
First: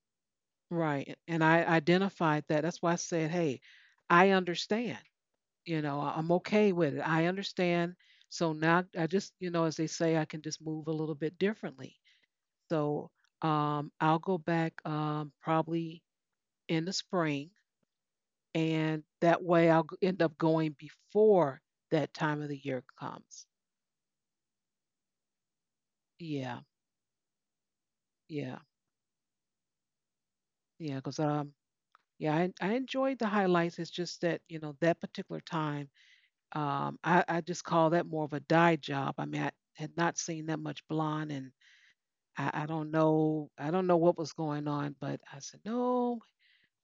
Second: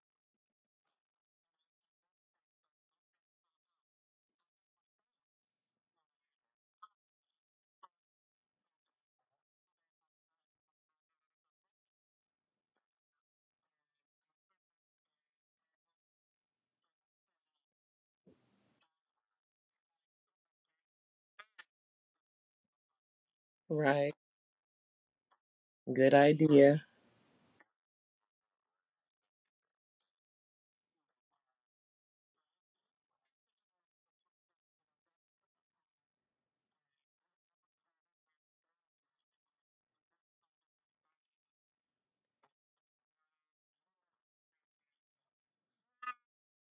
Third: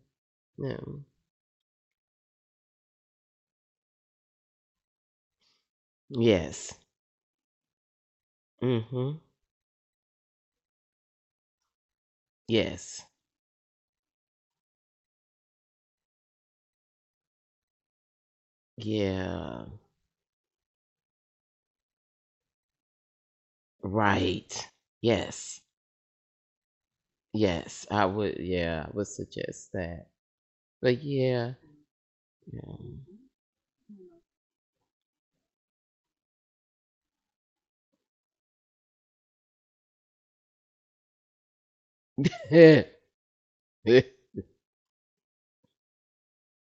Speaker 3: Yeah.
Speaker 1: Right. And I identified that. That's why I said, hey, I understand. You know, I'm okay
Speaker 3: Yes.
Speaker 1: with it. I understand. So now I
Speaker 3: Mm-hmm.
Speaker 1: just, as they say, I can just move a little bit differently. So
Speaker 3: Yes.
Speaker 1: I'll go back, probably in the spring, and that way
Speaker 3: Yeah.
Speaker 1: I'll end up going before that time of the year comes.
Speaker 2: Right.
Speaker 3: Right. Yes.
Speaker 2: Good
Speaker 1: Yeah.
Speaker 2: idea.
Speaker 3: Yes, I would.
Speaker 1: Yeah.
Speaker 3: Yeah, I would suggest that.
Speaker 1: Yeah,
Speaker 3: But
Speaker 1: because
Speaker 3: yeah,
Speaker 1: yeah, I enjoyed the highlights. It's just that, that particular time, I just call that more of a dye job. I mean, I had not seen that much blonde. And I don't
Speaker 3: yeah.
Speaker 1: know. I don't know what was going on, but I said, no,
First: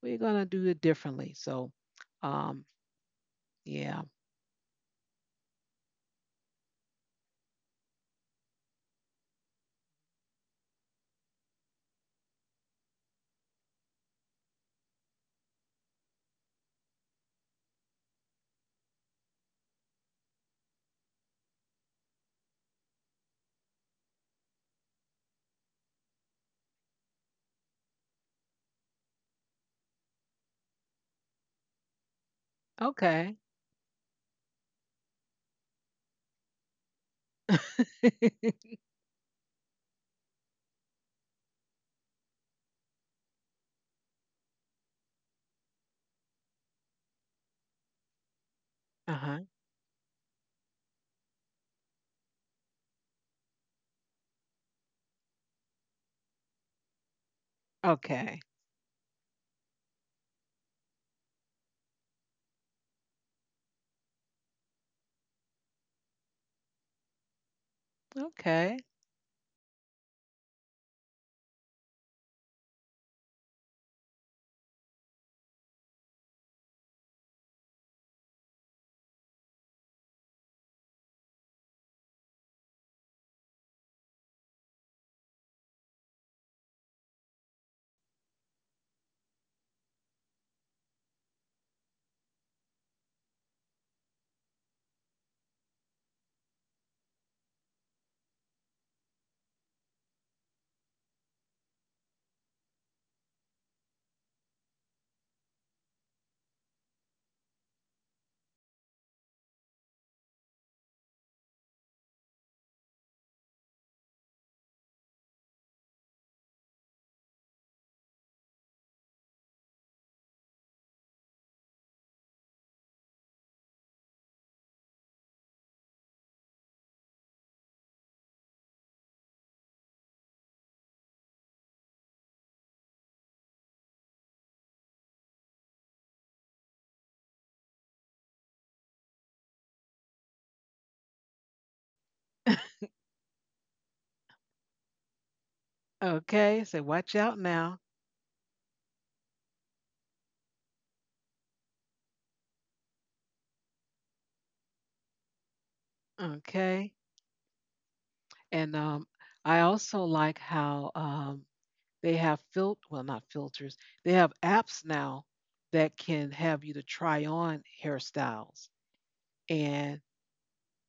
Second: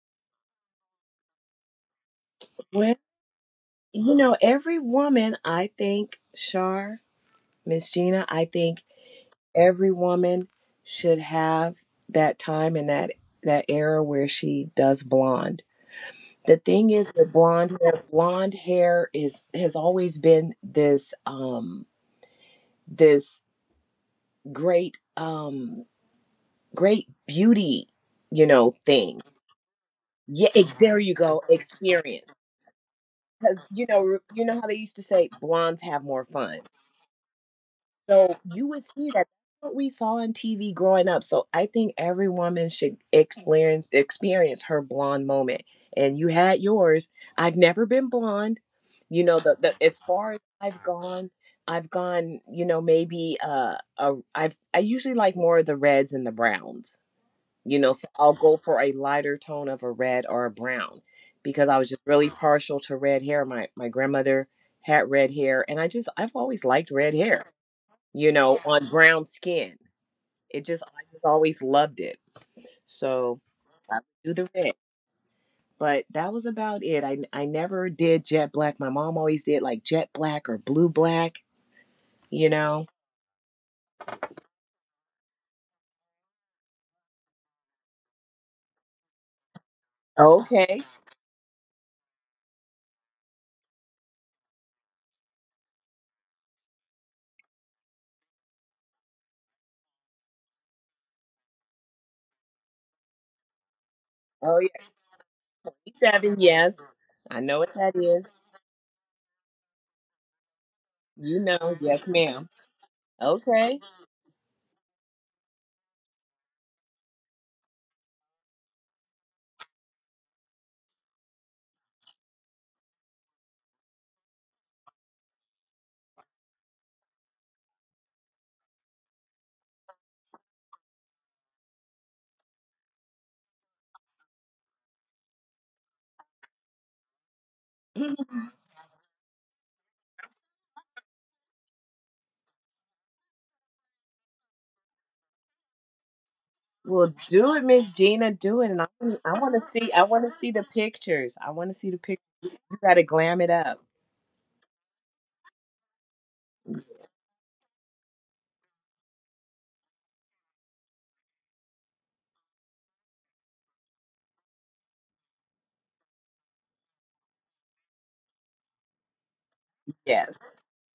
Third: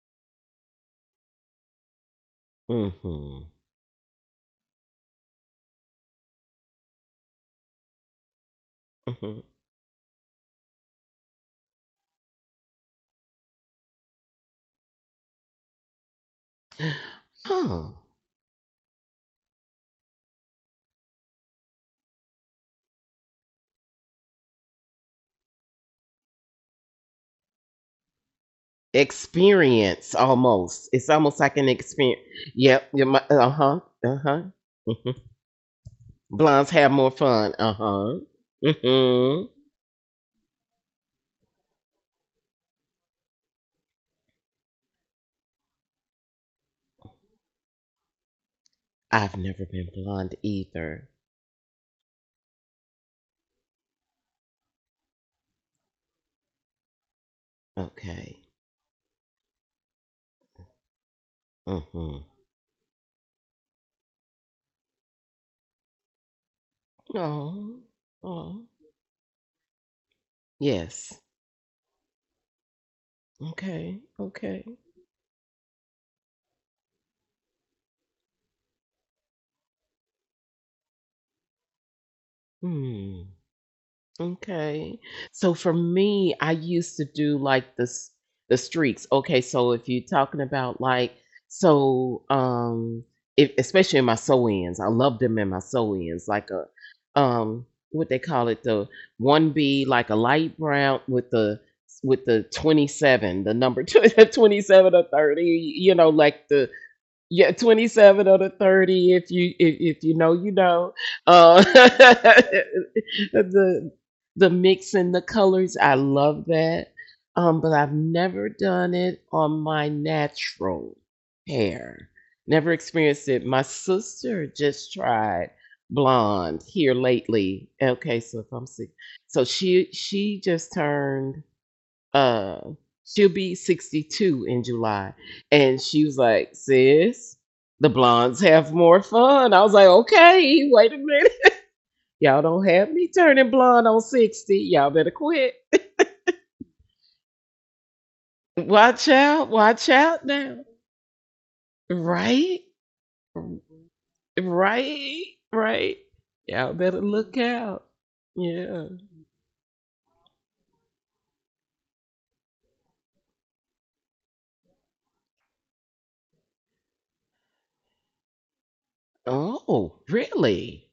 Speaker 1: we're gonna do it differently. So, um,
Speaker 3: hmm
Speaker 2: Well,
Speaker 3: hmm
Speaker 1: yeah,
Speaker 2: you know, every woman, I think, Shar, Miss Gina, I think every woman should have that time and that era where she does blonde. The thing is with
Speaker 3: Oh,
Speaker 2: blonde hair is has always been this this great great beauty, you know, thing.
Speaker 3: experience
Speaker 2: Yeah,
Speaker 3: almost.
Speaker 2: there
Speaker 3: It's
Speaker 2: you
Speaker 3: almost
Speaker 2: go,
Speaker 3: like an experience.
Speaker 2: experience.
Speaker 3: Yep. You might.
Speaker 1: okay,
Speaker 3: Uh
Speaker 2: Cuz
Speaker 3: huh.
Speaker 2: you know,
Speaker 3: Uh huh.
Speaker 2: you know how they used to
Speaker 3: hmm
Speaker 2: say blondes have more fun.
Speaker 3: Blondes have more fun. Uh
Speaker 1: uh
Speaker 3: huh.
Speaker 2: So you would see that
Speaker 3: hmm
Speaker 2: what we saw on TV growing up. So I think every woman should experience her blonde moment. And you had yours. I've never been blonde. You
Speaker 3: I've
Speaker 2: know,
Speaker 1: huh,
Speaker 3: never
Speaker 2: the
Speaker 3: been
Speaker 2: as far
Speaker 3: blonde
Speaker 2: as
Speaker 3: either.
Speaker 2: I've gone, you know, I've I usually like more of the reds and the browns. You know, so I'll
Speaker 3: Okay.
Speaker 1: okay,
Speaker 2: go for a lighter tone of a red or a brown because I was just
Speaker 3: Mm-hmm.
Speaker 2: really partial to red hair. My grandmother had red hair and I've always liked red hair,
Speaker 3: Oh.
Speaker 2: you know.
Speaker 3: Oh.
Speaker 2: Yeah,
Speaker 1: okay,
Speaker 2: on brown skin. It just I
Speaker 3: Yes.
Speaker 2: just always loved it. So I
Speaker 3: Okay.
Speaker 2: would do the
Speaker 3: Okay.
Speaker 2: red. But that was about it. I never did jet black. My mom always did like jet black or blue black, you know.
Speaker 3: Hmm. Okay. So for me, I used to do like the streaks. Okay, so if you're talking about
Speaker 2: Okay.
Speaker 3: like so um if, especially in my sew ends, I love them in my sew ends. Like a what they call it, the one B, like a light brown with the 27, the number,
Speaker 2: Oh yeah.
Speaker 3: 27 or 30,
Speaker 2: E
Speaker 3: you know,
Speaker 2: seven,
Speaker 3: like the
Speaker 2: yes. I
Speaker 3: yeah
Speaker 2: know what that is.
Speaker 3: 27 or the 30. If you know, you know.
Speaker 2: You
Speaker 3: Uh,
Speaker 2: know, yes, ma'am. Okay.
Speaker 3: the the mixing the colors, I love that. Um, but I've never done it on my natural hair, never experienced it. My sister just tried blonde here lately. Okay, so if I'm sick, so she just turned uh, she'll be 62 in July. And she was like, sis, the blondes have more fun. I was like, okay, wait a minute. Y'all don't have me turning blonde on 60. Y'all better quit.
Speaker 1: okay. So
Speaker 2: Well,
Speaker 1: watch out
Speaker 2: do it,
Speaker 1: now,
Speaker 2: Miss Gina. Do it,
Speaker 3: Watch
Speaker 2: I
Speaker 3: out.
Speaker 2: want to
Speaker 3: Watch
Speaker 2: see. I want
Speaker 3: out
Speaker 2: to see the
Speaker 3: now.
Speaker 2: pictures. I want to see the pictures.
Speaker 3: Right?
Speaker 2: You got to glam it up.
Speaker 3: Right? Right? Y'all
Speaker 1: okay.
Speaker 3: better look out.
Speaker 1: And
Speaker 3: Yeah.
Speaker 1: I also like how they have fil — well, not filters. They have apps now that can have you to try on hairstyles.
Speaker 3: Oh,
Speaker 1: And
Speaker 2: Yes.
Speaker 3: really?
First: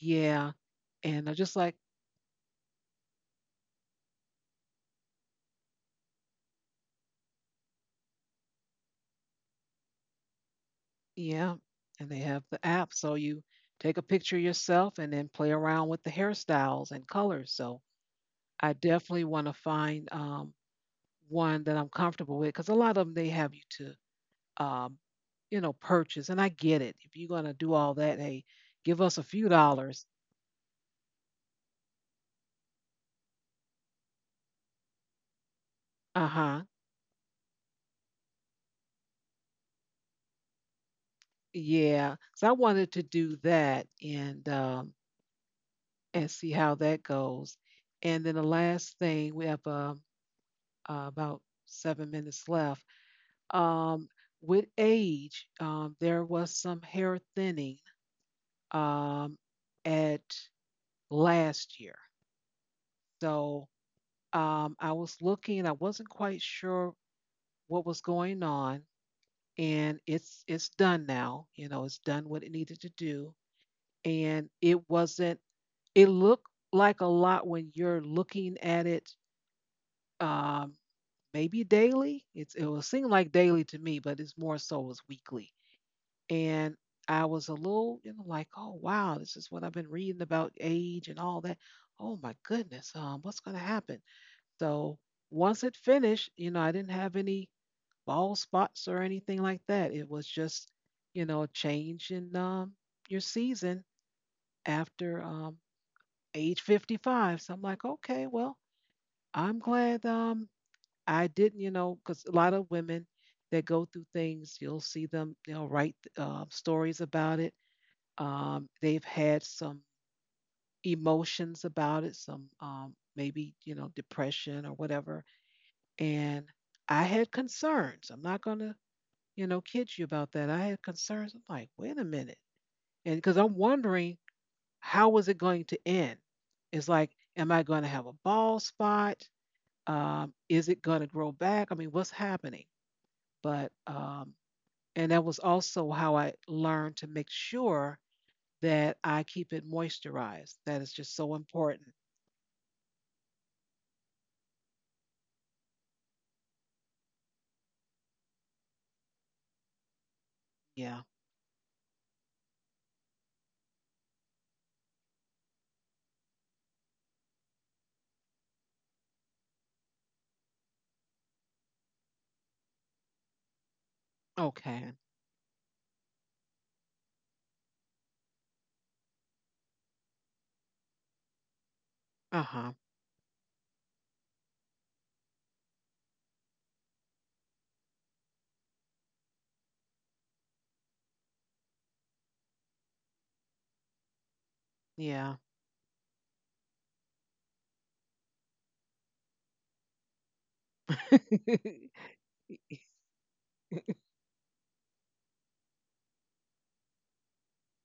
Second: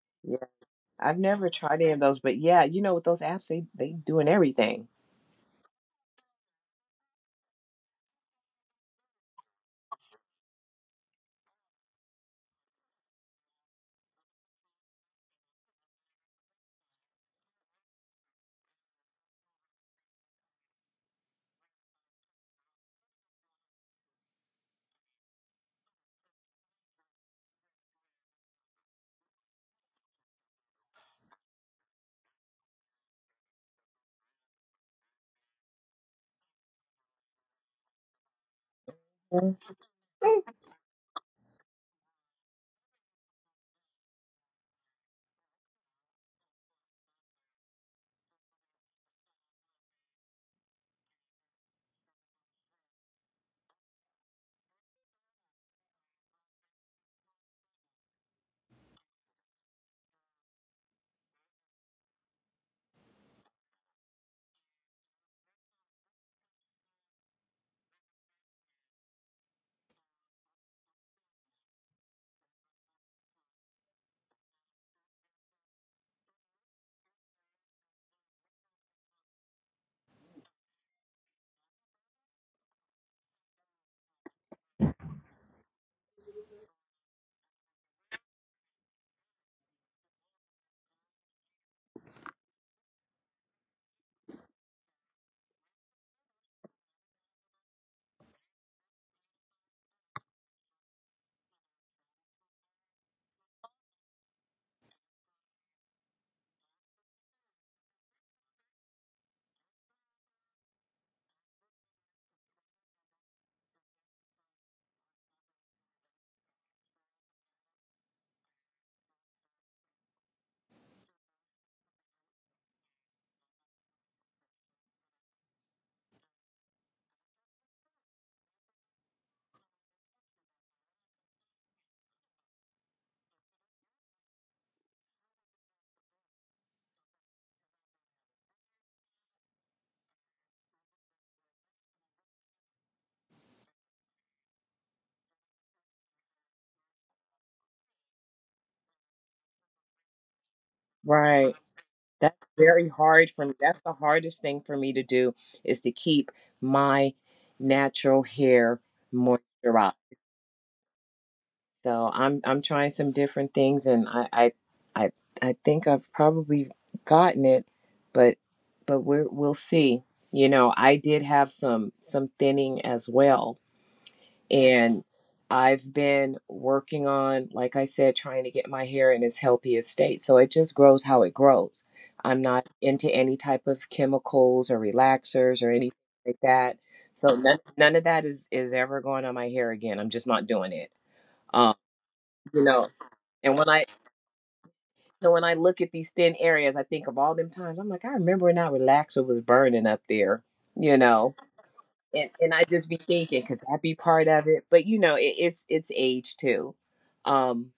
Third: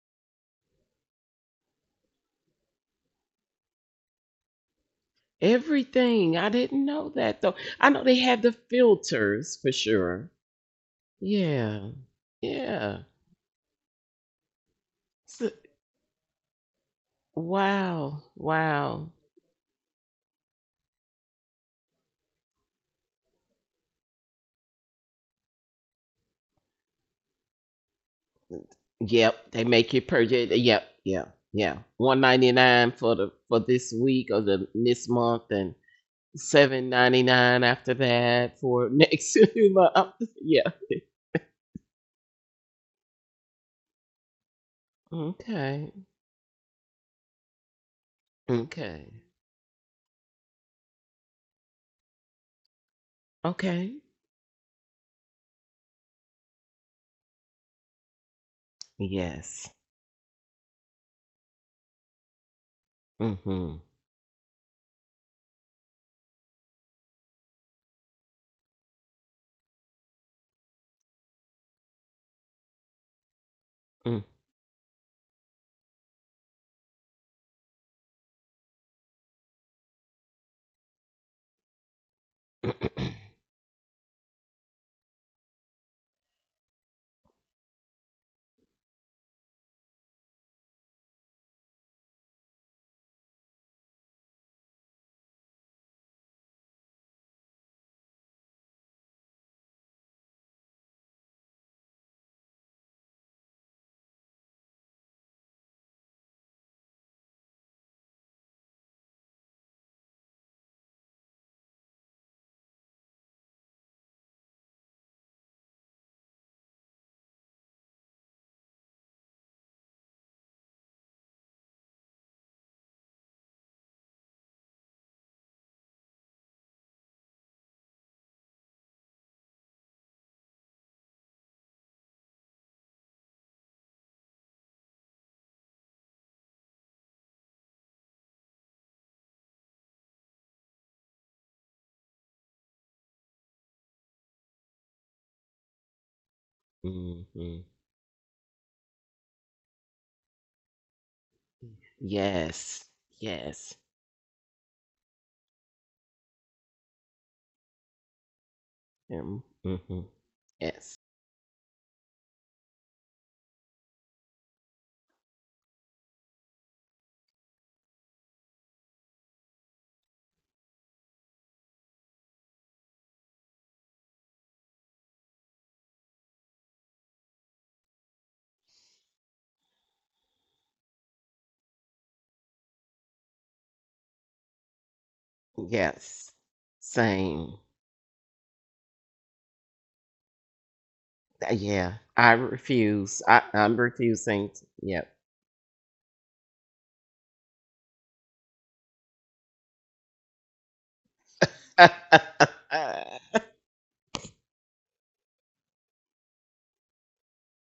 Speaker 1: yeah,
Speaker 2: I've
Speaker 1: and I
Speaker 2: never
Speaker 1: just like.
Speaker 2: tried any of those, but yeah, you know, with those apps, they doing everything.
Speaker 3: Everything. I didn't know that though. I know they have the filters for sure.
Speaker 1: Yeah,
Speaker 3: Yeah.
Speaker 1: and they have the app.
Speaker 3: Yeah.
Speaker 1: So you take a picture yourself and then play
Speaker 3: So,
Speaker 1: around with the hairstyles and colors. So
Speaker 3: wow.
Speaker 1: I
Speaker 3: Wow.
Speaker 1: definitely want to find one that I'm comfortable with, because a lot of them, they have you to, um, purchase. And I get it. If you're going to do all that, hey, give us a few
Speaker 3: Yep. They make you
Speaker 1: dollars.
Speaker 3: purchase. Yep. Yeah. Yeah. 1.99 for the for this week or the this month, and
Speaker 1: Uh huh.
Speaker 3: 7.99 after that for next
Speaker 2: Mhm.
Speaker 3: month. Yeah.
Speaker 1: Yeah. So I wanted to do that, and
Speaker 3: Okay.
Speaker 1: see how that goes. And then the last
Speaker 3: Okay.
Speaker 1: thing we have, about 7 minutes left.
Speaker 3: Okay.
Speaker 1: Um, with age, there was some hair thinning, um,
Speaker 3: Yes.
Speaker 1: at last year. So
Speaker 3: Mm-hmm.
Speaker 1: I was looking, I wasn't quite sure what was going on, and it's done now. You know, it's done what it needed to do,
Speaker 3: Mm.
Speaker 1: and it wasn't. It looked like a lot when you're looking at it. Um, Maybe daily. It will seem like daily to me, but it's more so as weekly. And I was a little, like, oh wow, this is what I've been reading about age and all that. Oh my goodness, what's going to happen? So once it finished, I didn't have any bald spots or anything like that. It was just, a change in, your season, after age 55. So I'm like, okay, well, I'm glad, I didn't, because a lot of women that go through things, you'll see them, write stories about it. They've had some emotions about it, some maybe, depression or whatever. And I had concerns. I'm not going to, kid you about that. I had concerns. I'm like, wait a minute. And because I'm wondering, how was it going to end? It's like, am I going to have a bald spot? Is it going to grow back? I mean, what's happening? But, um, and that was also how I learned to make
Speaker 3: Mm-hmm.
Speaker 1: sure that I keep it moisturized. That is just so
Speaker 2: Right.
Speaker 1: important.
Speaker 2: That's
Speaker 3: Yes.
Speaker 2: very hard for me.
Speaker 3: Yes.
Speaker 2: That's the hardest thing for me to do is to keep my natural hair
Speaker 3: Mm-hmm.
Speaker 2: moisturized.
Speaker 3: Mm-hmm. Yes.
Speaker 1: Yeah.
Speaker 2: So I'm trying some different things, and I, I think I've probably gotten it, but we're we'll see. You know, I did have some thinning as well.
Speaker 1: Okay.
Speaker 2: And I've been working on, like I said, trying to get my hair in its healthiest state. So it just grows how it grows.
Speaker 1: Uh
Speaker 2: I'm not
Speaker 1: huh.
Speaker 2: into any type of chemicals or relaxers or anything
Speaker 3: Yes.
Speaker 2: like that. So
Speaker 3: Same.
Speaker 2: none of that is ever going on my hair again. I'm just not doing it. Um,
Speaker 3: Yeah, I
Speaker 2: you know,
Speaker 3: refuse. I,
Speaker 2: and when
Speaker 3: I'm
Speaker 2: I
Speaker 3: refusing. To, yep.
Speaker 2: so
Speaker 1: Yeah.
Speaker 2: when I look at these thin areas, I think of all them times. I'm like, I remember when that relaxer was burning up there, you know
Speaker 1: Mm-hmm.
Speaker 2: and I just be thinking, could that be part of it? But you know, it's age too. Um,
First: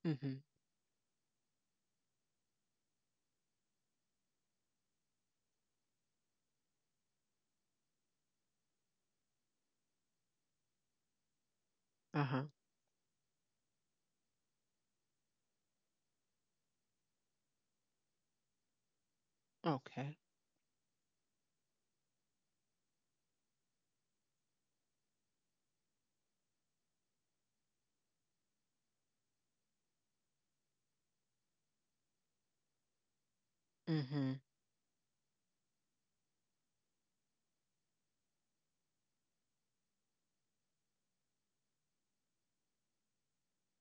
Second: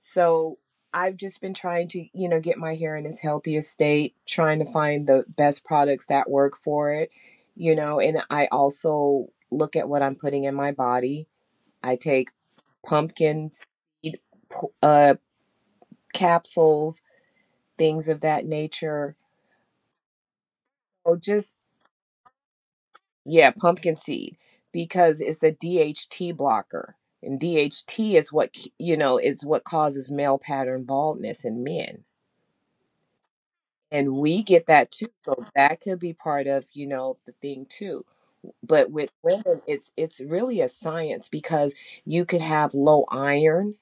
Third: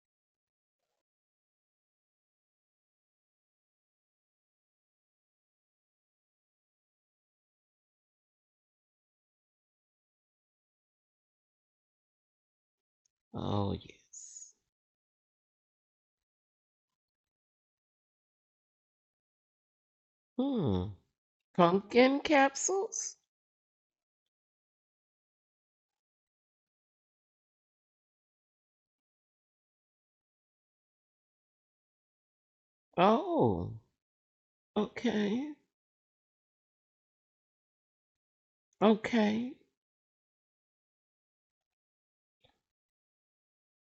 Speaker 2: so I've just been trying to, you know, get my hair in its healthiest state, trying to find the best products that work for it, you know, and I also look at what I'm putting in my body. I
Speaker 1: Uh
Speaker 2: take
Speaker 1: huh.
Speaker 2: pumpkin
Speaker 3: Oh
Speaker 2: seed
Speaker 3: yes.
Speaker 2: p- uh, capsules, things of that nature.
Speaker 1: Okay.
Speaker 3: Hmm.
Speaker 2: So just
Speaker 3: Pumpkin capsules.
Speaker 2: yeah, pumpkin seed because it's a DHT blocker. And DHT is what, you know, is what causes male pattern baldness in men.
Speaker 3: Oh.
Speaker 2: And
Speaker 1: Mm-hmm.
Speaker 2: we get that too. So
Speaker 3: Okay.
Speaker 2: that could be part of, you know, the thing too. But with
Speaker 3: Okay.
Speaker 2: women, it's really a science because you could have low iron,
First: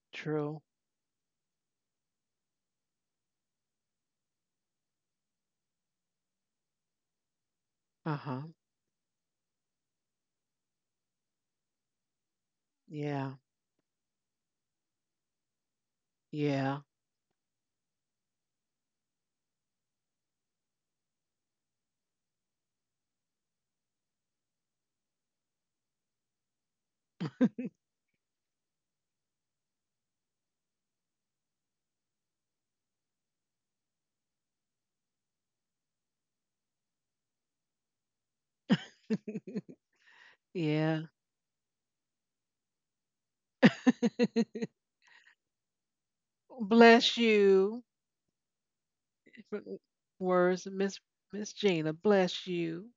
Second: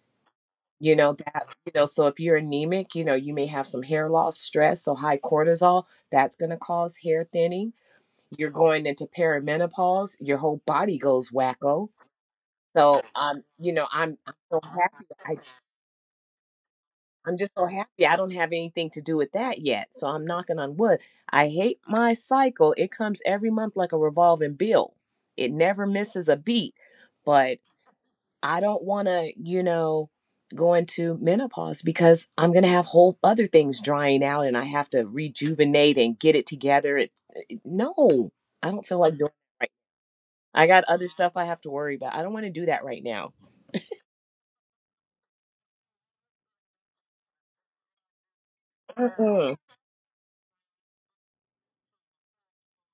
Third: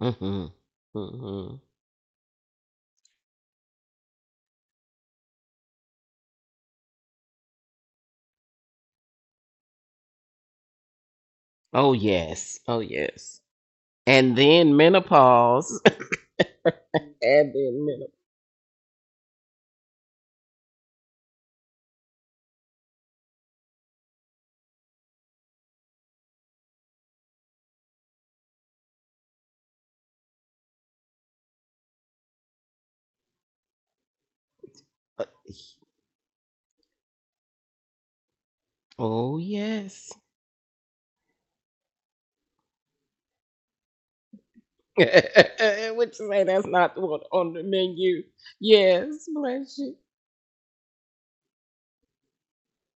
Speaker 3: Mm-hmm.
Speaker 1: True.
Speaker 2: you know, that
Speaker 3: Mm-hmm.
Speaker 2: you know, so if you're anemic, you know, you may have some hair loss, stress, so high cortisol, that's gonna cause hair thinning.
Speaker 1: Uh huh.
Speaker 2: You're going into perimenopause, your whole body goes wacko.
Speaker 3: Oh yes. Oh
Speaker 2: So
Speaker 1: Yeah.
Speaker 3: yes.
Speaker 2: you know, I'm
Speaker 3: And
Speaker 2: so
Speaker 3: then
Speaker 2: happy.
Speaker 3: menopause.
Speaker 1: Yeah.
Speaker 3: And
Speaker 2: I'm just so
Speaker 3: then
Speaker 2: happy
Speaker 3: menopause.
Speaker 2: I don't have anything to do with that yet. So I'm knocking on wood. I hate my cycle. It comes every month like a revolving bill. It never misses a beat. But I don't wanna, you know, go into menopause because I'm gonna have whole other things drying out and I have to rejuvenate and get it together. It's no, I don't feel like doing
Speaker 3: Oh
Speaker 2: it right.
Speaker 3: yes.
Speaker 2: I got
Speaker 1: Yeah.
Speaker 2: other stuff I have to worry about. I don't want to do that right now.
Speaker 3: Which say that's not
Speaker 1: Bless
Speaker 3: what on the
Speaker 1: you.
Speaker 3: menu. Yes,
Speaker 2: Mm-mm.
Speaker 3: bless you.
Speaker 1: Words, Miss Gina. Bless you.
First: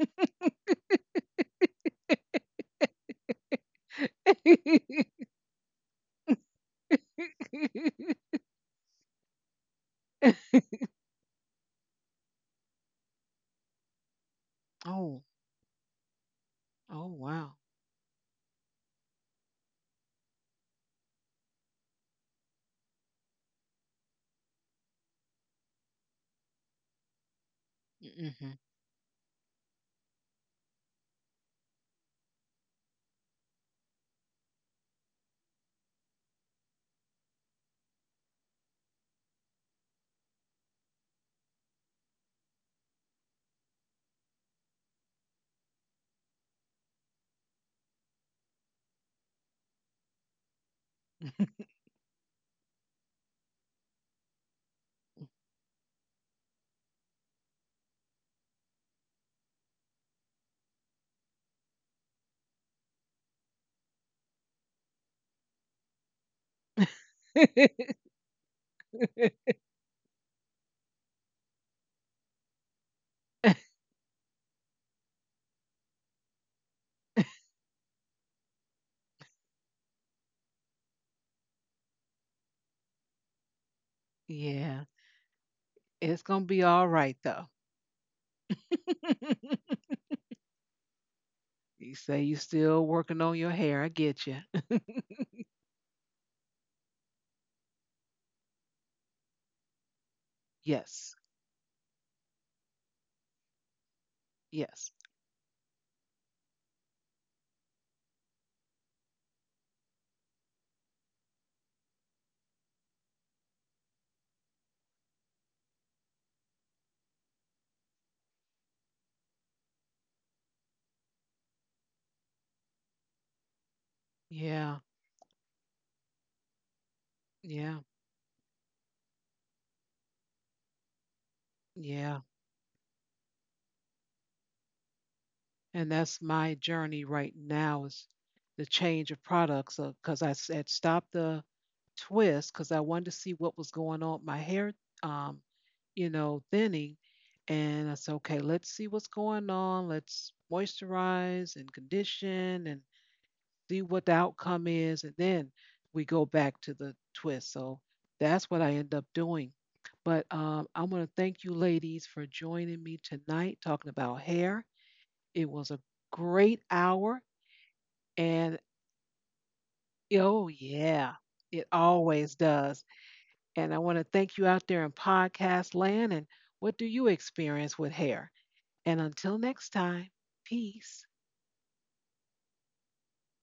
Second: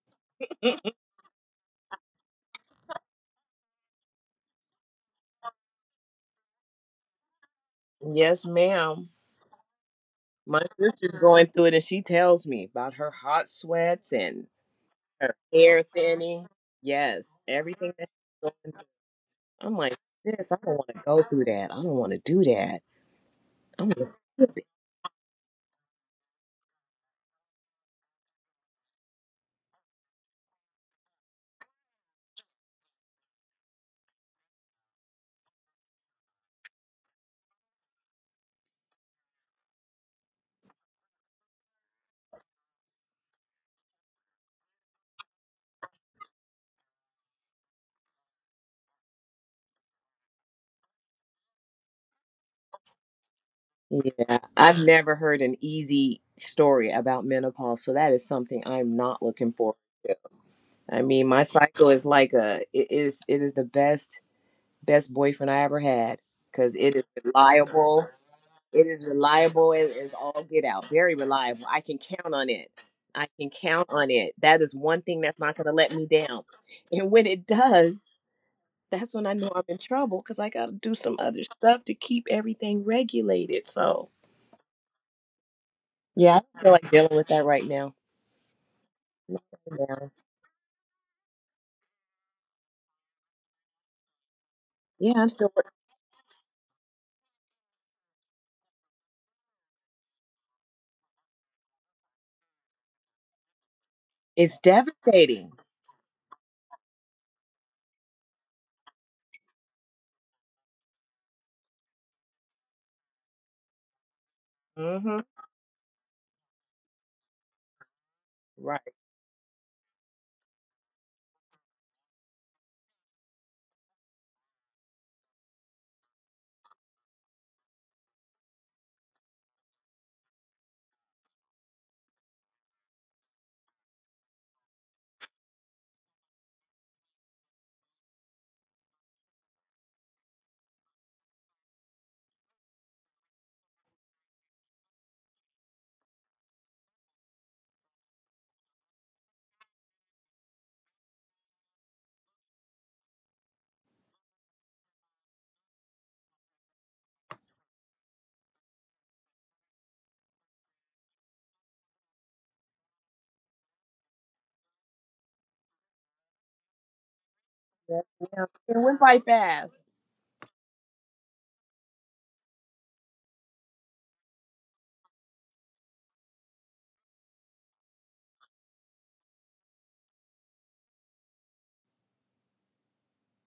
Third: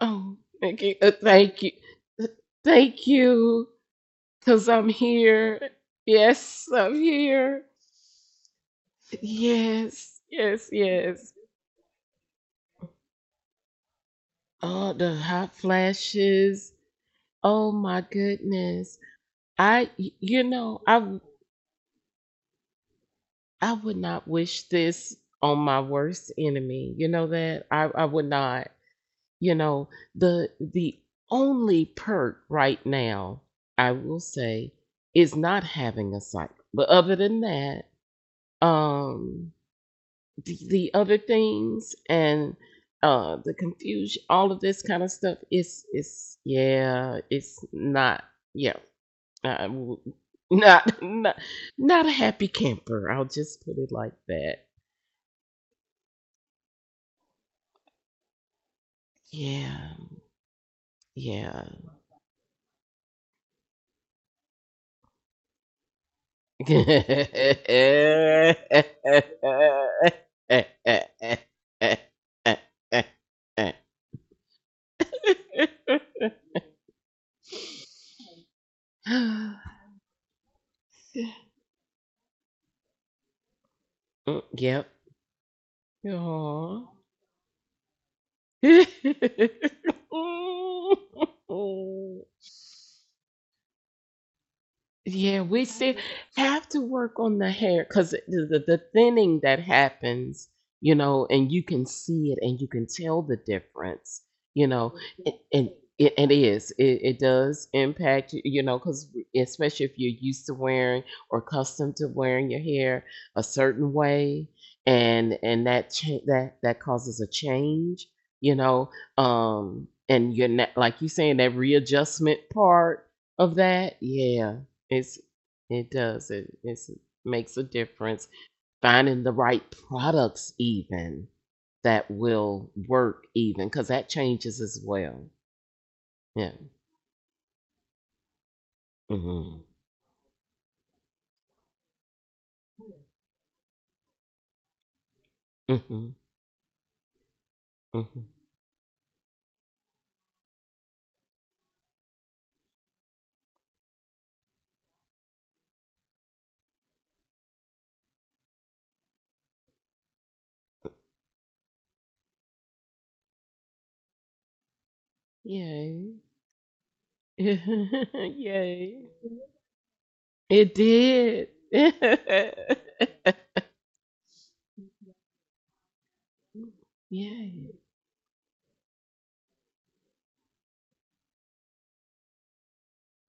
Speaker 3: Oh, thank you. Thank you. Uh, Thank you. Because I'm here. Yes, I'm here.
Speaker 2: Yes, ma'am.
Speaker 3: Yes,
Speaker 2: My
Speaker 3: yes,
Speaker 2: sister's
Speaker 3: yes.
Speaker 2: going through it and she tells me about her hot sweats and
Speaker 3: Oh, the
Speaker 1: Oh. Oh,
Speaker 2: her
Speaker 3: hot
Speaker 2: hair thinning.
Speaker 3: flashes.
Speaker 2: Yes,
Speaker 1: wow.
Speaker 3: Oh
Speaker 2: everything
Speaker 3: my
Speaker 2: that she's going through.
Speaker 3: goodness.
Speaker 2: I'm
Speaker 3: I,
Speaker 2: like,
Speaker 3: y- you
Speaker 2: this, I don't
Speaker 3: know,
Speaker 2: want
Speaker 3: I,
Speaker 2: to
Speaker 3: w-
Speaker 2: go through that. I don't want to do that.
Speaker 3: I
Speaker 2: I'm
Speaker 3: would
Speaker 2: just,
Speaker 3: not wish this on my worst enemy. You know that? I would
Speaker 1: Hmm.
Speaker 3: not. You know, the only perk right now, I will say, is not having a cycle, but other than that, um, the other things and the confusion, all of this kind of stuff, is yeah it's not, yeah. I w- not not a happy camper, I'll just put it like
Speaker 2: yeah.
Speaker 3: that.
Speaker 2: I've never heard an easy story about menopause, so that is something I'm not looking for.
Speaker 3: Yeah.
Speaker 2: I mean, my
Speaker 3: Yeah.
Speaker 2: cycle is like a it is, it is the best best boyfriend I ever had because it is reliable. It is reliable. It is all get out. Very reliable. I can count on it. I can count on it. That is one thing that's not going to let me down. And when it does, that's when I know I'm in trouble because I got to do some other stuff to keep everything regulated. So,
Speaker 3: Mm,
Speaker 1: Yeah.
Speaker 3: yep.
Speaker 1: It's
Speaker 2: yeah,
Speaker 1: gonna
Speaker 2: I don't
Speaker 1: be
Speaker 2: feel
Speaker 1: all
Speaker 2: like dealing
Speaker 1: right
Speaker 2: with that
Speaker 1: though.
Speaker 2: right now.
Speaker 3: Aw.
Speaker 1: You say you still working on your hair. I get you.
Speaker 2: Yeah, I'm
Speaker 3: Yeah,
Speaker 2: still,
Speaker 3: we still have to work on the hair because the thinning that happens, you
Speaker 1: Yes.
Speaker 3: know, and you can see it and you can tell the difference,
Speaker 2: it's
Speaker 3: you
Speaker 1: Yes.
Speaker 3: know,
Speaker 2: devastating.
Speaker 3: and it is, it does impact, you know, because especially if you're used to wearing or accustomed to wearing your hair a certain way,
Speaker 2: Mm-hmm.
Speaker 3: and and that causes a change, you know,
Speaker 2: Right.
Speaker 3: and you're not, like you saying, that readjustment part of that. Yeah,
Speaker 1: Yeah.
Speaker 3: it's it does. It makes a
Speaker 1: Yeah.
Speaker 3: difference. Finding the right products even, that
Speaker 1: Yeah.
Speaker 3: will work even, because that changes as well.
Speaker 1: And that's
Speaker 3: Yeah.
Speaker 1: my journey right now, is the change of
Speaker 3: hmm
Speaker 1: products, because had stopped the twist because I wanted to see what was going on with my hair, um,
Speaker 3: hmm
Speaker 1: thinning. And I said,
Speaker 3: hmm
Speaker 1: okay, let's see what's going on. Let's moisturize and condition, and see what the outcome is, and then we go back to the twist. So that's what I end up doing. But I'm going to thank you, ladies, for joining me tonight talking about hair. It was a
Speaker 3: Yay.
Speaker 1: great hour,
Speaker 2: Yeah, yeah.
Speaker 1: and
Speaker 2: It went
Speaker 3: Yay.
Speaker 2: by fast.
Speaker 1: oh,
Speaker 3: It
Speaker 1: yeah,
Speaker 3: did.
Speaker 1: it always does. And I want to thank you out there in podcast land. And what do you
Speaker 3: Yay.
Speaker 1: experience with hair? And until next time, peace.